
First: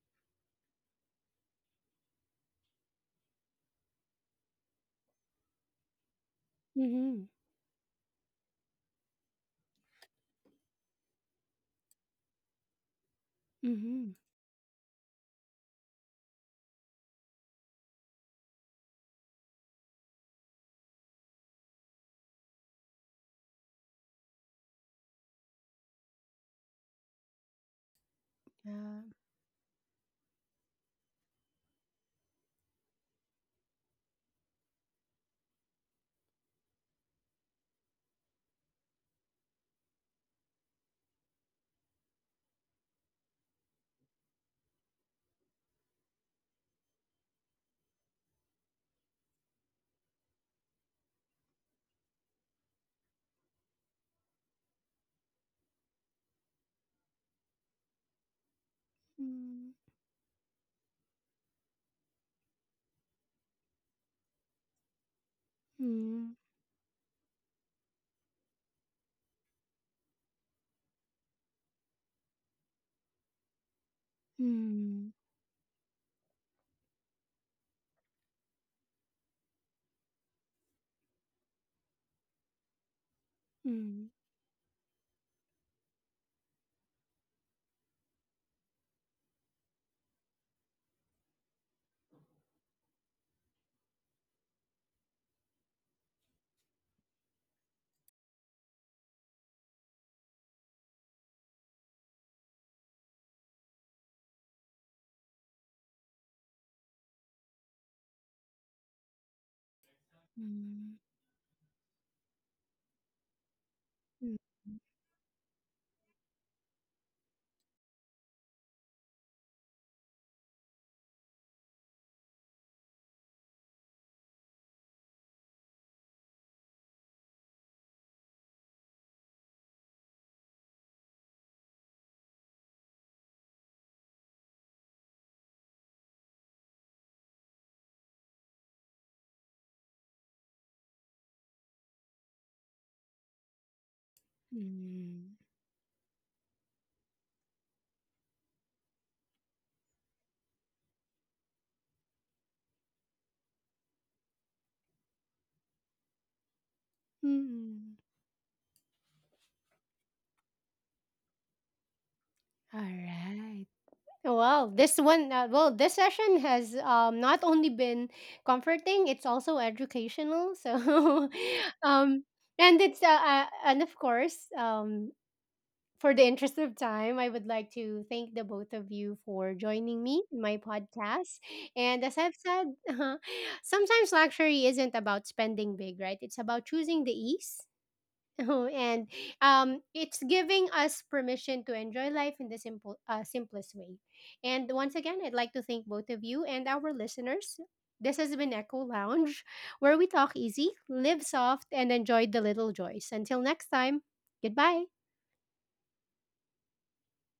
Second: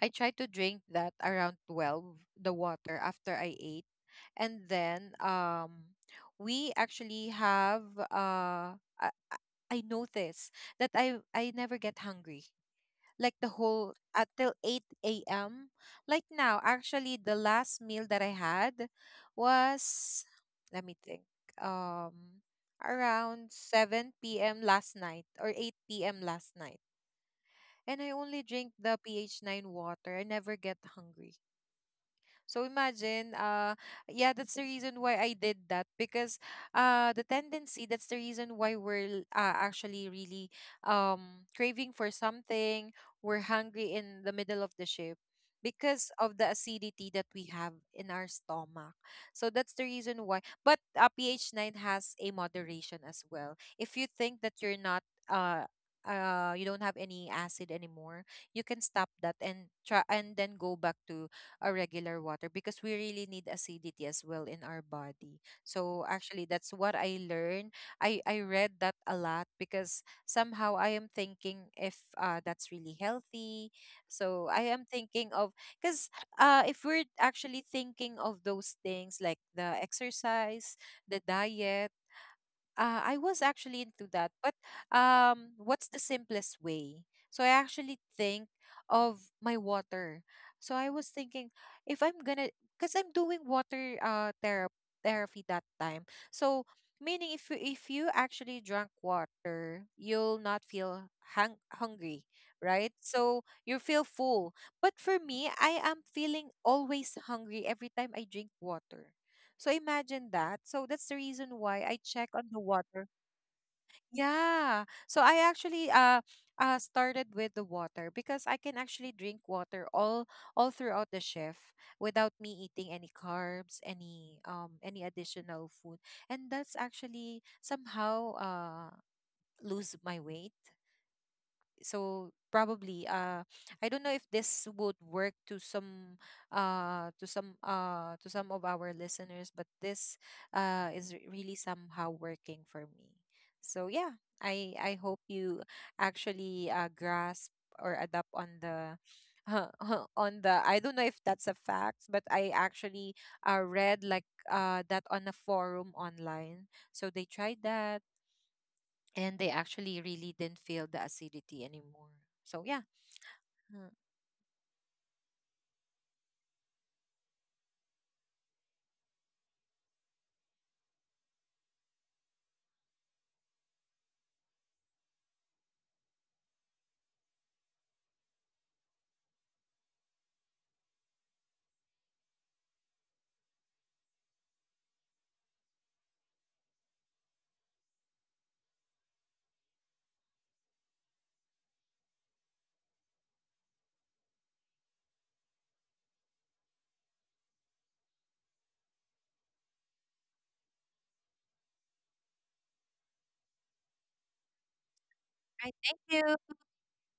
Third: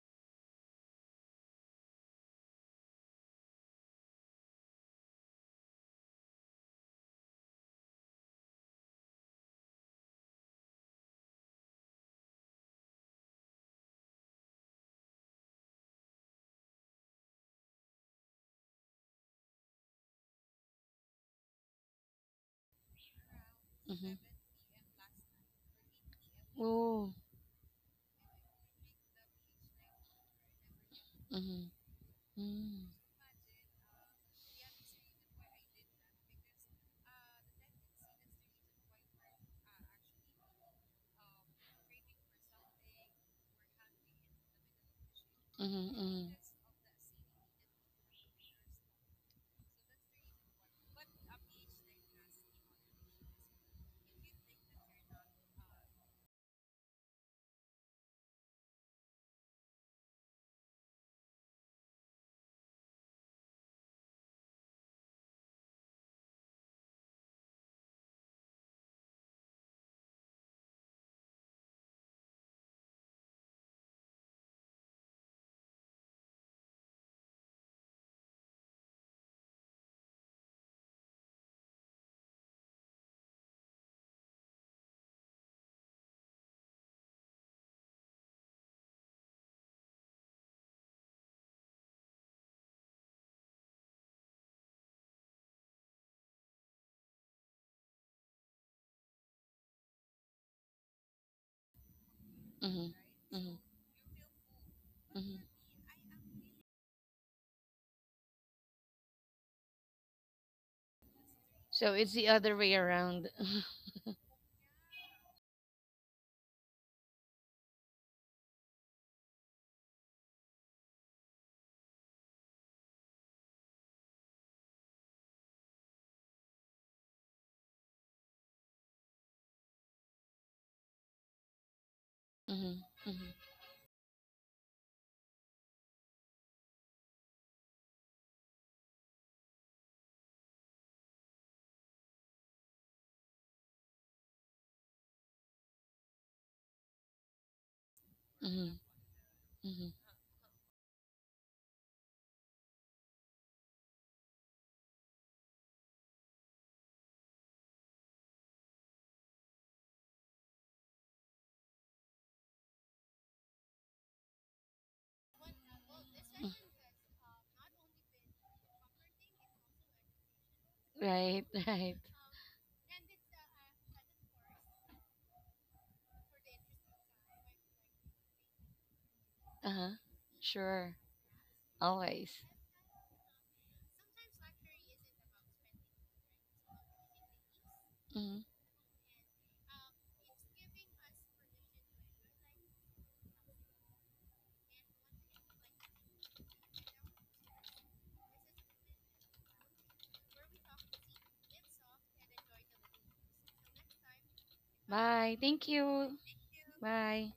S2: I tried to drink that around 12, the water, after I ate. And then we
S3: Mhm,
S2: actually have, I noticed that I never get hungry. Like the whole
S3: mhm.
S2: until 8 a.m. Like now, actually the last meal that I had was, let me think. Um around 7 p.m. last night or 8 p.m. last night,
S1: oh,
S2: and I only
S3: Yeah.
S2: drink the pH 9 water. I never get hungry.
S1: mhm,
S2: So
S1: mm,
S2: imagine, yeah, that's the reason why I did that, because, the tendency, that's the reason why we're, actually really, craving for something. We're hungry in the middle of the shift
S1: mhm,
S2: because of the acidity that we have in our stomach. So that's the reason why. But pH 9 has a moderation as well. If you think that you're not, uh, you don't have any acid anymore, you can stop that and
S3: Mm.
S2: try, and then go back to a regular water, because we really need acidity as well in our body. So
S3: Mm.
S2: actually that's what I learned. I read that a lot, because somehow I am thinking if that's really healthy. So I am
S3: Mm.
S2: thinking of, cuz if we're actually thinking of those things like the exercise, the diet, I was actually into
S3: Mm.
S2: that. But what's the simplest way? So I actually think of my water. So I was thinking, if I'm gonna, because I'm doing water therapy, therapy that time. So meaning, if you actually drank water, you'll not feel hungry, right?
S1: mhm,
S2: So
S1: mhm,
S2: you feel full. But for
S1: mhm.
S2: me, I am feeling always hungry every time I drink water. So imagine that. So that's the reason
S1: So
S2: why I
S1: it's the
S2: check
S1: other
S2: on the
S1: way
S2: water.
S1: around.
S3: Mm.
S2: Yeah. So I actually started with the water because I can actually drink water all throughout the shift without me eating any carbs, any additional food. And that's actually somehow lose my weight. So
S1: Mhm,
S2: probably
S1: mhm,
S2: I don't know if this would work to some, to some of our listeners, but this really somehow working for me. So yeah, I
S3: Mm.
S2: hope you actually grasp or adapt on
S1: mhm,
S2: the
S1: mhm.
S2: on the, I don't know if that's a fact, but I actually read like, that on a forum online. So they tried
S3: Mm.
S2: that, and they actually really didn't feel the acidity anymore. So yeah.
S3: Alright.
S2: Mm.
S3: Well, this one, well, this session has not only been comforting, it's also educational. So, um, and it's, and of course, for the interest of time, I would like to thank the both of you for
S1: Right.
S3: joining me in my podcast. And as I've said, sometimes luxury isn't about spending big, right? It's about choosing the ease
S1: Mhm.
S3: and it's giving us permission to enjoy life in the simple, simplest way. And once again, I'd like to thank both of you and our listeners. This has been Echo Lounge, where we talk easy, live soft, and enjoy the little joys. Until next time, goodbye.
S1: Thank
S2: Right,
S1: you.
S2: thank you.
S1: Bye.